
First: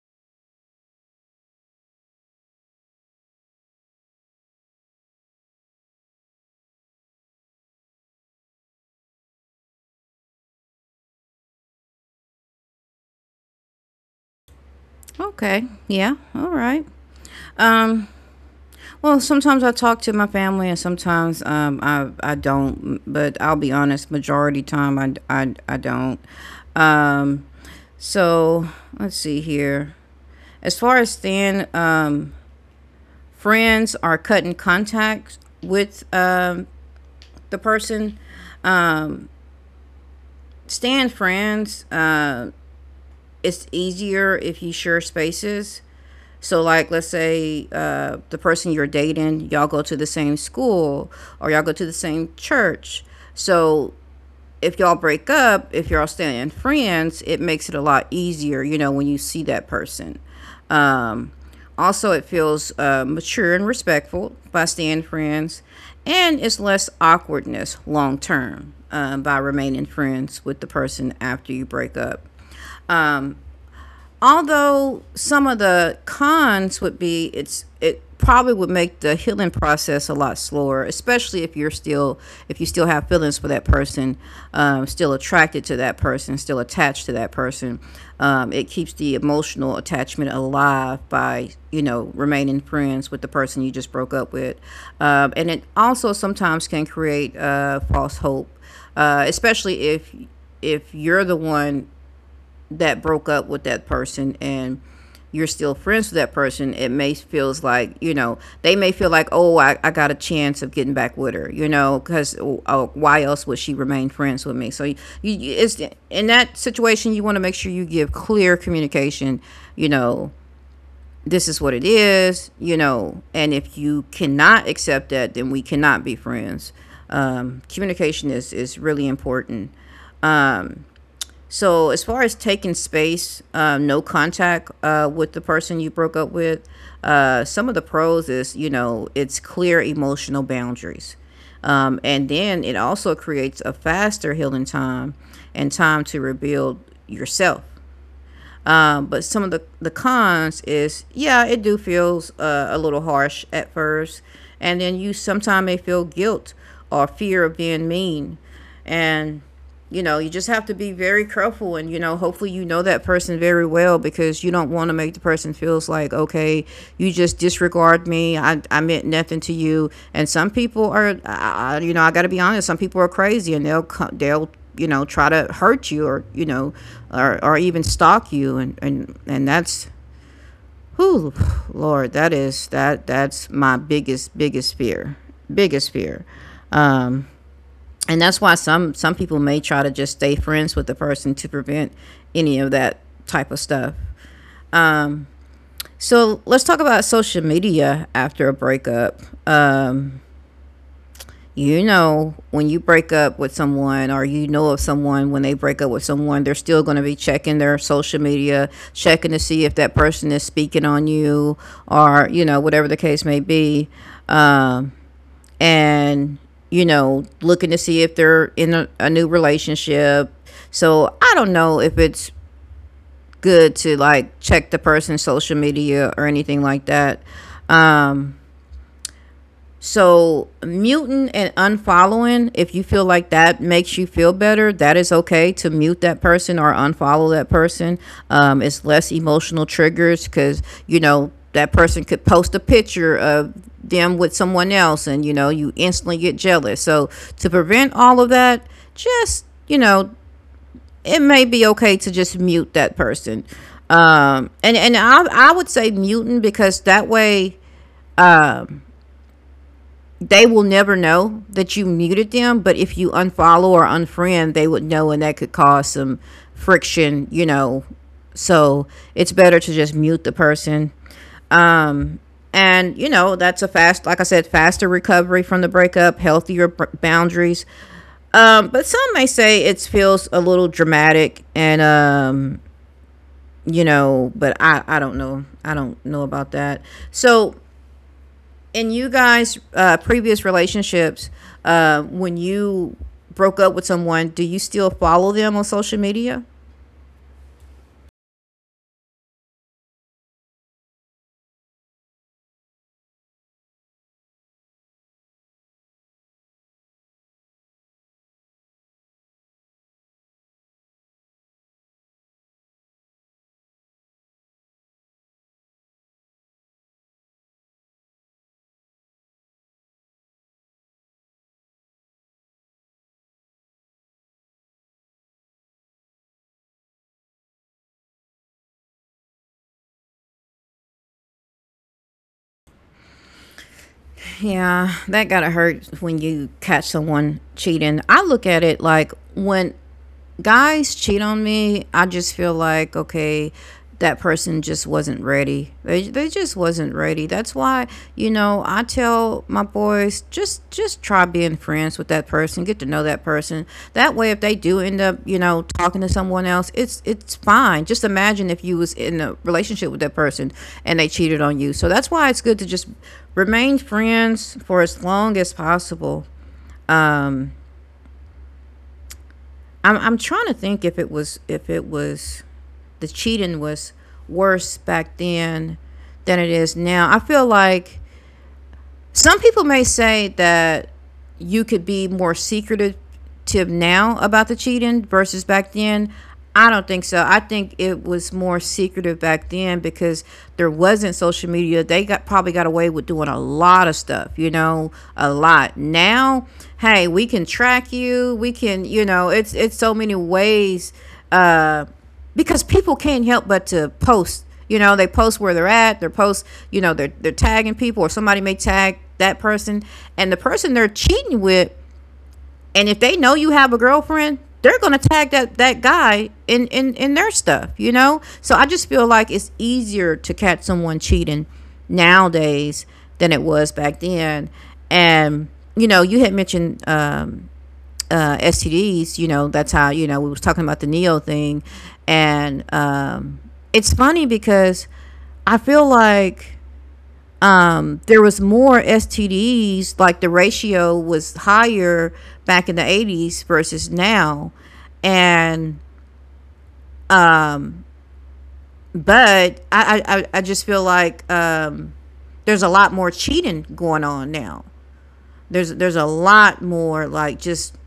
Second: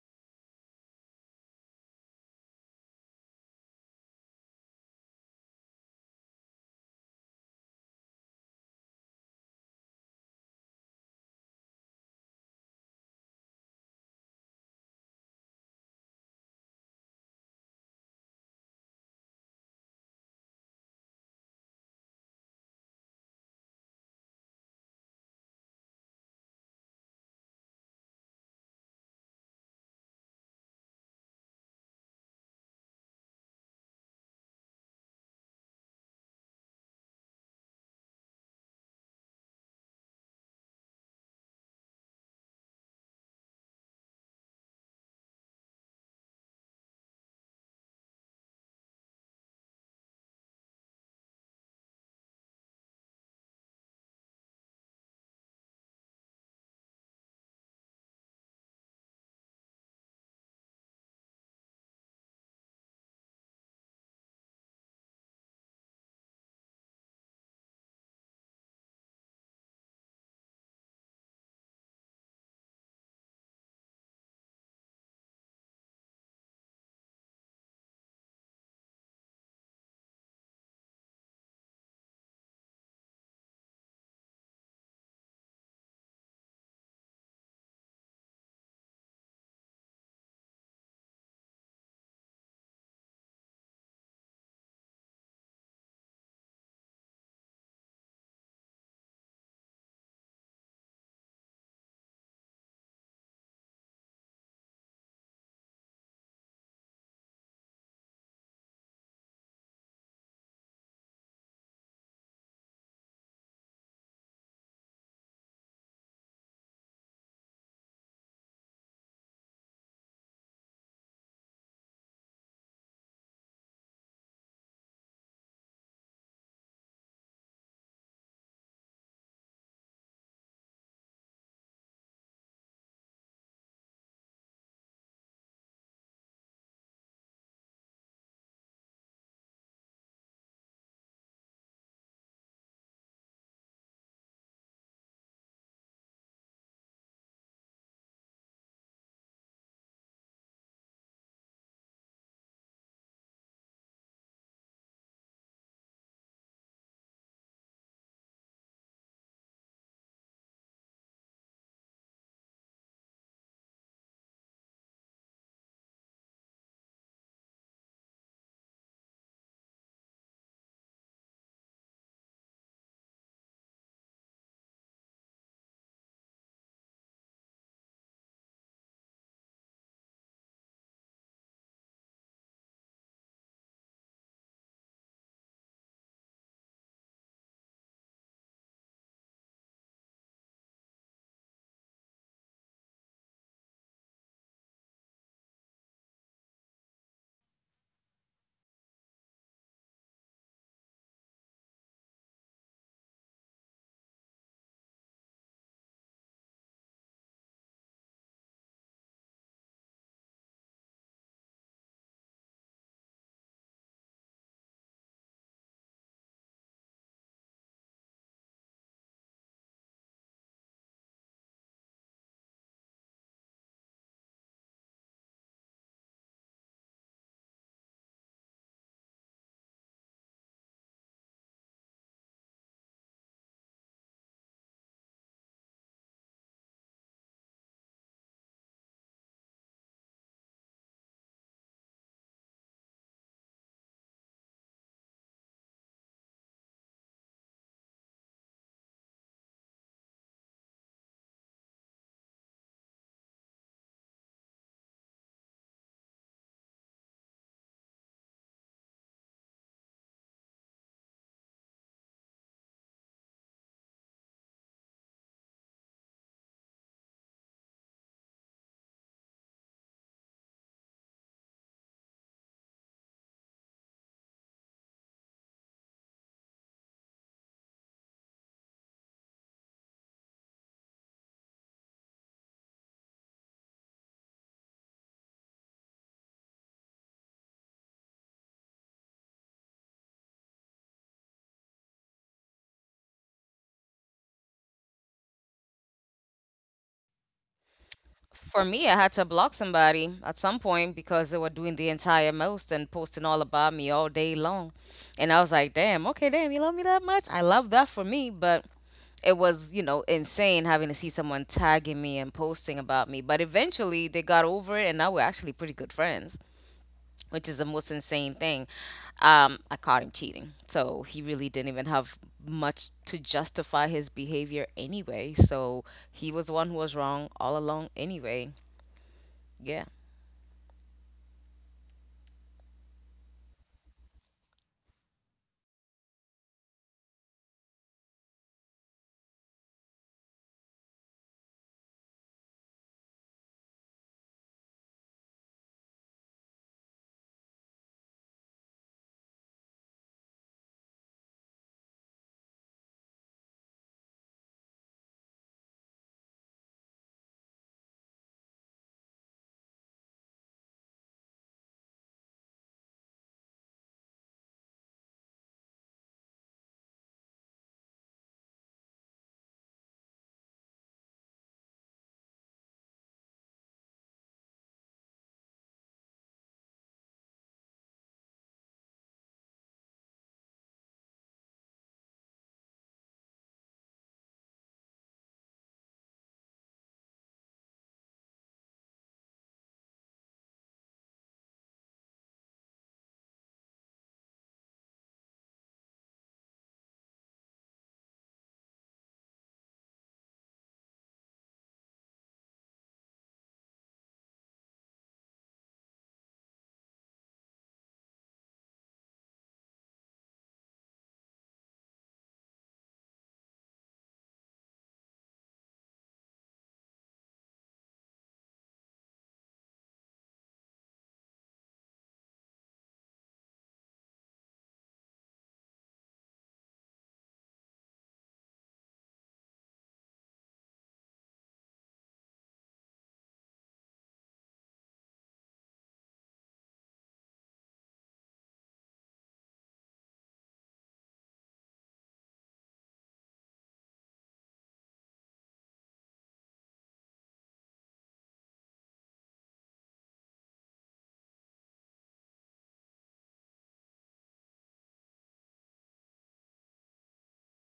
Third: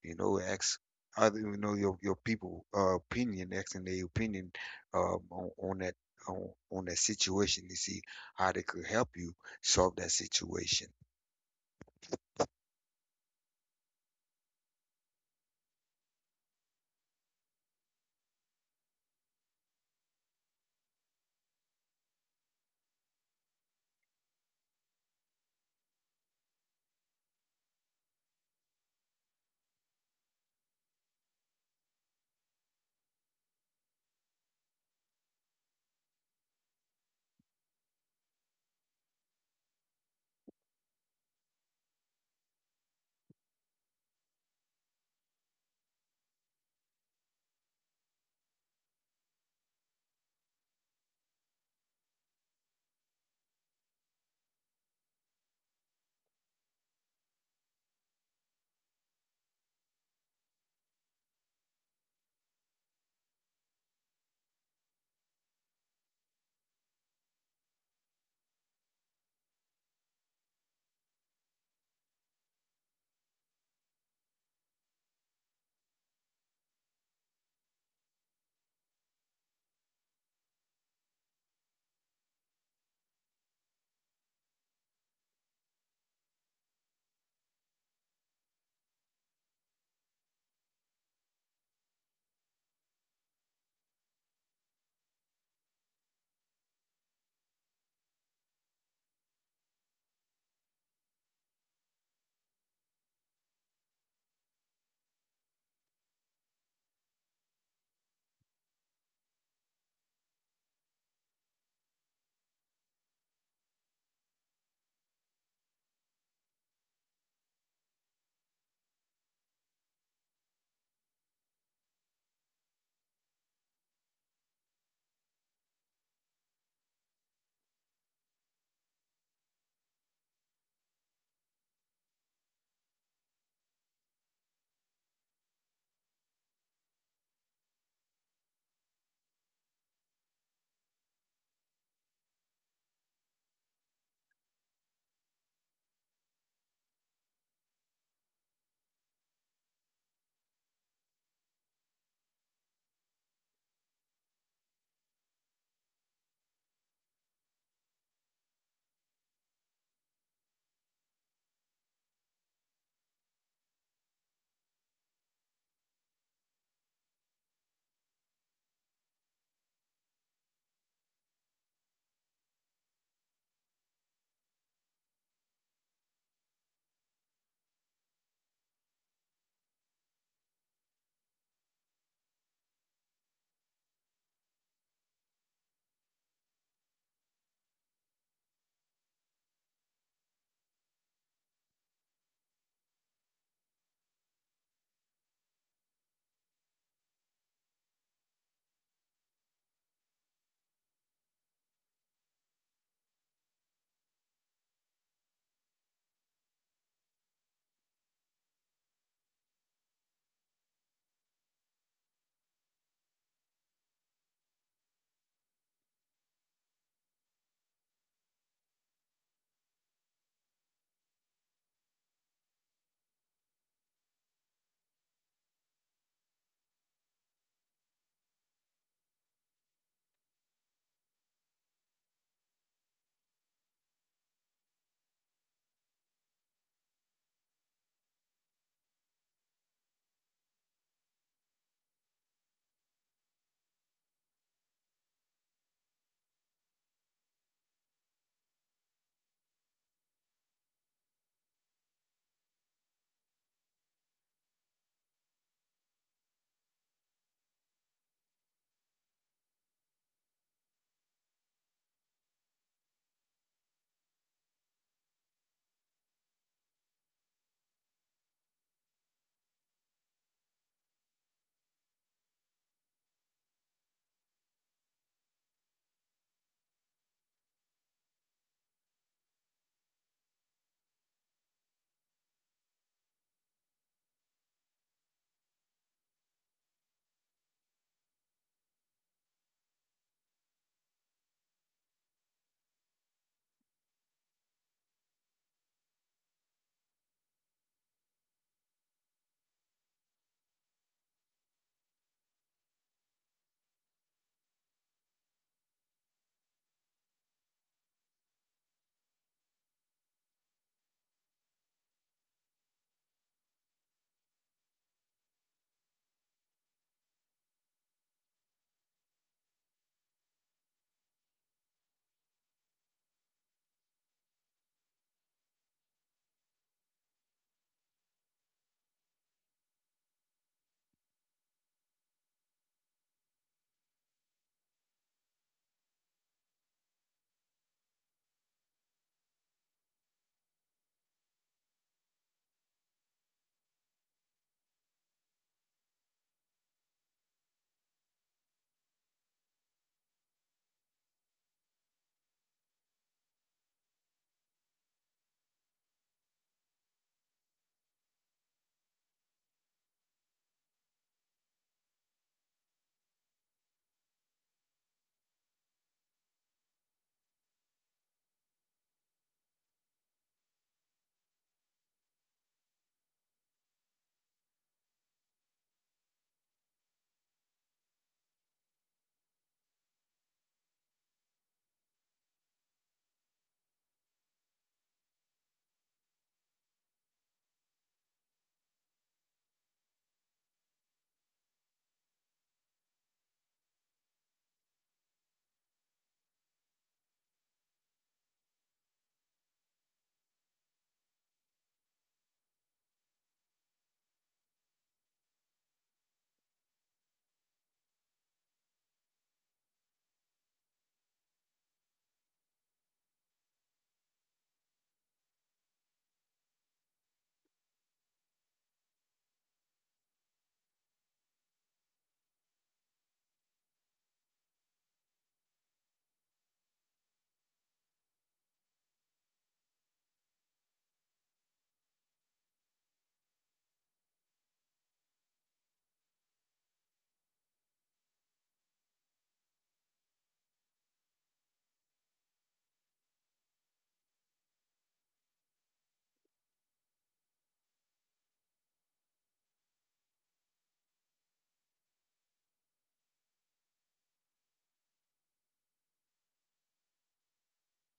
You know, ask other, you know, your people opinion, asking their opinion um, on, on that on that situation, to see how they could help you solve that situation. Okay. Yeah. All right. um Well, sometimes I talk to my family, and sometimes I don't. But I'll be honest, majority time I don't. Um, so let's see here. As far as staying, friends or cutting contact with, the person, staying friends. It's easier if you share spaces. So, like, let's say, the person you're dating, y'all go to the same school or y'all go to the same church. So, if y'all break up, if y'all staying friends, it makes it a lot easier, you know, when you see that person. Um, also, it feels mature and respectful by staying friends, and it's less awkwardness long term by remaining friends with the person after you break up. Um, although some of the cons would be, it probably would make the healing process a lot slower, especially if you're still if you still have feelings for that person, still attracted to that person, still attached to that person. It keeps the emotional attachment alive by, you know, remaining friends with the person you just broke up with. And it also sometimes can create false hope, especially if you're the one that broke up with that person, and you're still friends with that person, it may feels like, you know, they may feel like, oh, I got a chance of getting back with her, you know, because, oh, why else would she remain friends with me? So you, it's in that situation, you want to make sure you give clear communication, you know, this is what it is, you know, and if you cannot accept that, then we cannot be friends. Communication is really important. Um, so as far as taking space, no contact with the person you broke up with, some of the pros is, you know, it's clear emotional boundaries, and then it also creates a faster healing time and time to rebuild yourself. But some of the cons is, yeah, it do feels a little harsh at first, and then you sometimes may feel guilt or fear of being mean, and, you know, you just have to be very careful, and, you know, hopefully you know that person very well, because you don't want to make the person feels like, okay, you just disregard me, I meant nothing to you. And some people are I, you know, I gotta be honest, some people are crazy, and they'll they'll, you know, try to hurt you, or, you know, or even stalk you, and that's who lord, that is that that's my biggest fear, biggest fear. And that's why some people may try to just stay friends with the person to prevent any of that type of stuff. um, so let's talk about social media after a breakup. Um. You know, when you break up with someone, or you know of someone when they break up with someone, they're still going to be checking their social media, checking to see if that person is speaking on you, or, you know, whatever the case may be, um, and, you know, looking to see if they're in a new relationship. So I don't know if it's good to like check the person's social media or anything like that. um, so, muting and unfollowing, if you feel like that makes you feel better, that is okay to mute that person or unfollow that person. It's less emotional triggers because, you know, that person could post a picture of them with someone else and, you know, you instantly get jealous. So, to prevent all of that, just, you know, it may be okay to just mute that person. And I would say muting because that way, they will never know that you muted them, but if you unfollow or unfriend, they would know, and that could cause some friction, you know. So it's better to just mute the person. And, you know, that's a fast, like I said, faster recovery from the breakup, healthier boundaries. But some may say it feels a little dramatic and, you know, but I don't know. I don't know about that. So in you guys' previous relationships, when you broke up with someone, do you still follow them on social media? For me, I had to block somebody at some point because they were doing the entire most and posting all about me all day long. And I was like, damn, okay, damn, you love me that much? I love that for me. But it was, you know, insane having to see someone tagging me and posting about me. But eventually they got over it and now we're actually pretty good friends, which is the most insane thing. I caught him cheating. So he really didn't even have much to justify his behavior anyway. So he was the one who was wrong all along anyway. Yeah. Yeah, that gotta hurt when you catch someone cheating. I look at it like when guys cheat on me, I just feel like, okay, that person just wasn't ready. They just wasn't ready. That's why, you know, I tell my boys just try being friends with that person, get to know that person. That way if they do end up, you know, talking to someone else, it's fine. Just imagine if you was in a relationship with that person and they cheated on you. So that's why it's good to just remain friends for as long as possible. I'm trying to think if it was the cheating was worse back then than it is now. I feel like some people may say that you could be more secretive now about the cheating versus back then. I don't think so. I think it was more secretive back then because there wasn't social media. They got probably got away with doing a lot of stuff, you know, a lot. Now, hey, we can track you. We can, you know, it's so many ways, uh because people can't help but to post. You know, they post where they're at. They post, you know, they're tagging people, or somebody may tag that person, and the person they're cheating with. And if they know you have a girlfriend, they're gonna tag that guy in their stuff. You know, so I just feel like it's easier to catch someone cheating nowadays than it was back then. And, you know, you had mentioned STDs, you know, that's how, you know, we was talking about the Neo thing. And it's funny because I feel like there was more STDs, like the ratio was higher back in the 80s versus now. And, but I just feel like there's a lot more cheating going on now. There's a lot more, like just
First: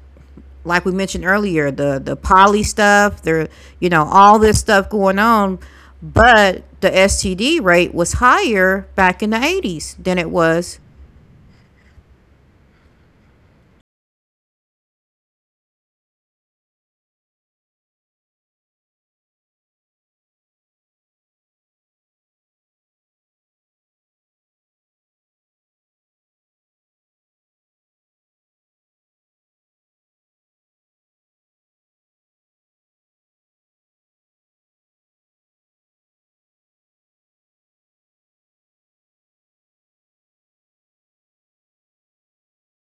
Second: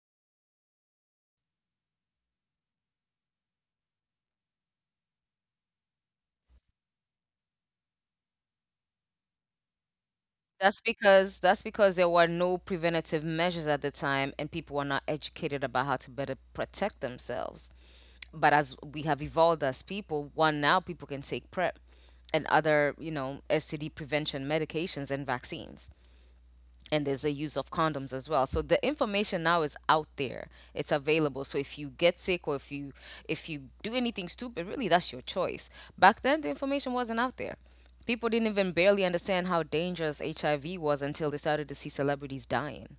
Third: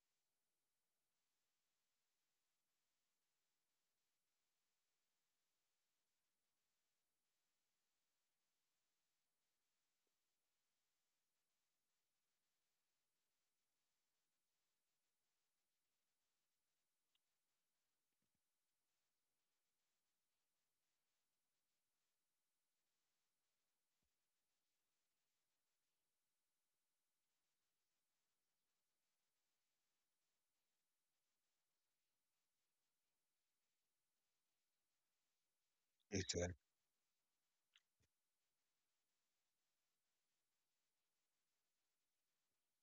like we mentioned earlier, the poly stuff, there, you know, all this stuff going on, but the STD rate was higher back in the 80s than it was. That's because there were no preventative measures at the time, and people were not educated about how to better protect themselves. But as we have evolved as people, one, now people can take PrEP and other, you know, STD prevention medications and vaccines, and there's a use of condoms as well. So the information now is out there. It's available. So if you get sick, or if you do anything stupid, really that's your choice. Back then It's the a. information wasn't out there. People didn't even barely understand how dangerous HIV was until they started to see celebrities dying.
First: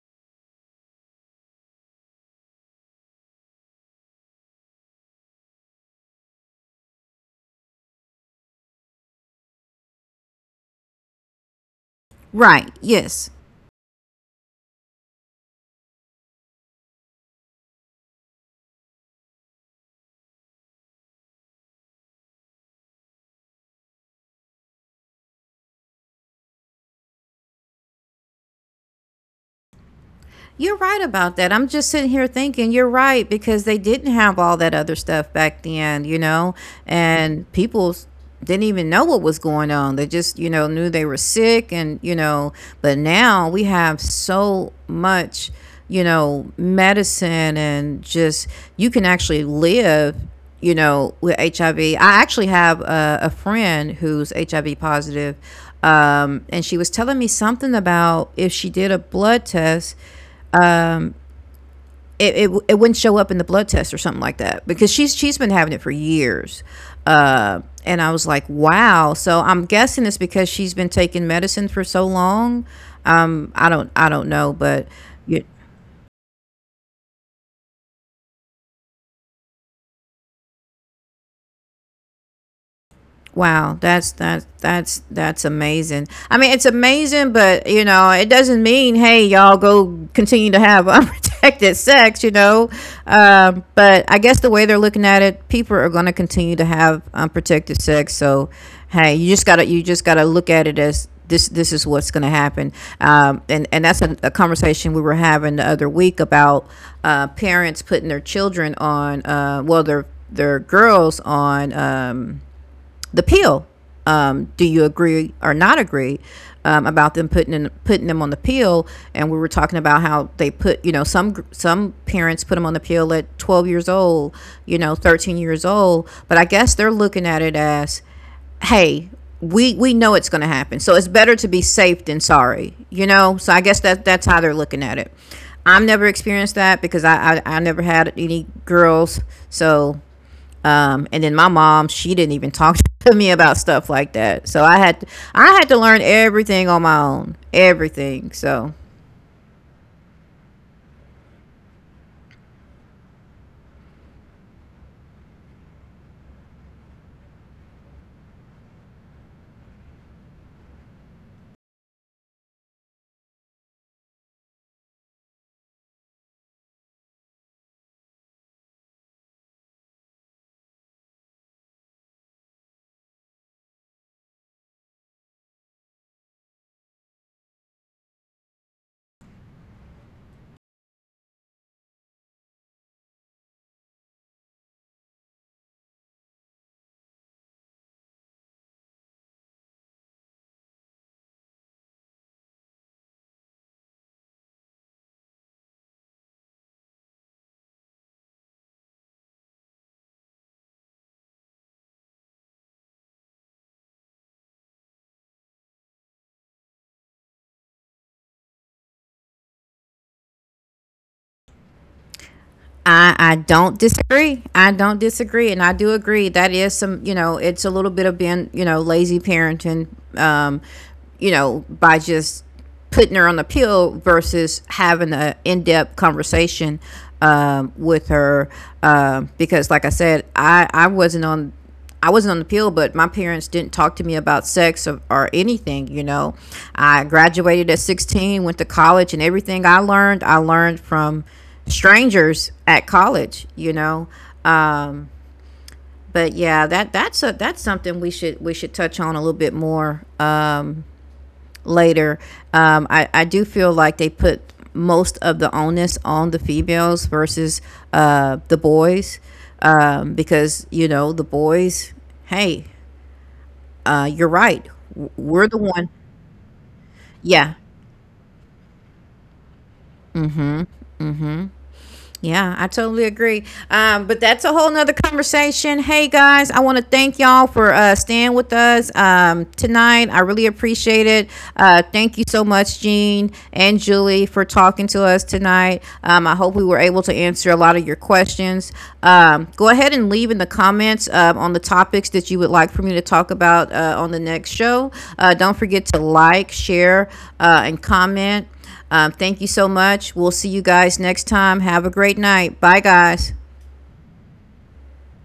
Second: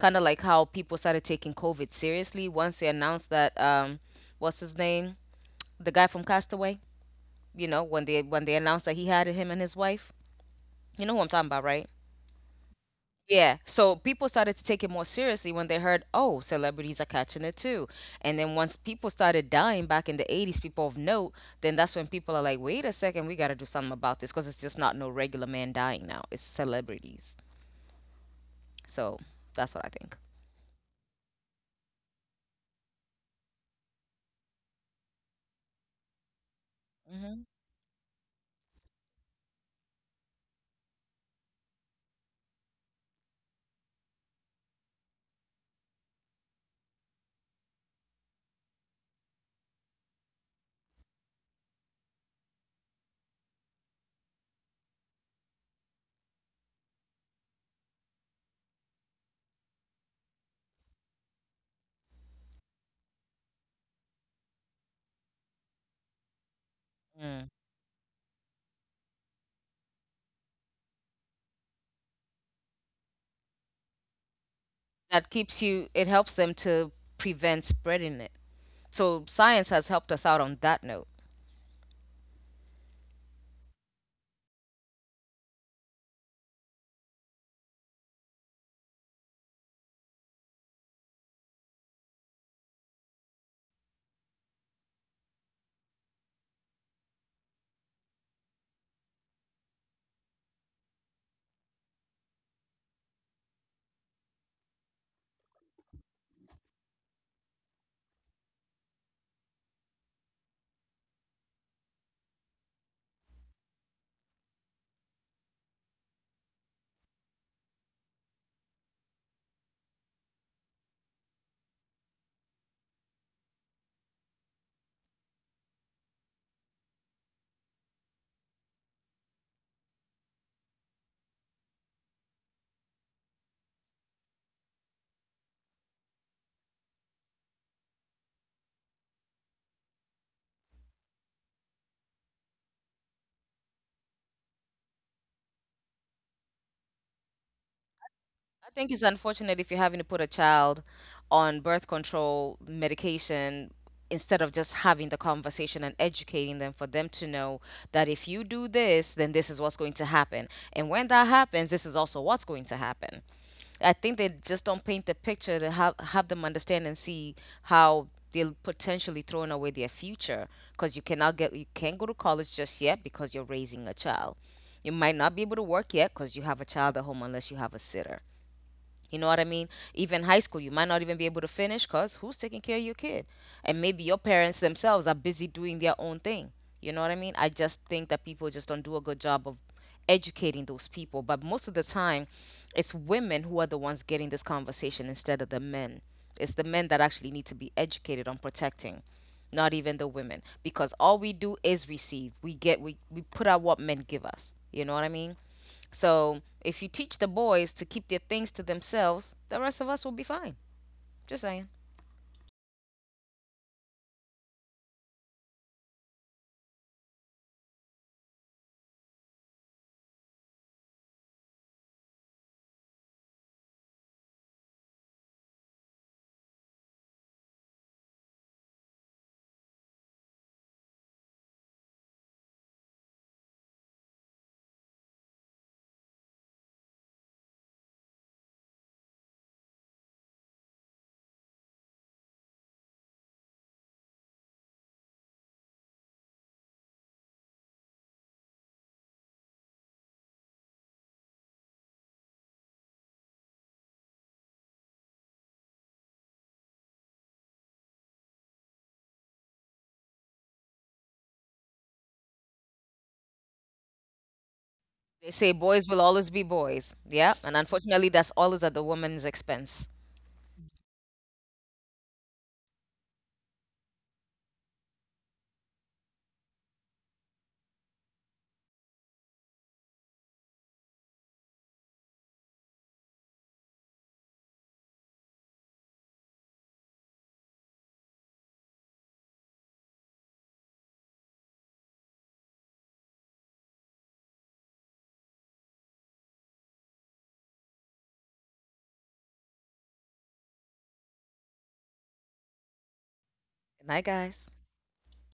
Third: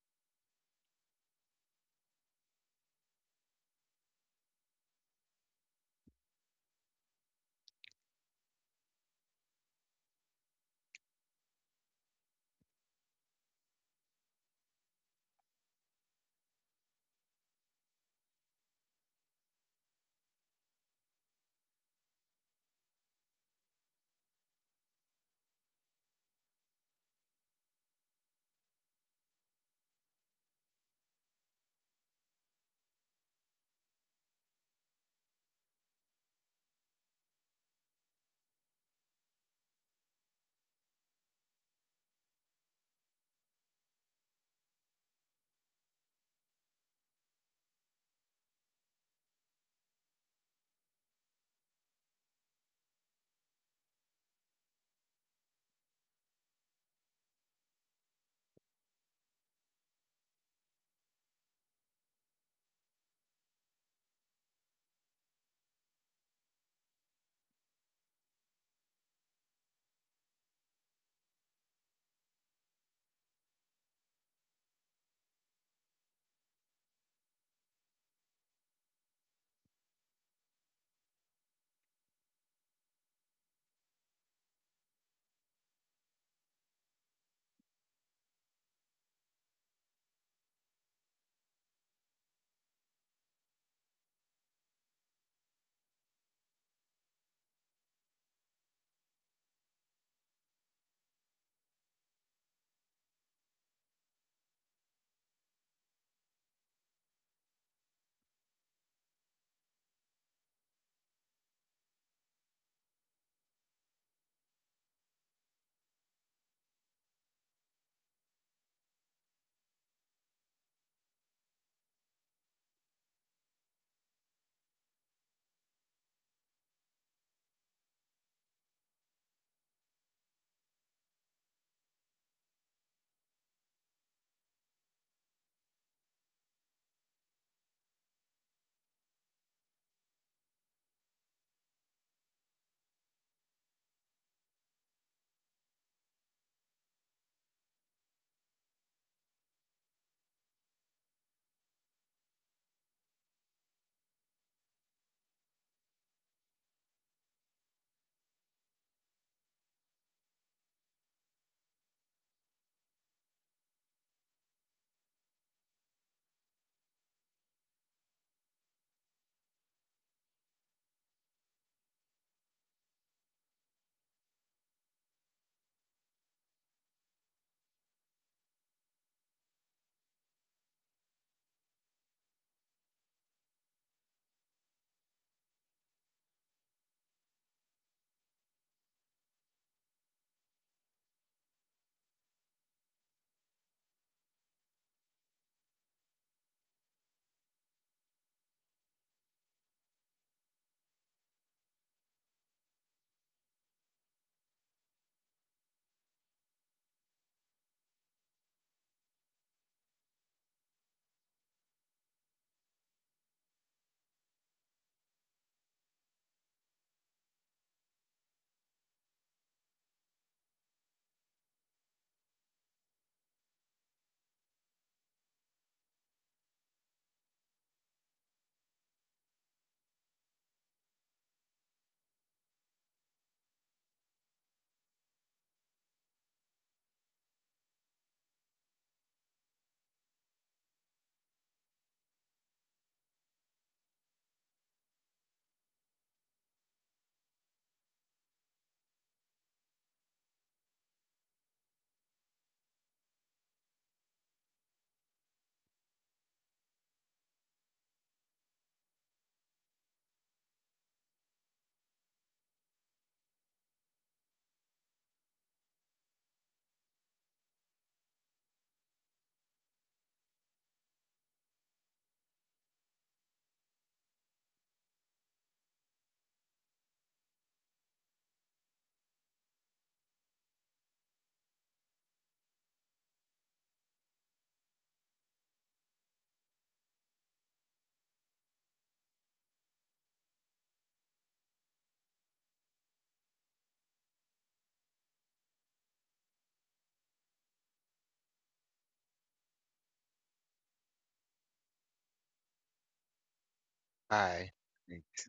Kind of like how people started taking COVID seriously once they announced that, what's his name, the guy from Castaway, you know, when they announced that he had it, him and his wife. You know who I'm talking about, right? Right. Yes. Yeah, so people started to take it more seriously when they heard, oh, celebrities are catching it too. And then once people started dying back in the 80s, people of note, then that's when people are like, wait a second, we got to do something about this because it's just not no regular man dying now. It's celebrities. So that's what I think. You're right about that. I'm just sitting here thinking you're right because they didn't have all that other stuff back then, Hmm. and people didn't even know what was going on. They just, knew they were sick, and, but now we have so much, medicine, and just you can actually live, with HIV. IV. I actually have a friend who's HIV positive. And she was telling me something about if she did a blood test, it wouldn't show up in the blood test or something like that, because she's been having it for years. Mm. And I was like, wow, so I'm guessing it's because she's been taking medicine for so long. I don't know, but That you. keeps you, it helps them to prevent spreading it. So science has helped us out on that note. Wow, that's amazing. I mean, it's amazing, but, it doesn't mean, hey, y'all go continue to have unprotected sex. But I guess the way they're looking at it, people are going to continue to have unprotected sex. So, hey, you just gotta look at it as this is what's going to happen. And that's a conversation we were having the other week about parents putting their children on, well, their girls on. The pill. Do you agree or not agree about them putting them on the pill? And we were talking about how they put, some parents put them on the pill at 12 years old, 13 years old. But I guess they're looking at it as, hey, we know it's going to happen, so it's better to be safe than sorry. So I guess that's how they're looking at it. I've never experienced that because I never had any girls, so, and then my mom, she didn't even talk to me about stuff like that. So I had to learn everything on my own, everything. I So think it's unfortunate if you're having to put a child on birth control medication instead of just having the conversation and educating them for them to know that if you do this, then this is what's going to happen. And when that happens, this is also what's going to happen. I think they just don't paint the picture to have them understand and see how they're potentially throwing away their future because you cannot get you can't go to college just yet because you're raising a child. You might not be able to work yet because you have a child at home unless you have a sitter, you know what I mean? Even high school, you might not even be able to finish because who's taking care of your kid? And maybe your parents themselves are busy doing their own thing. You know what I mean? I just think that people just don't do a good job of educating those people. But most of the time, it's women who are the ones getting this conversation instead of the men. It's the men that actually need to be educated on protecting, not even the women. Because all we do is receive. We put out what men give us. You know what I mean? So if you teach the boys to keep their things to themselves, the rest of us will be fine. Just saying. I don't disagree. I don't disagree, and I do agree that is some it's a little bit of being lazy parenting, um, by just putting her on the pill versus having an in-depth conversation with her, because like I said, I wasn't on the pill, but my parents didn't talk to me about sex or anything, you know. I graduated at 16, went to college, and everything I learned from strangers at college. But yeah, that's something we should touch on a little bit more later. I do feel like they put most of the onus on the females versus the boys, because the boys, hey, you're right. They say We're the boys will one. always be boys. Yeah, and Yeah. unfortunately, that's always at the woman's expense. Yeah, I totally agree. But that's a whole nother conversation. Hey guys, I want to thank y'all for staying with us tonight. I really appreciate it. Thank you so much, Jean and Julie, for talking to us tonight. I hope we were able to answer a lot of your questions. Go ahead and leave in the comments on the topics that you would like for me to talk about on the next show. Don't forget to like, share, and comment. Thank you so much. We'll see you guys next time. Have a great night. Bye, guys. Good night, guys. I.